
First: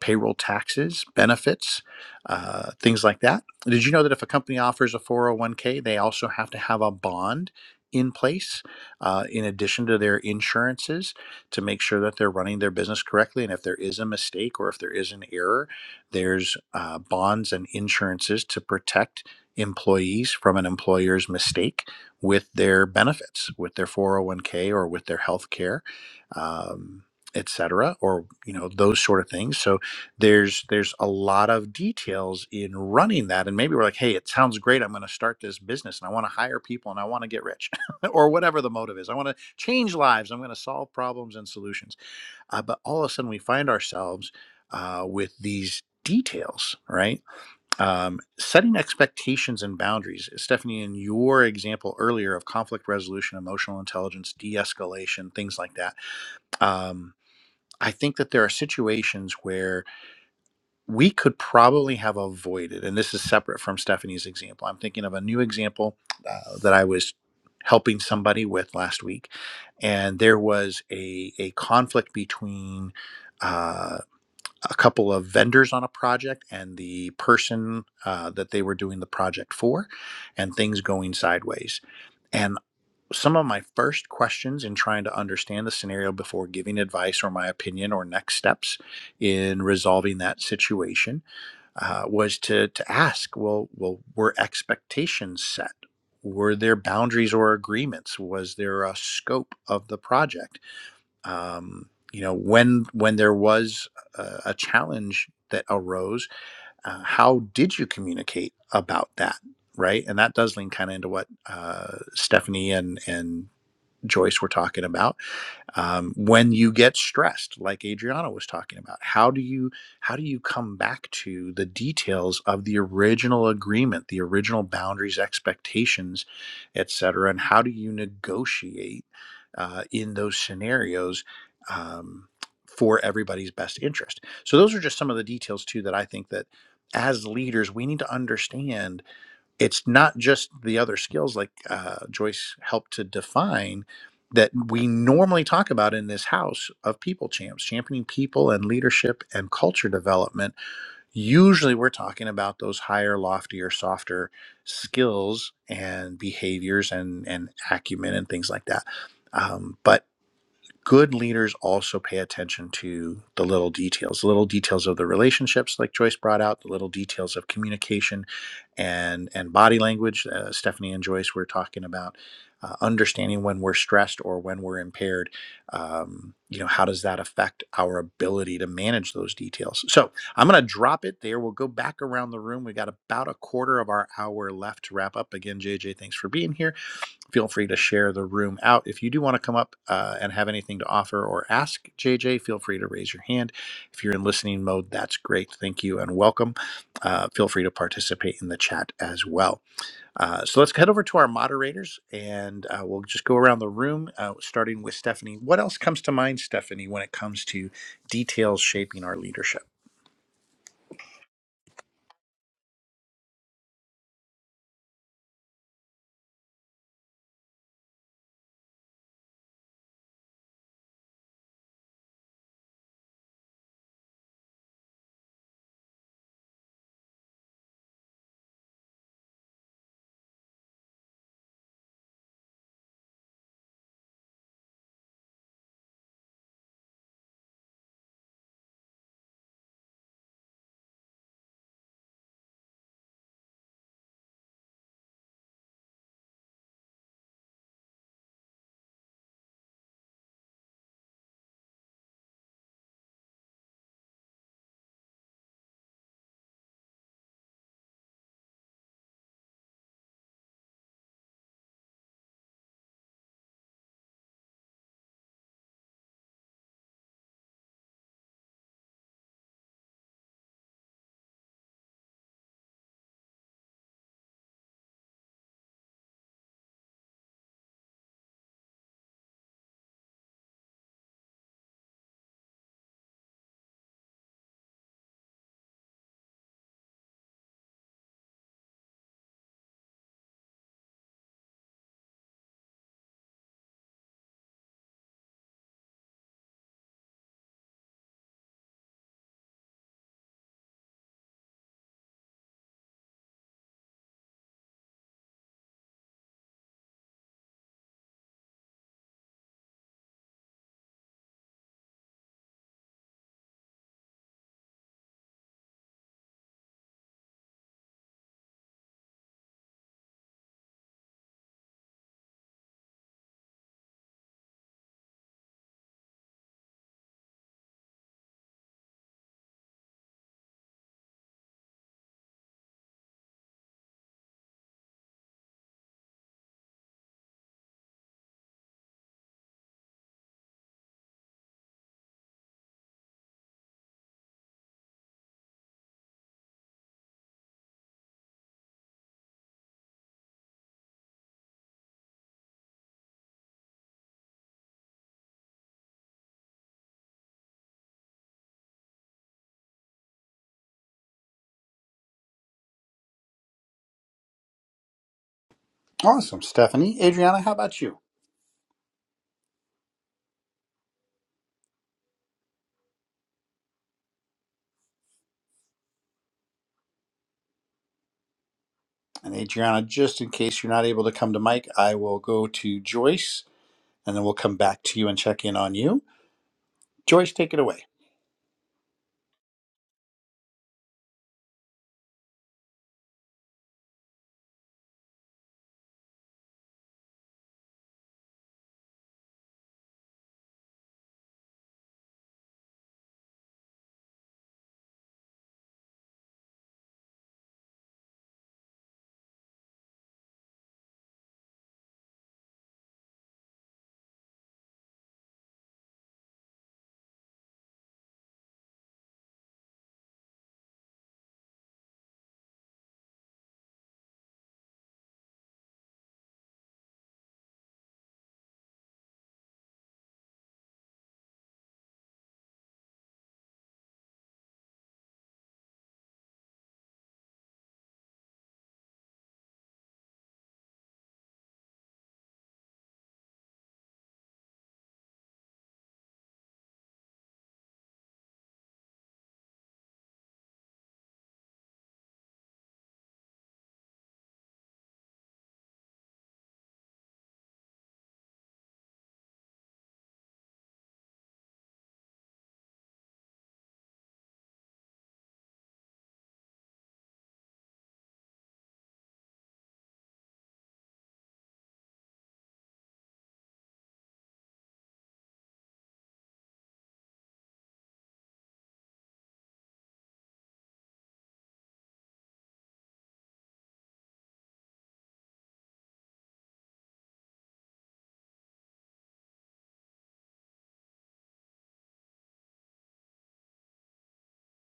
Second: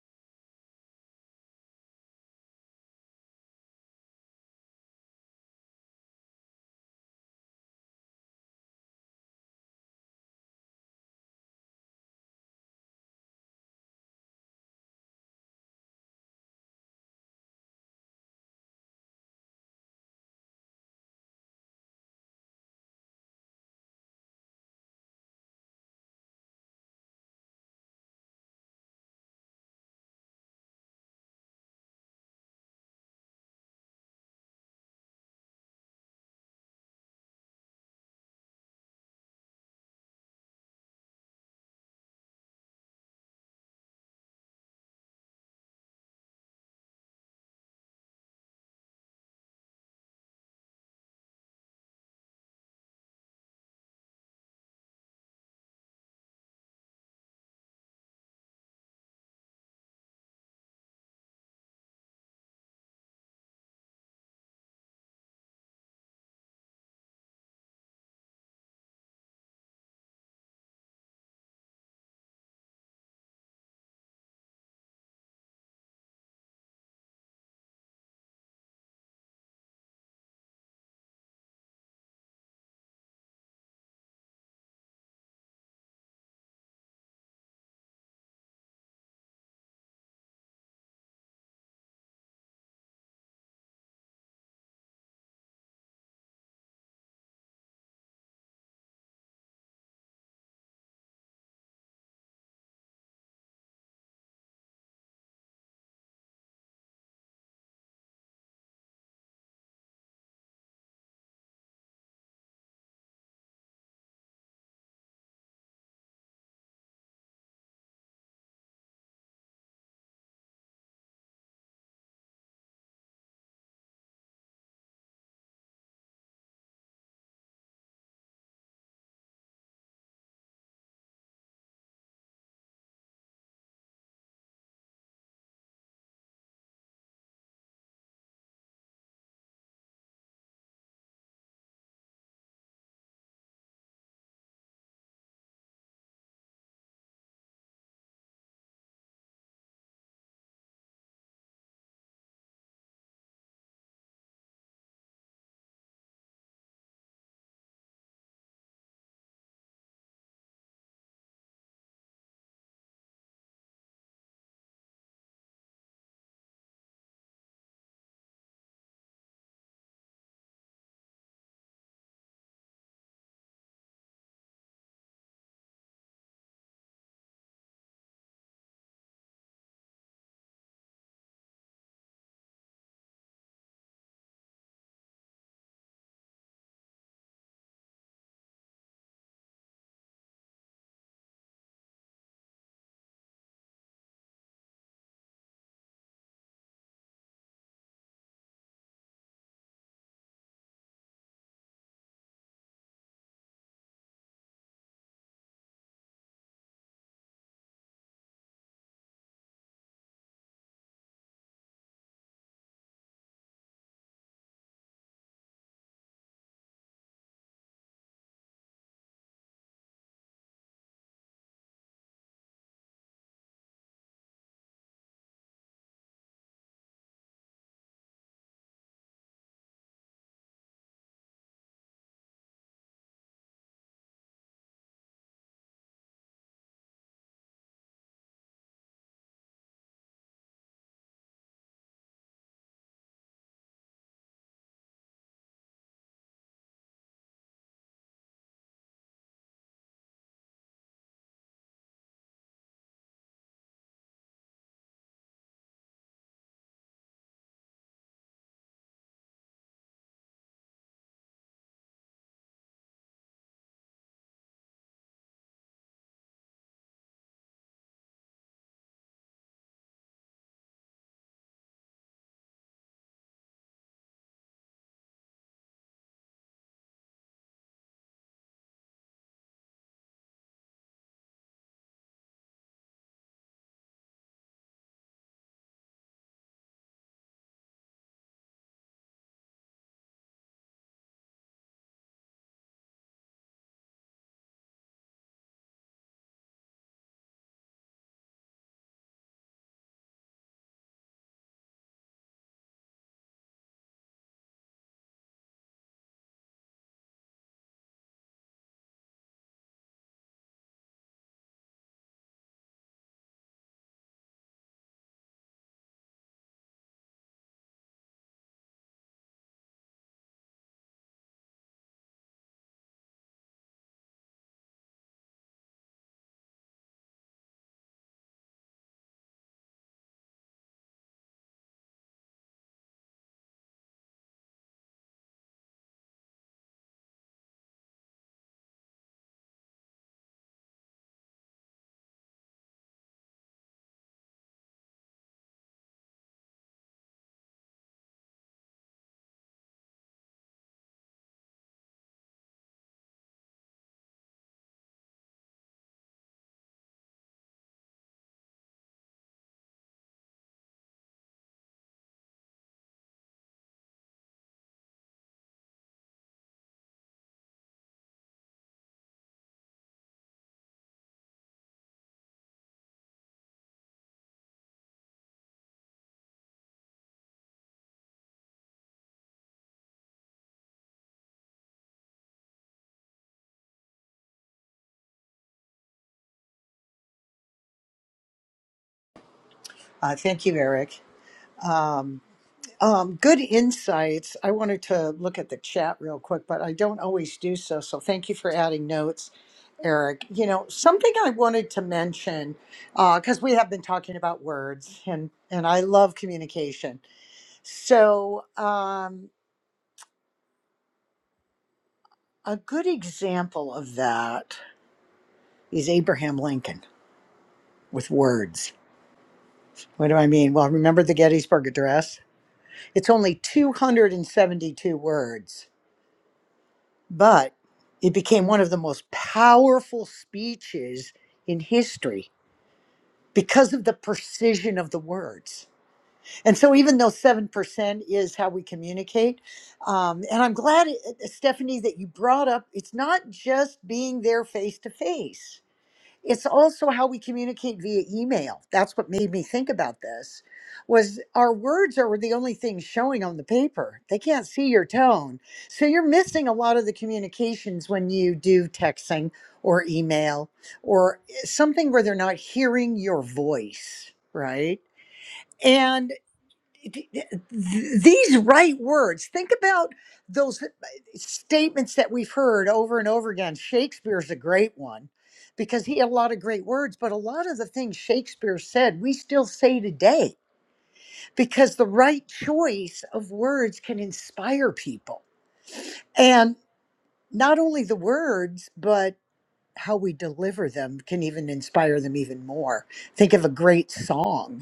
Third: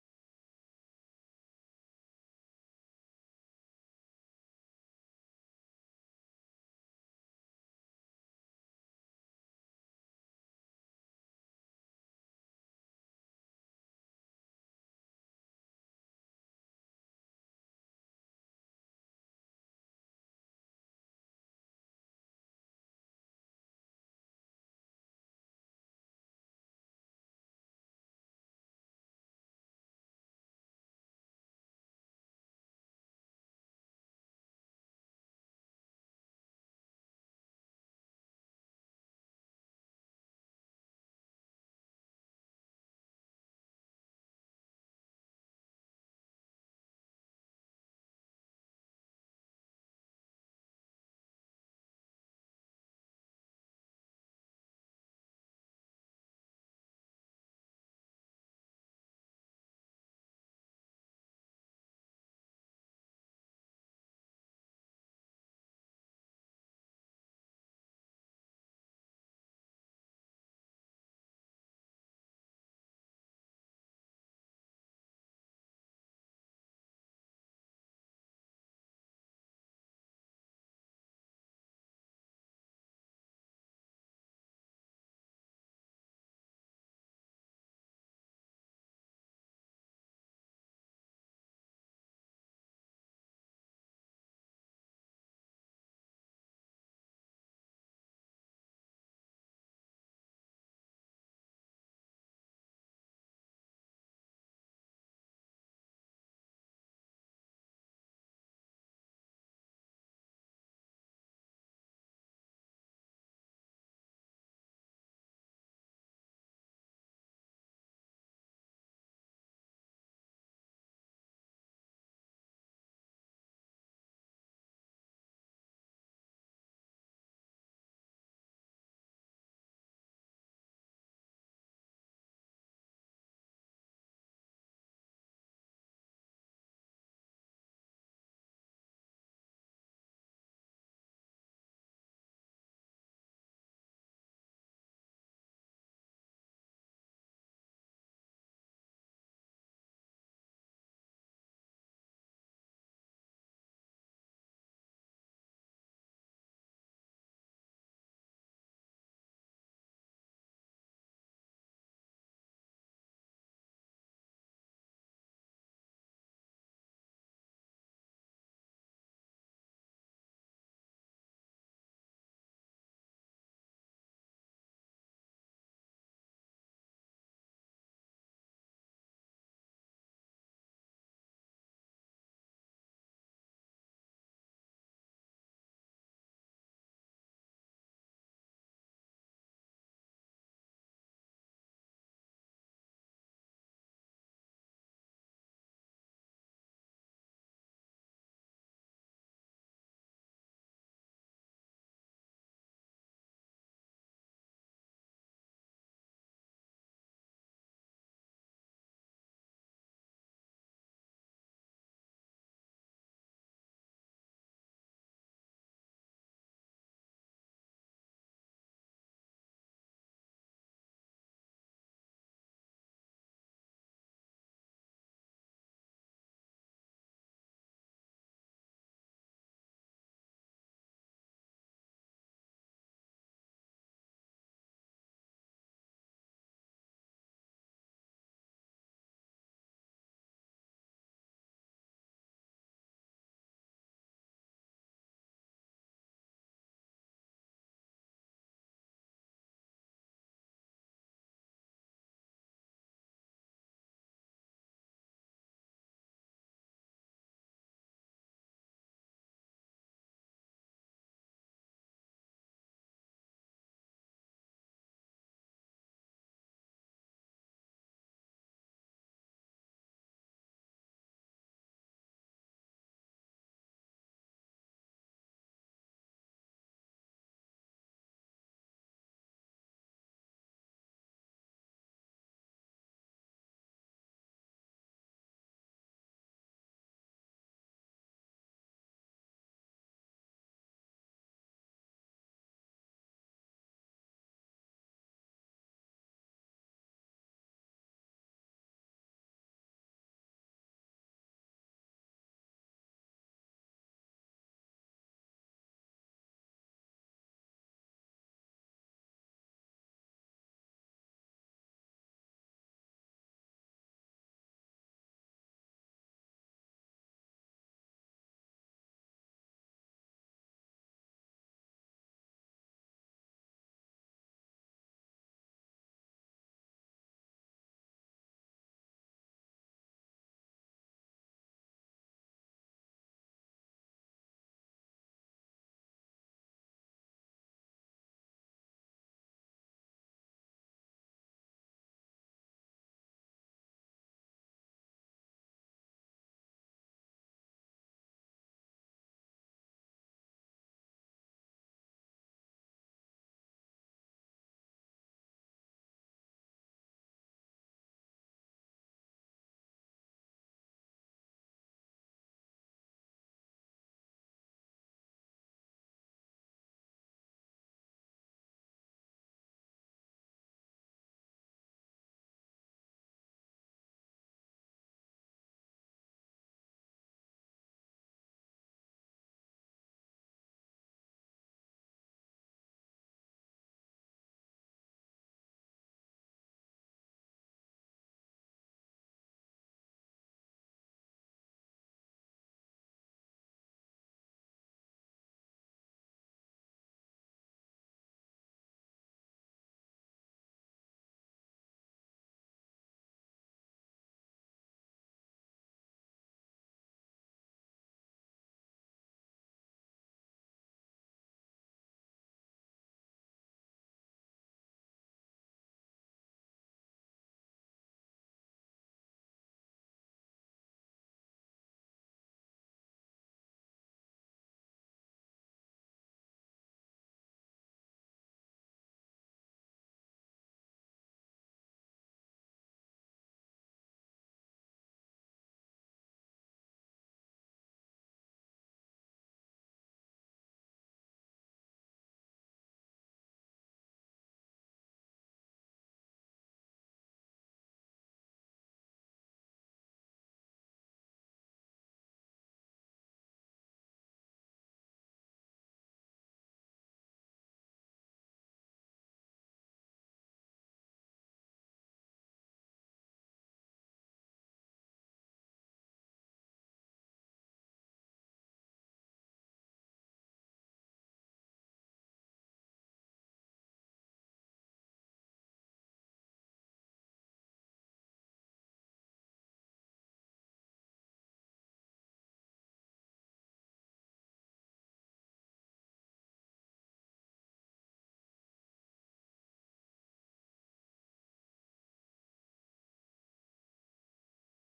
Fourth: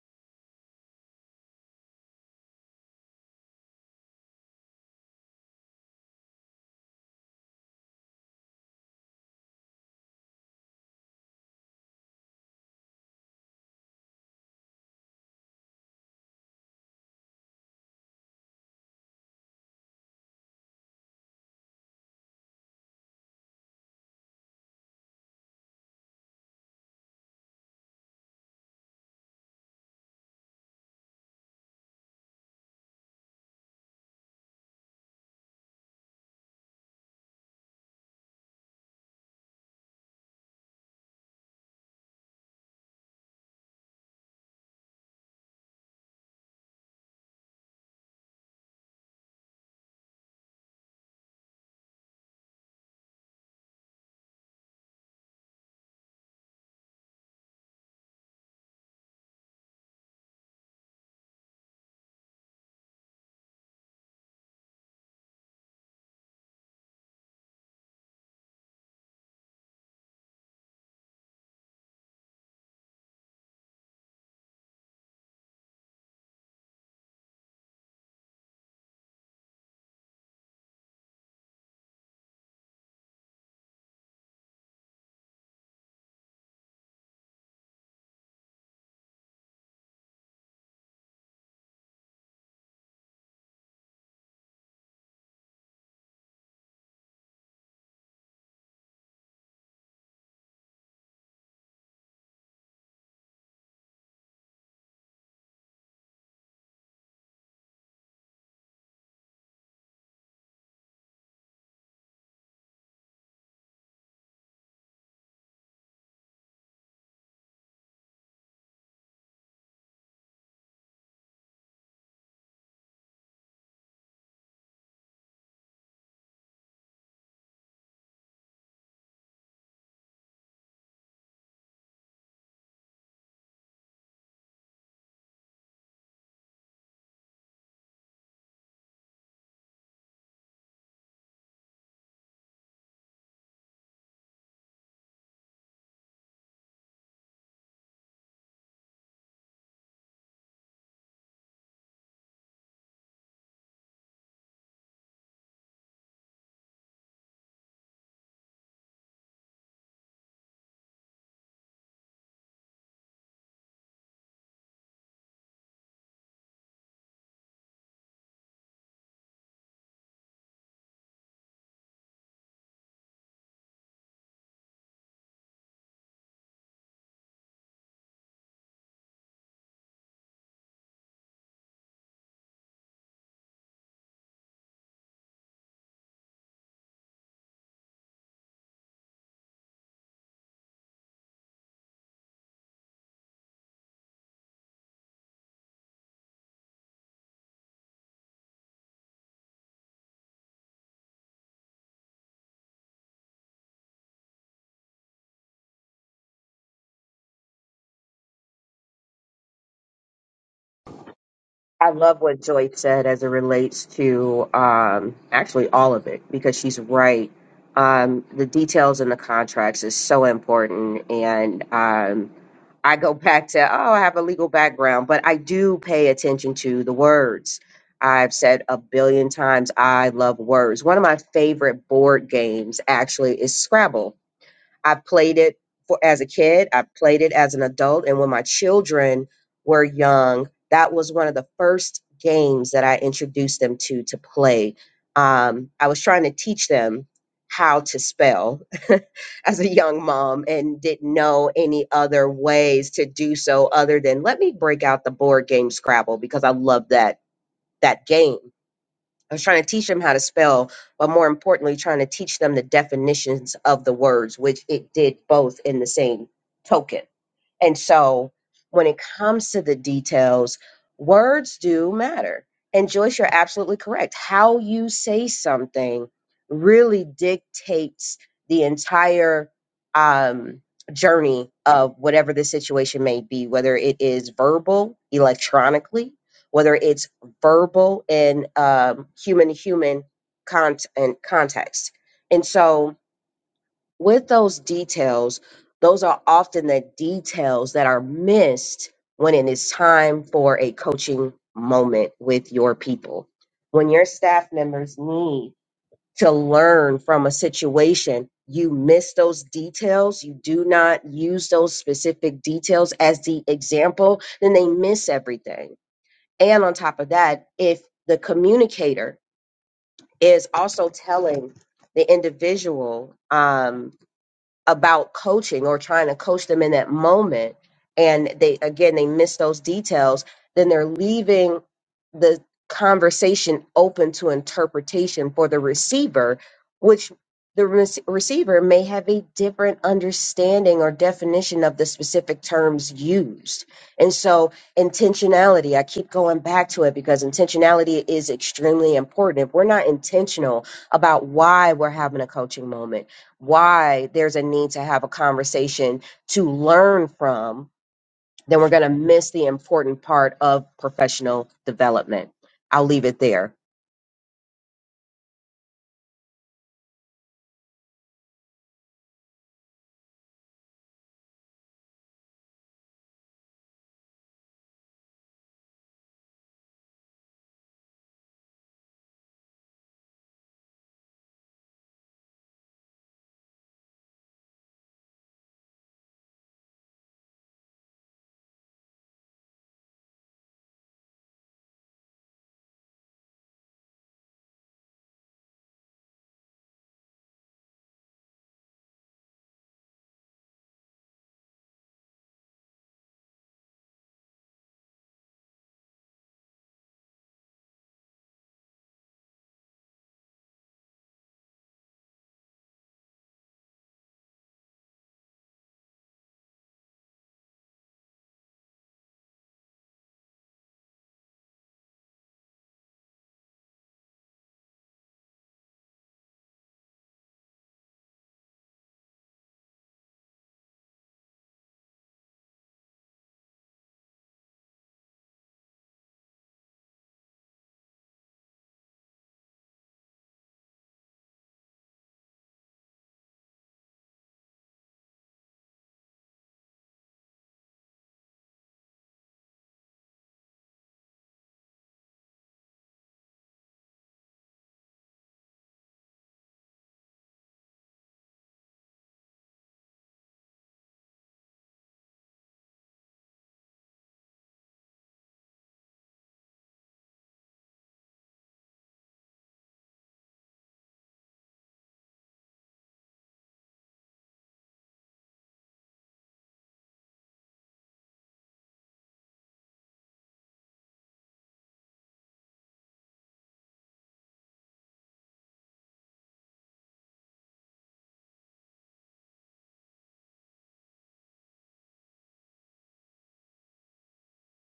Speaker 1: payroll taxes, benefits, uh, things like that. Did you know that if a company offers a 401k, they also have to have a bond in place uh, in addition to their insurances to make sure that they're running their business correctly? And if there is a mistake or if there is an error, there's uh, bonds and insurances to protect employees from an employer's mistake with their benefits, with their 401k or with their health care. Um, etc or you know those sort of things so there's there's a lot of details in running that and maybe we're like hey it sounds great i'm going to start this business and i want to hire people and i want to get rich <laughs> or whatever the motive is i want to change lives i'm going to solve problems and solutions uh, but all of a sudden we find ourselves uh, with these details right um, setting expectations and boundaries stephanie in your example earlier of conflict resolution emotional intelligence de-escalation things like that um, i think that there are situations where we could probably have avoided, and this is separate from Stephanie's example. I'm thinking of a new example uh, that I was helping somebody with last week, and there was a, a conflict between uh, a couple of vendors on a project and the person uh, that they were doing the project for, and things going sideways. And some of my first questions in trying to understand the scenario before giving advice or my opinion or next steps in resolving that situation uh, was to to ask well well were expectations set were there boundaries or agreements was there a scope of the project um, you know when when there was a, a challenge that arose uh, how did you communicate about that right and that does lean kind of into what uh, stephanie and and joyce were talking about um, when you get stressed like adriana was talking about how do you how do you come back to the details of the original agreement the original boundaries expectations et cetera, and how do you negotiate uh, in those scenarios um, for everybody's best interest so those are just some of the details too that i think that as leaders we need to understand it's not just the other skills like uh, Joyce helped to define that we normally talk about in this house of people champs, championing people and leadership and culture development. Usually we're talking about those higher, loftier, softer skills and behaviors and, and acumen and things like that. Um, but good leaders also pay attention to the little details, the little details of the relationships, like Joyce brought out, the little details of communication and and body language. Uh, Stephanie and Joyce were talking about uh, understanding when we're stressed or when we're impaired. Um, you know, how does that affect our ability to manage those details? So I'm going to drop it there. We'll go back around the room. We got about a quarter of our hour left to wrap up. Again, JJ, thanks for being here feel free to share the room out. If you do want to come up uh, and have anything to offer or ask JJ, feel free to raise your hand. If you're in listening mode, that's great. Thank you and welcome. Uh, feel free to participate in the chat as well. Uh, so let's head over to our moderators and uh, we'll just go around the room, uh, starting with Stephanie. What else comes to mind, Stephanie, when it comes to details shaping our leadership?
Speaker 2: I love what Joy said as it relates to um, actually all of it because she's right. Um, the details in the contracts is so important. And, um, I go back to, oh, I have a legal background, but I do pay attention to the words. I've said a billion times, I love words. One of my favorite board games actually is Scrabble I played it for as a kid, I played it as an adult, and when my children were young, that was one of the first games that I introduced them to to play. Um, I was trying to teach them how to spell <laughs> as a young mom and didn't know any other ways to do so other than let me break out the board game Scrabble because I love that that game I was trying to teach them how to spell, but more importantly, trying to teach them the definitions of the words, which it did both in the same token. And so when it comes to the details, words do matter. And Joyce, you're absolutely correct. How you say something really dictates the entire um, journey of whatever the situation may be, whether it is verbal, electronically, whether it's verbal in um, human to human context. And context. And so, with those details, those are often the details that are missed when it is time for a coaching moment with your people. When your staff members need to learn from a situation, you miss those details, you do not use those specific details as the example, then they miss everything. And on top of that, if the communicator is also telling the individual, um, about coaching or trying to coach them in that moment and they again they miss those details then they're leaving the conversation open to interpretation for the receiver which the rec- receiver may have a different understanding or definition of the specific terms used and so intentionality i keep going back to it because intentionality is extremely important if we're not intentional about why we're having a coaching moment why there's a need to have a conversation to learn from, then we're going to miss the important part of professional development. I'll leave it there.
Speaker 1: Awesome, Stephanie. Adriana, how about you? And Adriana, just in case you're not able to come to Mike, I will go to Joyce and then we'll come back to you and check in on you. Joyce, take it away.
Speaker 4: Uh, thank you, Eric. Um, um, good insights. I wanted to look at the chat real quick, but I don't always do so. So thank you for adding notes, Eric. You know, something I wanted to mention because we have been talking about words, and and I love communication. So, um, a good example of that is Abraham Lincoln with words. What do I mean? Well, remember the Gettysburg Address? It's only 272 words, but it became one of the most powerful speeches in history because of the precision of the words. And so, even though 7% is how we communicate, um, and I'm glad, uh, Stephanie, that you brought up it's not just being there face to face it's also how we communicate via email that's what made me think about this was our words are the only thing showing on the paper they can't see your tone so you're missing a lot of the communications when you do texting or email or something where they're not hearing your voice right th- th- these right words think about those uh, statements that we've heard over and over again shakespeare's a great one because he had a lot of great words but a lot of the things shakespeare said we still say today because the right choice of words can inspire people and not only the words but how we deliver them can even inspire them even more think of a great song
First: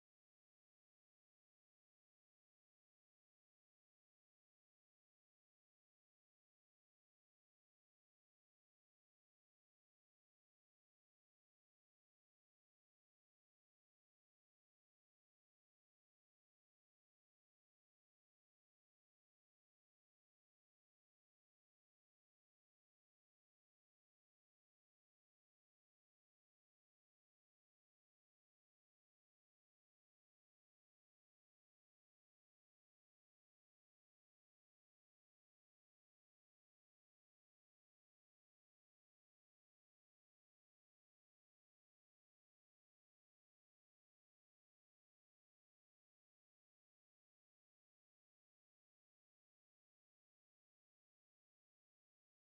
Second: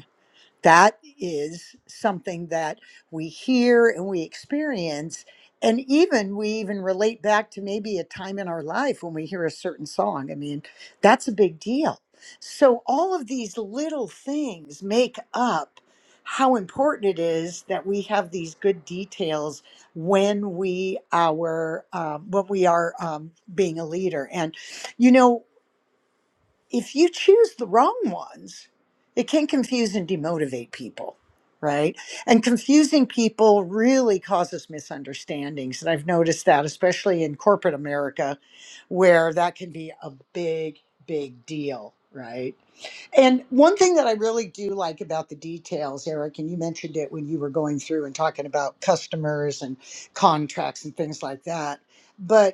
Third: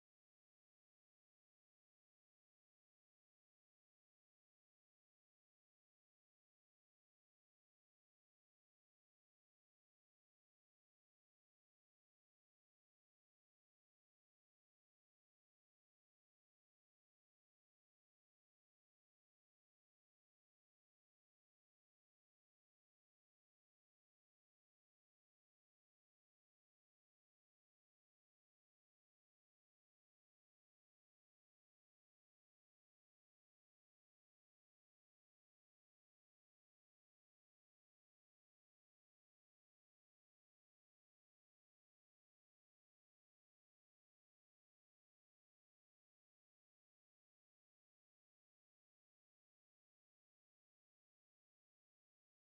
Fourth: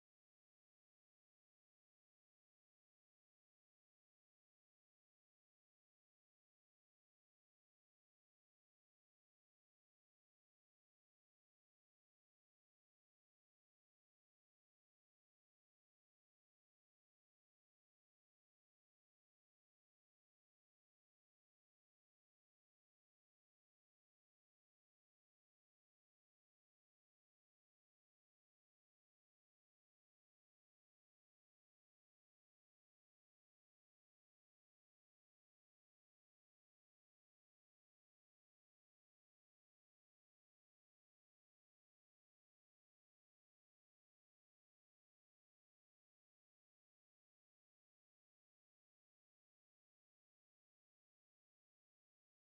Speaker 4: that is something that we hear and we experience. And even we even relate back to maybe a time in our life when we hear a certain song. I mean, that's a big deal. So, all of these little things make up how important it is that we have these good details when we our um, when we are um, being a leader and you know if you choose the wrong ones, it can confuse and demotivate people, right? And confusing people really causes misunderstandings. And I've noticed that, especially in corporate America, where that can be a big, big deal, right? And one thing that I really do like about the details, Eric, and you mentioned it when you were going through and talking about customers and contracts and things like that. but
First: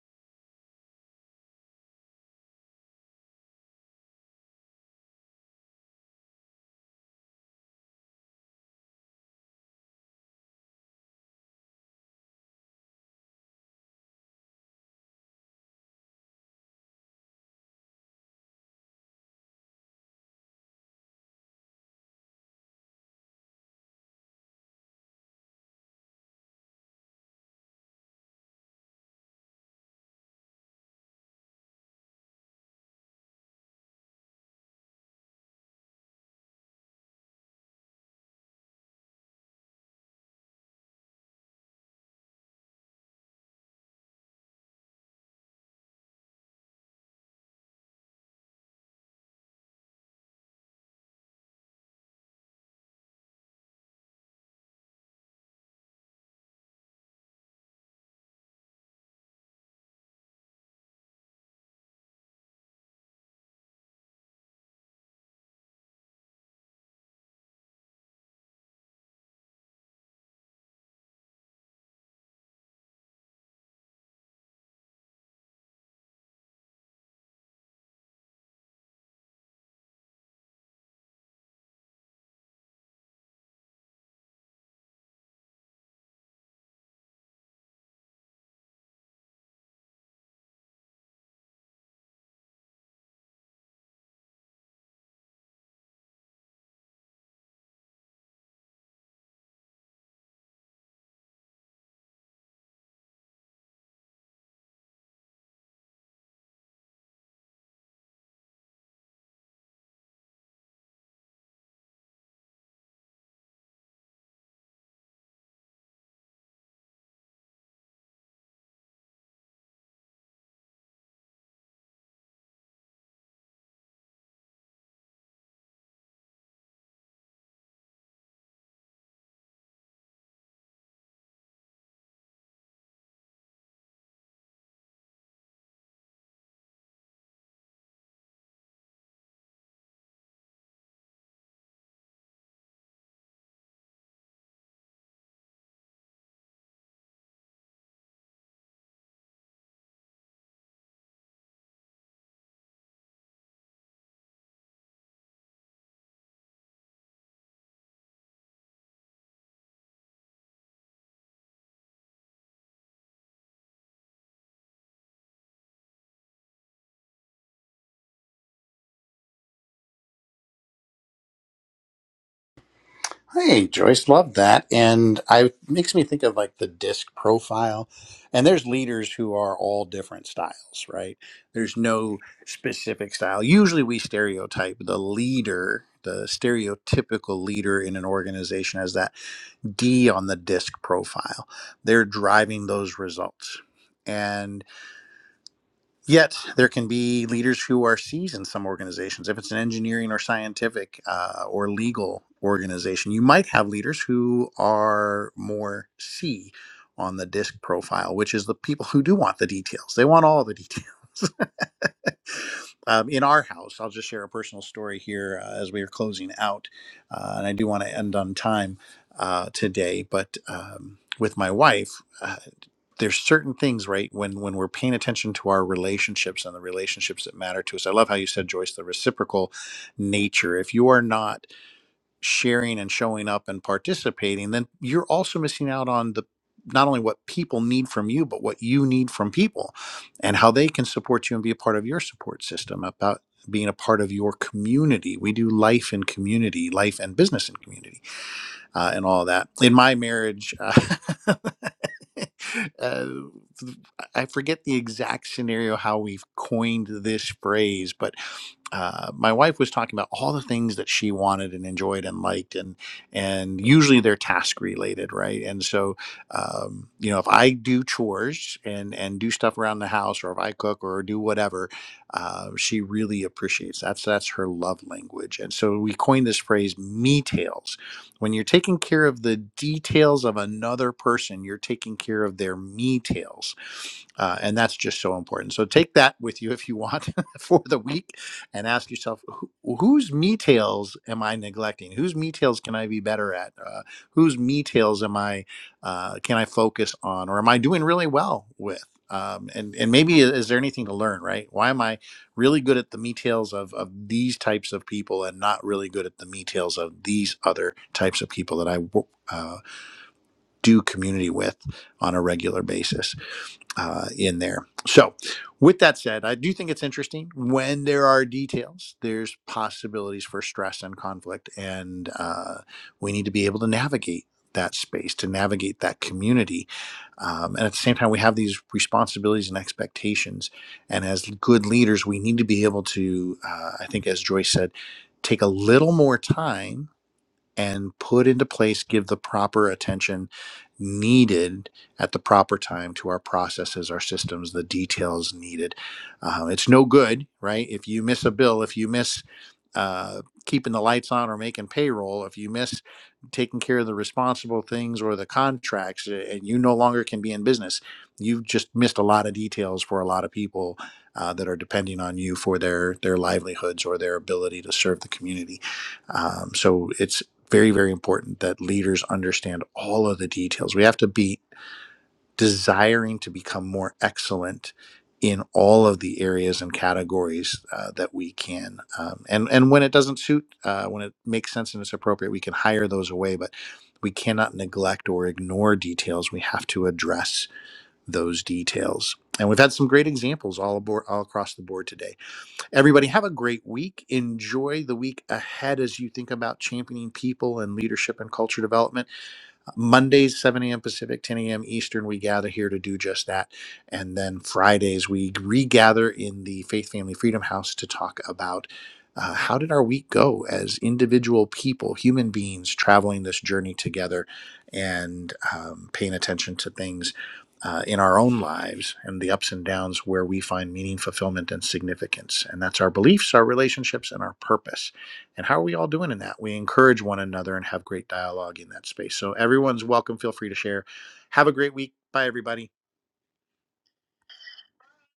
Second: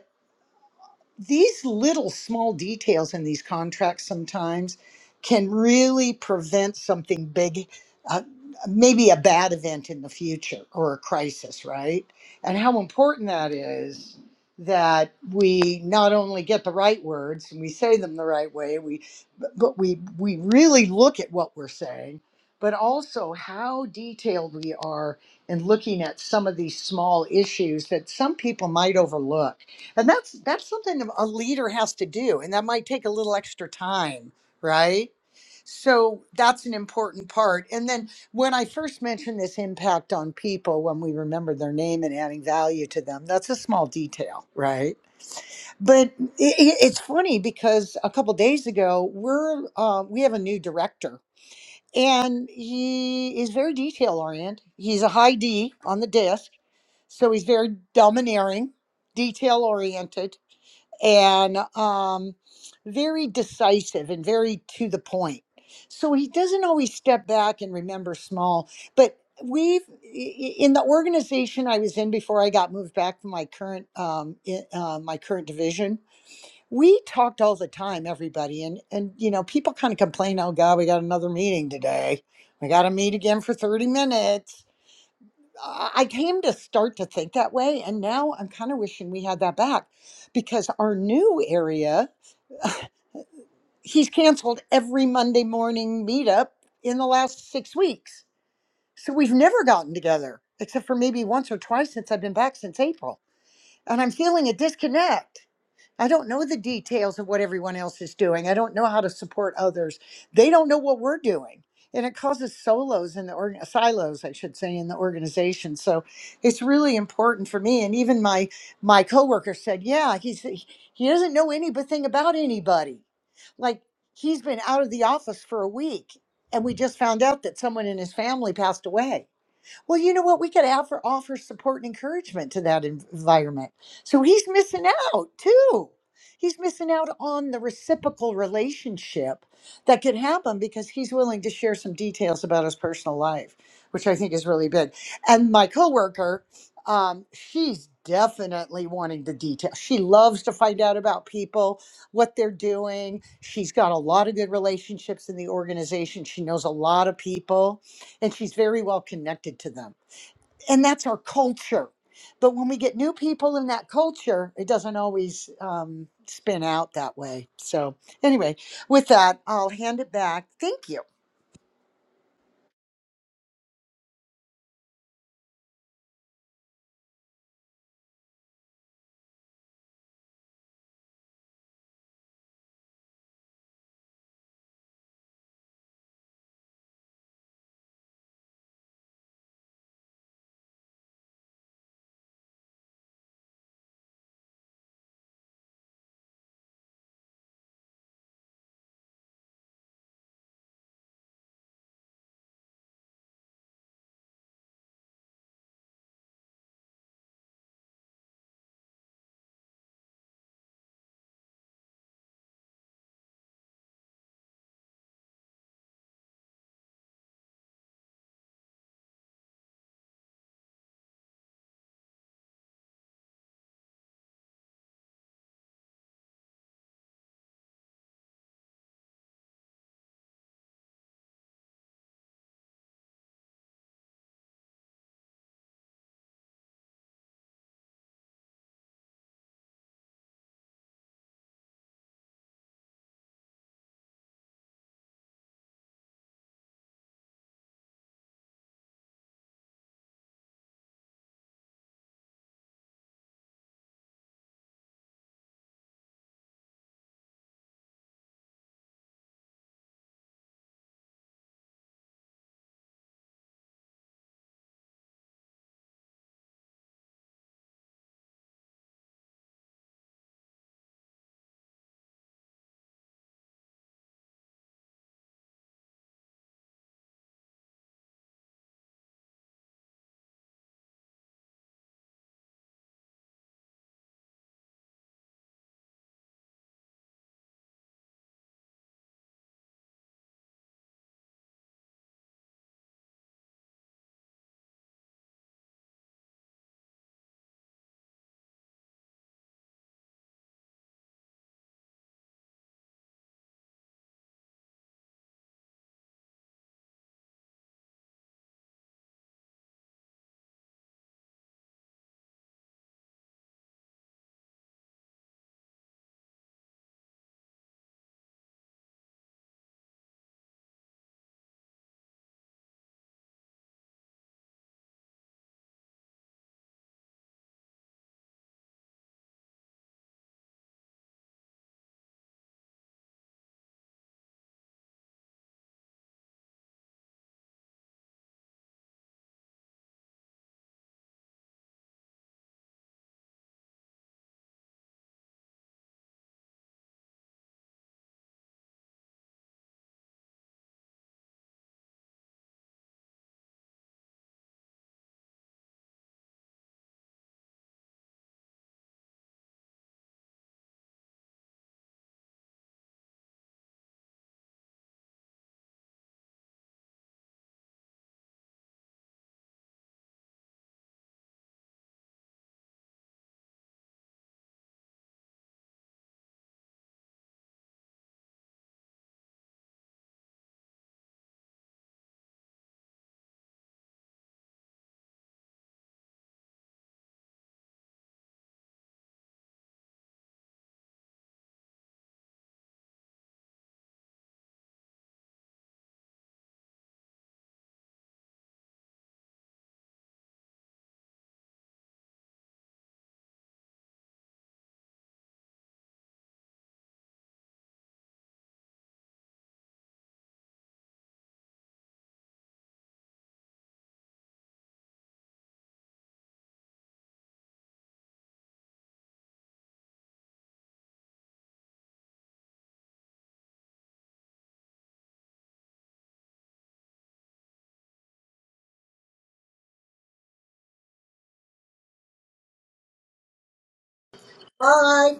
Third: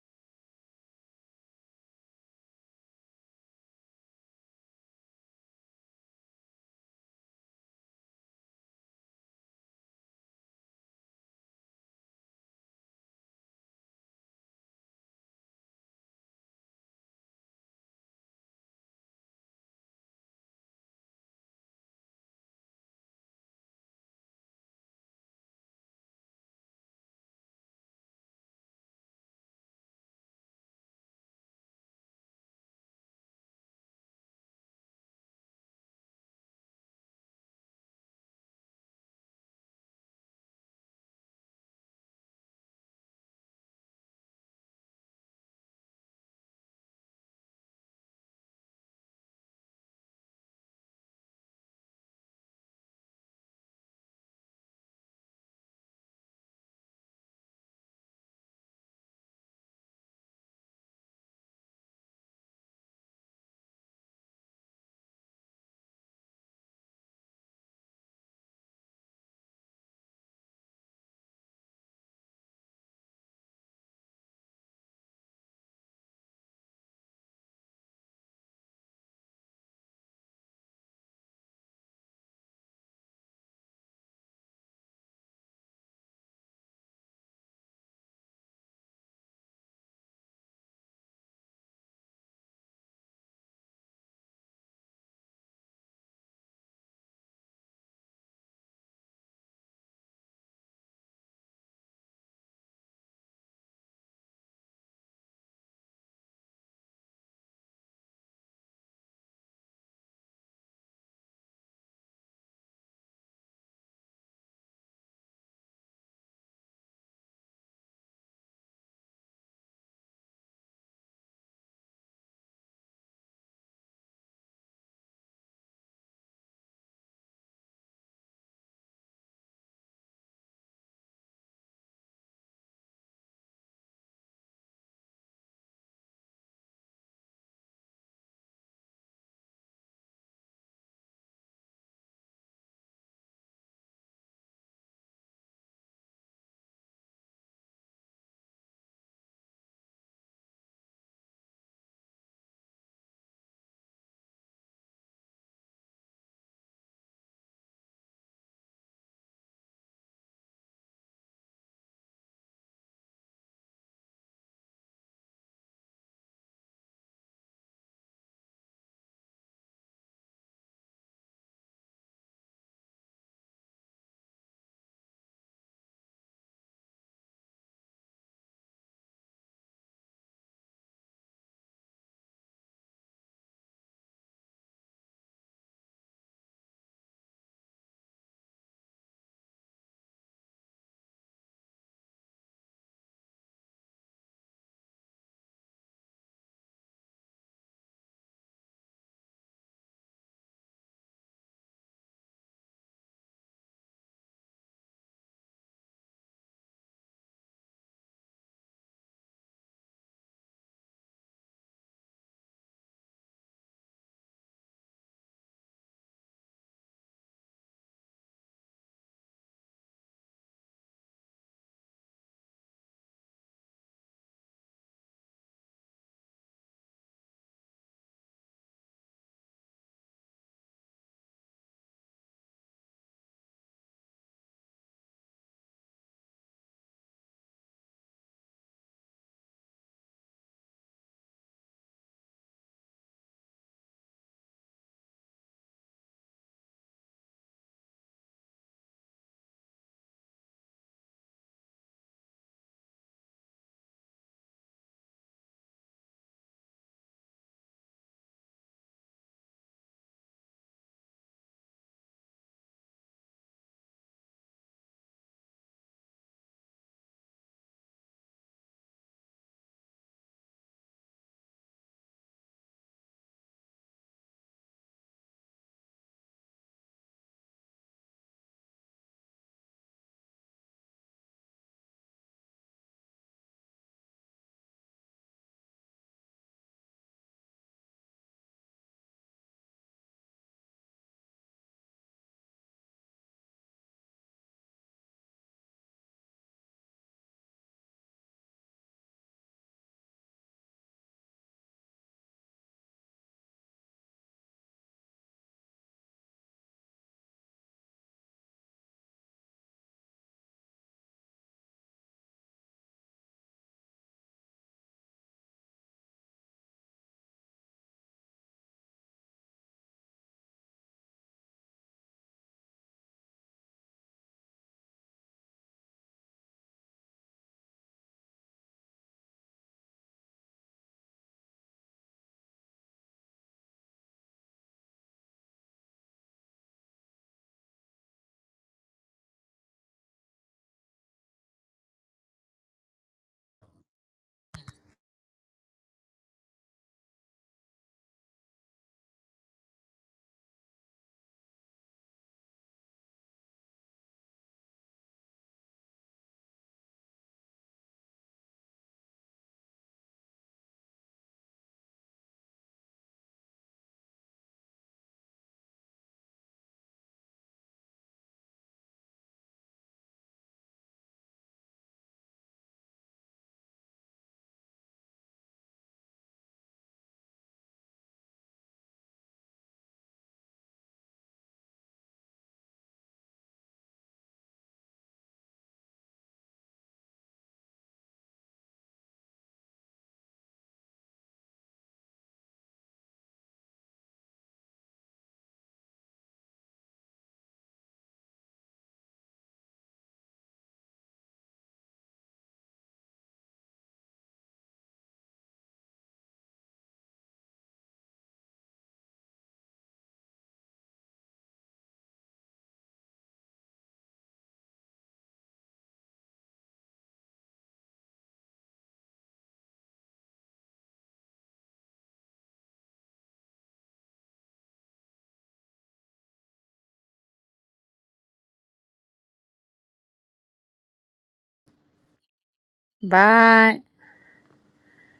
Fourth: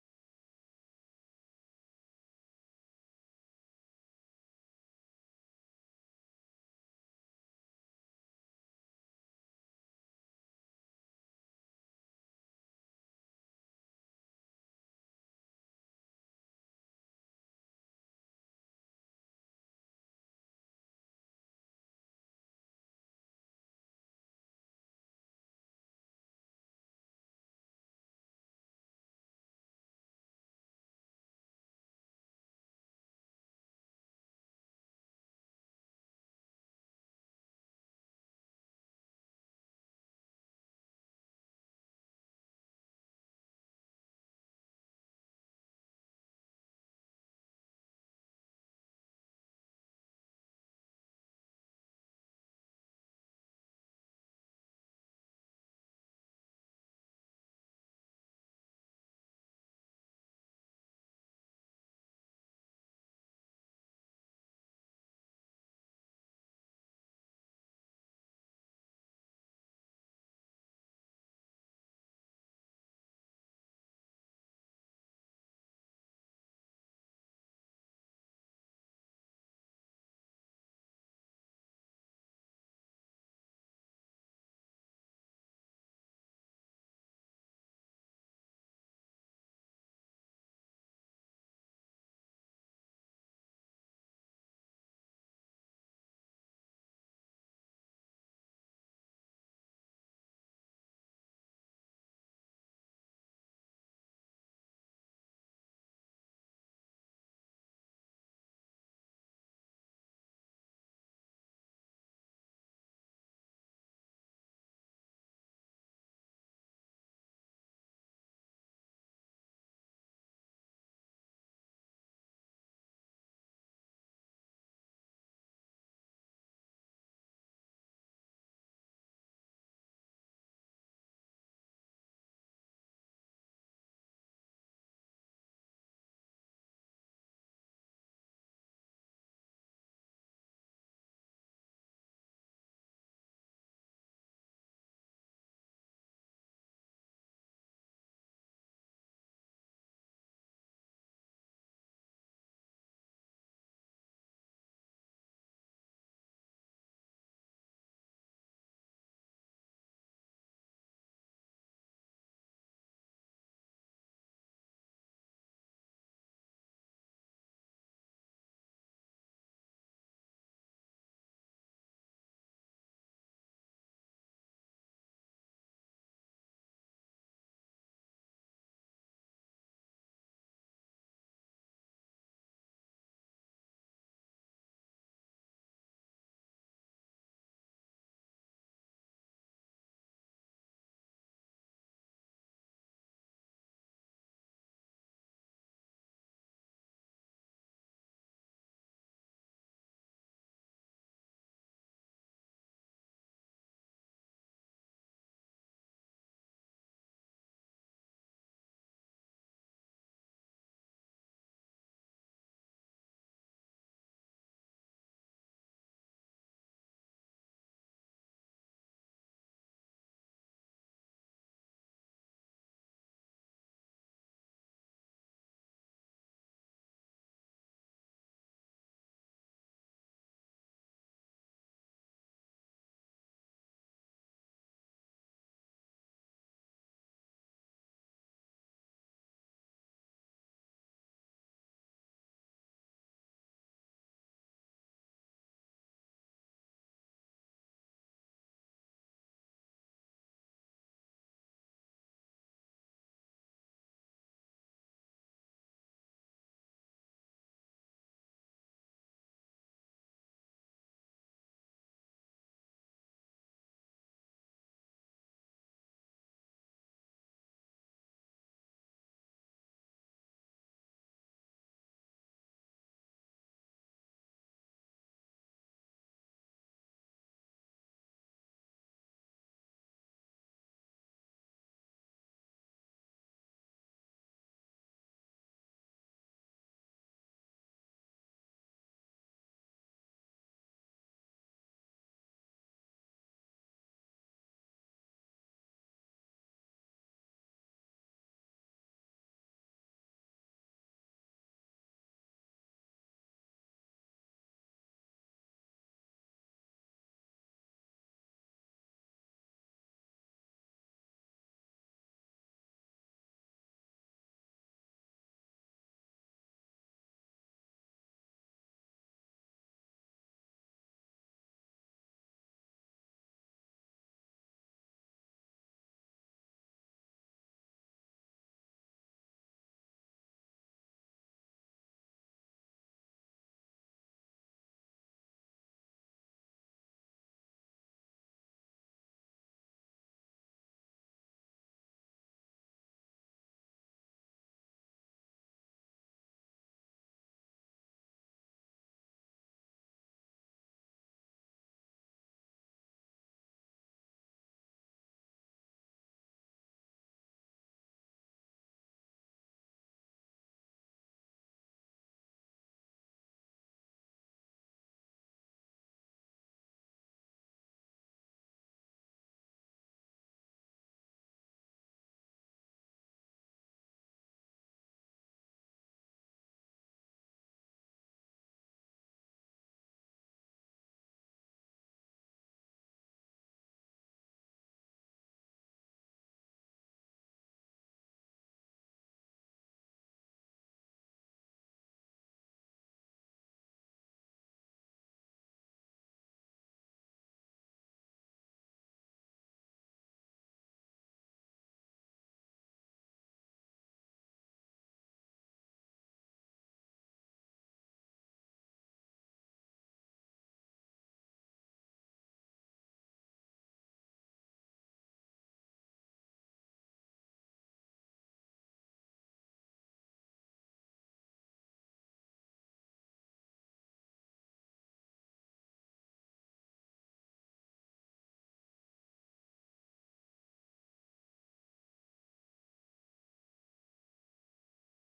Speaker 4: these little small details in these contracts sometimes can really prevent something big, uh, maybe a bad event in the future or a crisis, right? And how important that is that we not only get the right words and we say them the right way, we but but we we really look at what we're saying, but also how detailed we are in looking at some of these small issues that some people might overlook and that's that's something a leader has to do, and that might take a little extra time, right? So that's an important part. And then when I first mentioned this impact on people, when we remember their name and adding value to them, that's a small detail, right? But i i- it's funny because a couple days ago, we're uh, we have a new director, and he is very detail oriented. He's a high D on the disc, so he's very domineering, detail oriented and um, very decisive and very to the point. So he doesn't always step back and remember small, but we've i- i- in the organization I was in before I got moved back from my current um, i- uh, my current division. We talked all the time, everybody, and and you know people kind of complain, oh God, we got another meeting today, we got to meet again for thirty minutes, I I came to start to think that way, and now I'm kind of wishing we had that back because our new area, he's canceled every Monday morning meetup in the last six weeks. So we've never gotten together except for maybe once or twice since I've been back since April. And I'm feeling a disconnect. I don't know the details of what everyone else is doing. I don't know how to support others. They don't know what we're doing. And it causes solos in the org- silos, I should say, in the organization. So it's really important for me. And even my my coworker said, "Yeah, he's he doesn't know anything about anybody. Like he's been out of the office for a week, and we just found out that someone in his family passed away." Well, you know what? We could offer, offer support and encouragement to that en- environment. So he's missing out too. He's missing out on the reciprocal relationship that could happen because he's willing to share some details about his personal life, which I think is really big. And my coworker, um, she's definitely wanting the details. She loves to find out about people, what they're doing. She's got a lot of good relationships in the organization. She knows a lot of people and she's very well connected to them. And that's our culture. But when we get new people in that culture, it doesn't always um, spin out that way. So, anyway, with that, I'll hand it back. Thank you.
Speaker 1: Hey, Joyce, love that. And I it makes me think of like the disc profile. And there's leaders who are all different styles, right? There's no specific style. Usually we stereotype the leader, the stereotypical leader in an organization as that D on the disc profile. They're driving those results. and. Yet there can be leaders who are C's in some organizations. If it's an engineering or scientific uh, or legal organization, you might have leaders who are more C on the disc profile, which is the people who do want the details. They want all the details. <laughs> um, in our house, I'll just share a personal story here uh, as we are closing out, uh, and I do want to end on time uh, today. But um, with my wife. uh, there's certain things right when when we're paying attention to our relationships and the relationships that matter to us i love how you said joyce the reciprocal nature if you are not sharing and showing up and participating then you're also missing out on the not only what people need from you but what you need from people and how they can support you and be a part of your support system about being a part of your community we do life in community life and business in community uh, and all that. In my marriage, uh, <laughs> uh, I forget the exact scenario how we've coined this phrase, but uh, my wife was talking about all the things that she wanted and enjoyed and liked, and and usually they're task related, right? And so, um, you know, if I do chores and and do stuff around the house, or if I cook or do whatever, uh, she really appreciates that's that's her love language, and so we coined this phrase "me tails." When you're taking care of the details of another person, you're taking care of their me tails. Uh, and that's just so important. So take that with you if you want <laughs> for the week and ask yourself who, whose me tails am I neglecting? Whose me tails can I be better at? Uh, whose me tails am I, uh, can I focus on or am I doing really well with? Um, and, and maybe uh, is there anything to learn, right? Why am I? really good at the details of, of these types of people and not really good at the details of these other types of people that I uh, do community with on a regular basis uh, in there. So, with that said, I do think it's interesting when there are details, there's possibilities for stress and conflict, and uh, we need to be able to navigate that space, to navigate that community. Um, and at the same time, we have these responsibilities and expectations. And as good leaders, we need to be able to, uh, I think, as Joyce said, take a little more time and put into place, give the proper attention needed at the proper time to our processes, our systems, the details needed. Uh, it's no good, right? If you miss a bill, if you miss uh, keeping the lights on or making payroll, if you miss taking care of the responsible things or the contracts, a- and you no longer can be in business, you've just missed a lot of details for a lot of people uh, that are depending on you for their their livelihoods or their ability to serve the community. Um, so it's very very important that leaders understand all of the details we have to be desiring to become more excellent in all of the areas and categories uh, that we can um, and and when it doesn't suit uh, when it makes sense and it's appropriate we can hire those away but we cannot neglect or ignore details we have to address those details and we've had some great examples all aboard all across the board today Everybody, have a great week. Enjoy the week ahead as you think about championing people and leadership and culture development. Mondays, 7 a.m. Pacific, 10 a.m. Eastern, we gather here to do just that. And then Fridays, we regather in the Faith Family Freedom House to talk about uh, how did our week go as individual people, human beings traveling this journey together and um, paying attention to things uh, in our own lives and the ups and downs where we find meaning, fulfillment, and significance. And that's our beliefs, our relationships, and our purpose. And how are we all doing in that? We encourage one another and have great dialogue in that space. So everyone's welcome. Feel free to share. Have a great week. Bye, everybody.
Speaker 3: bye
Speaker 4: Bye.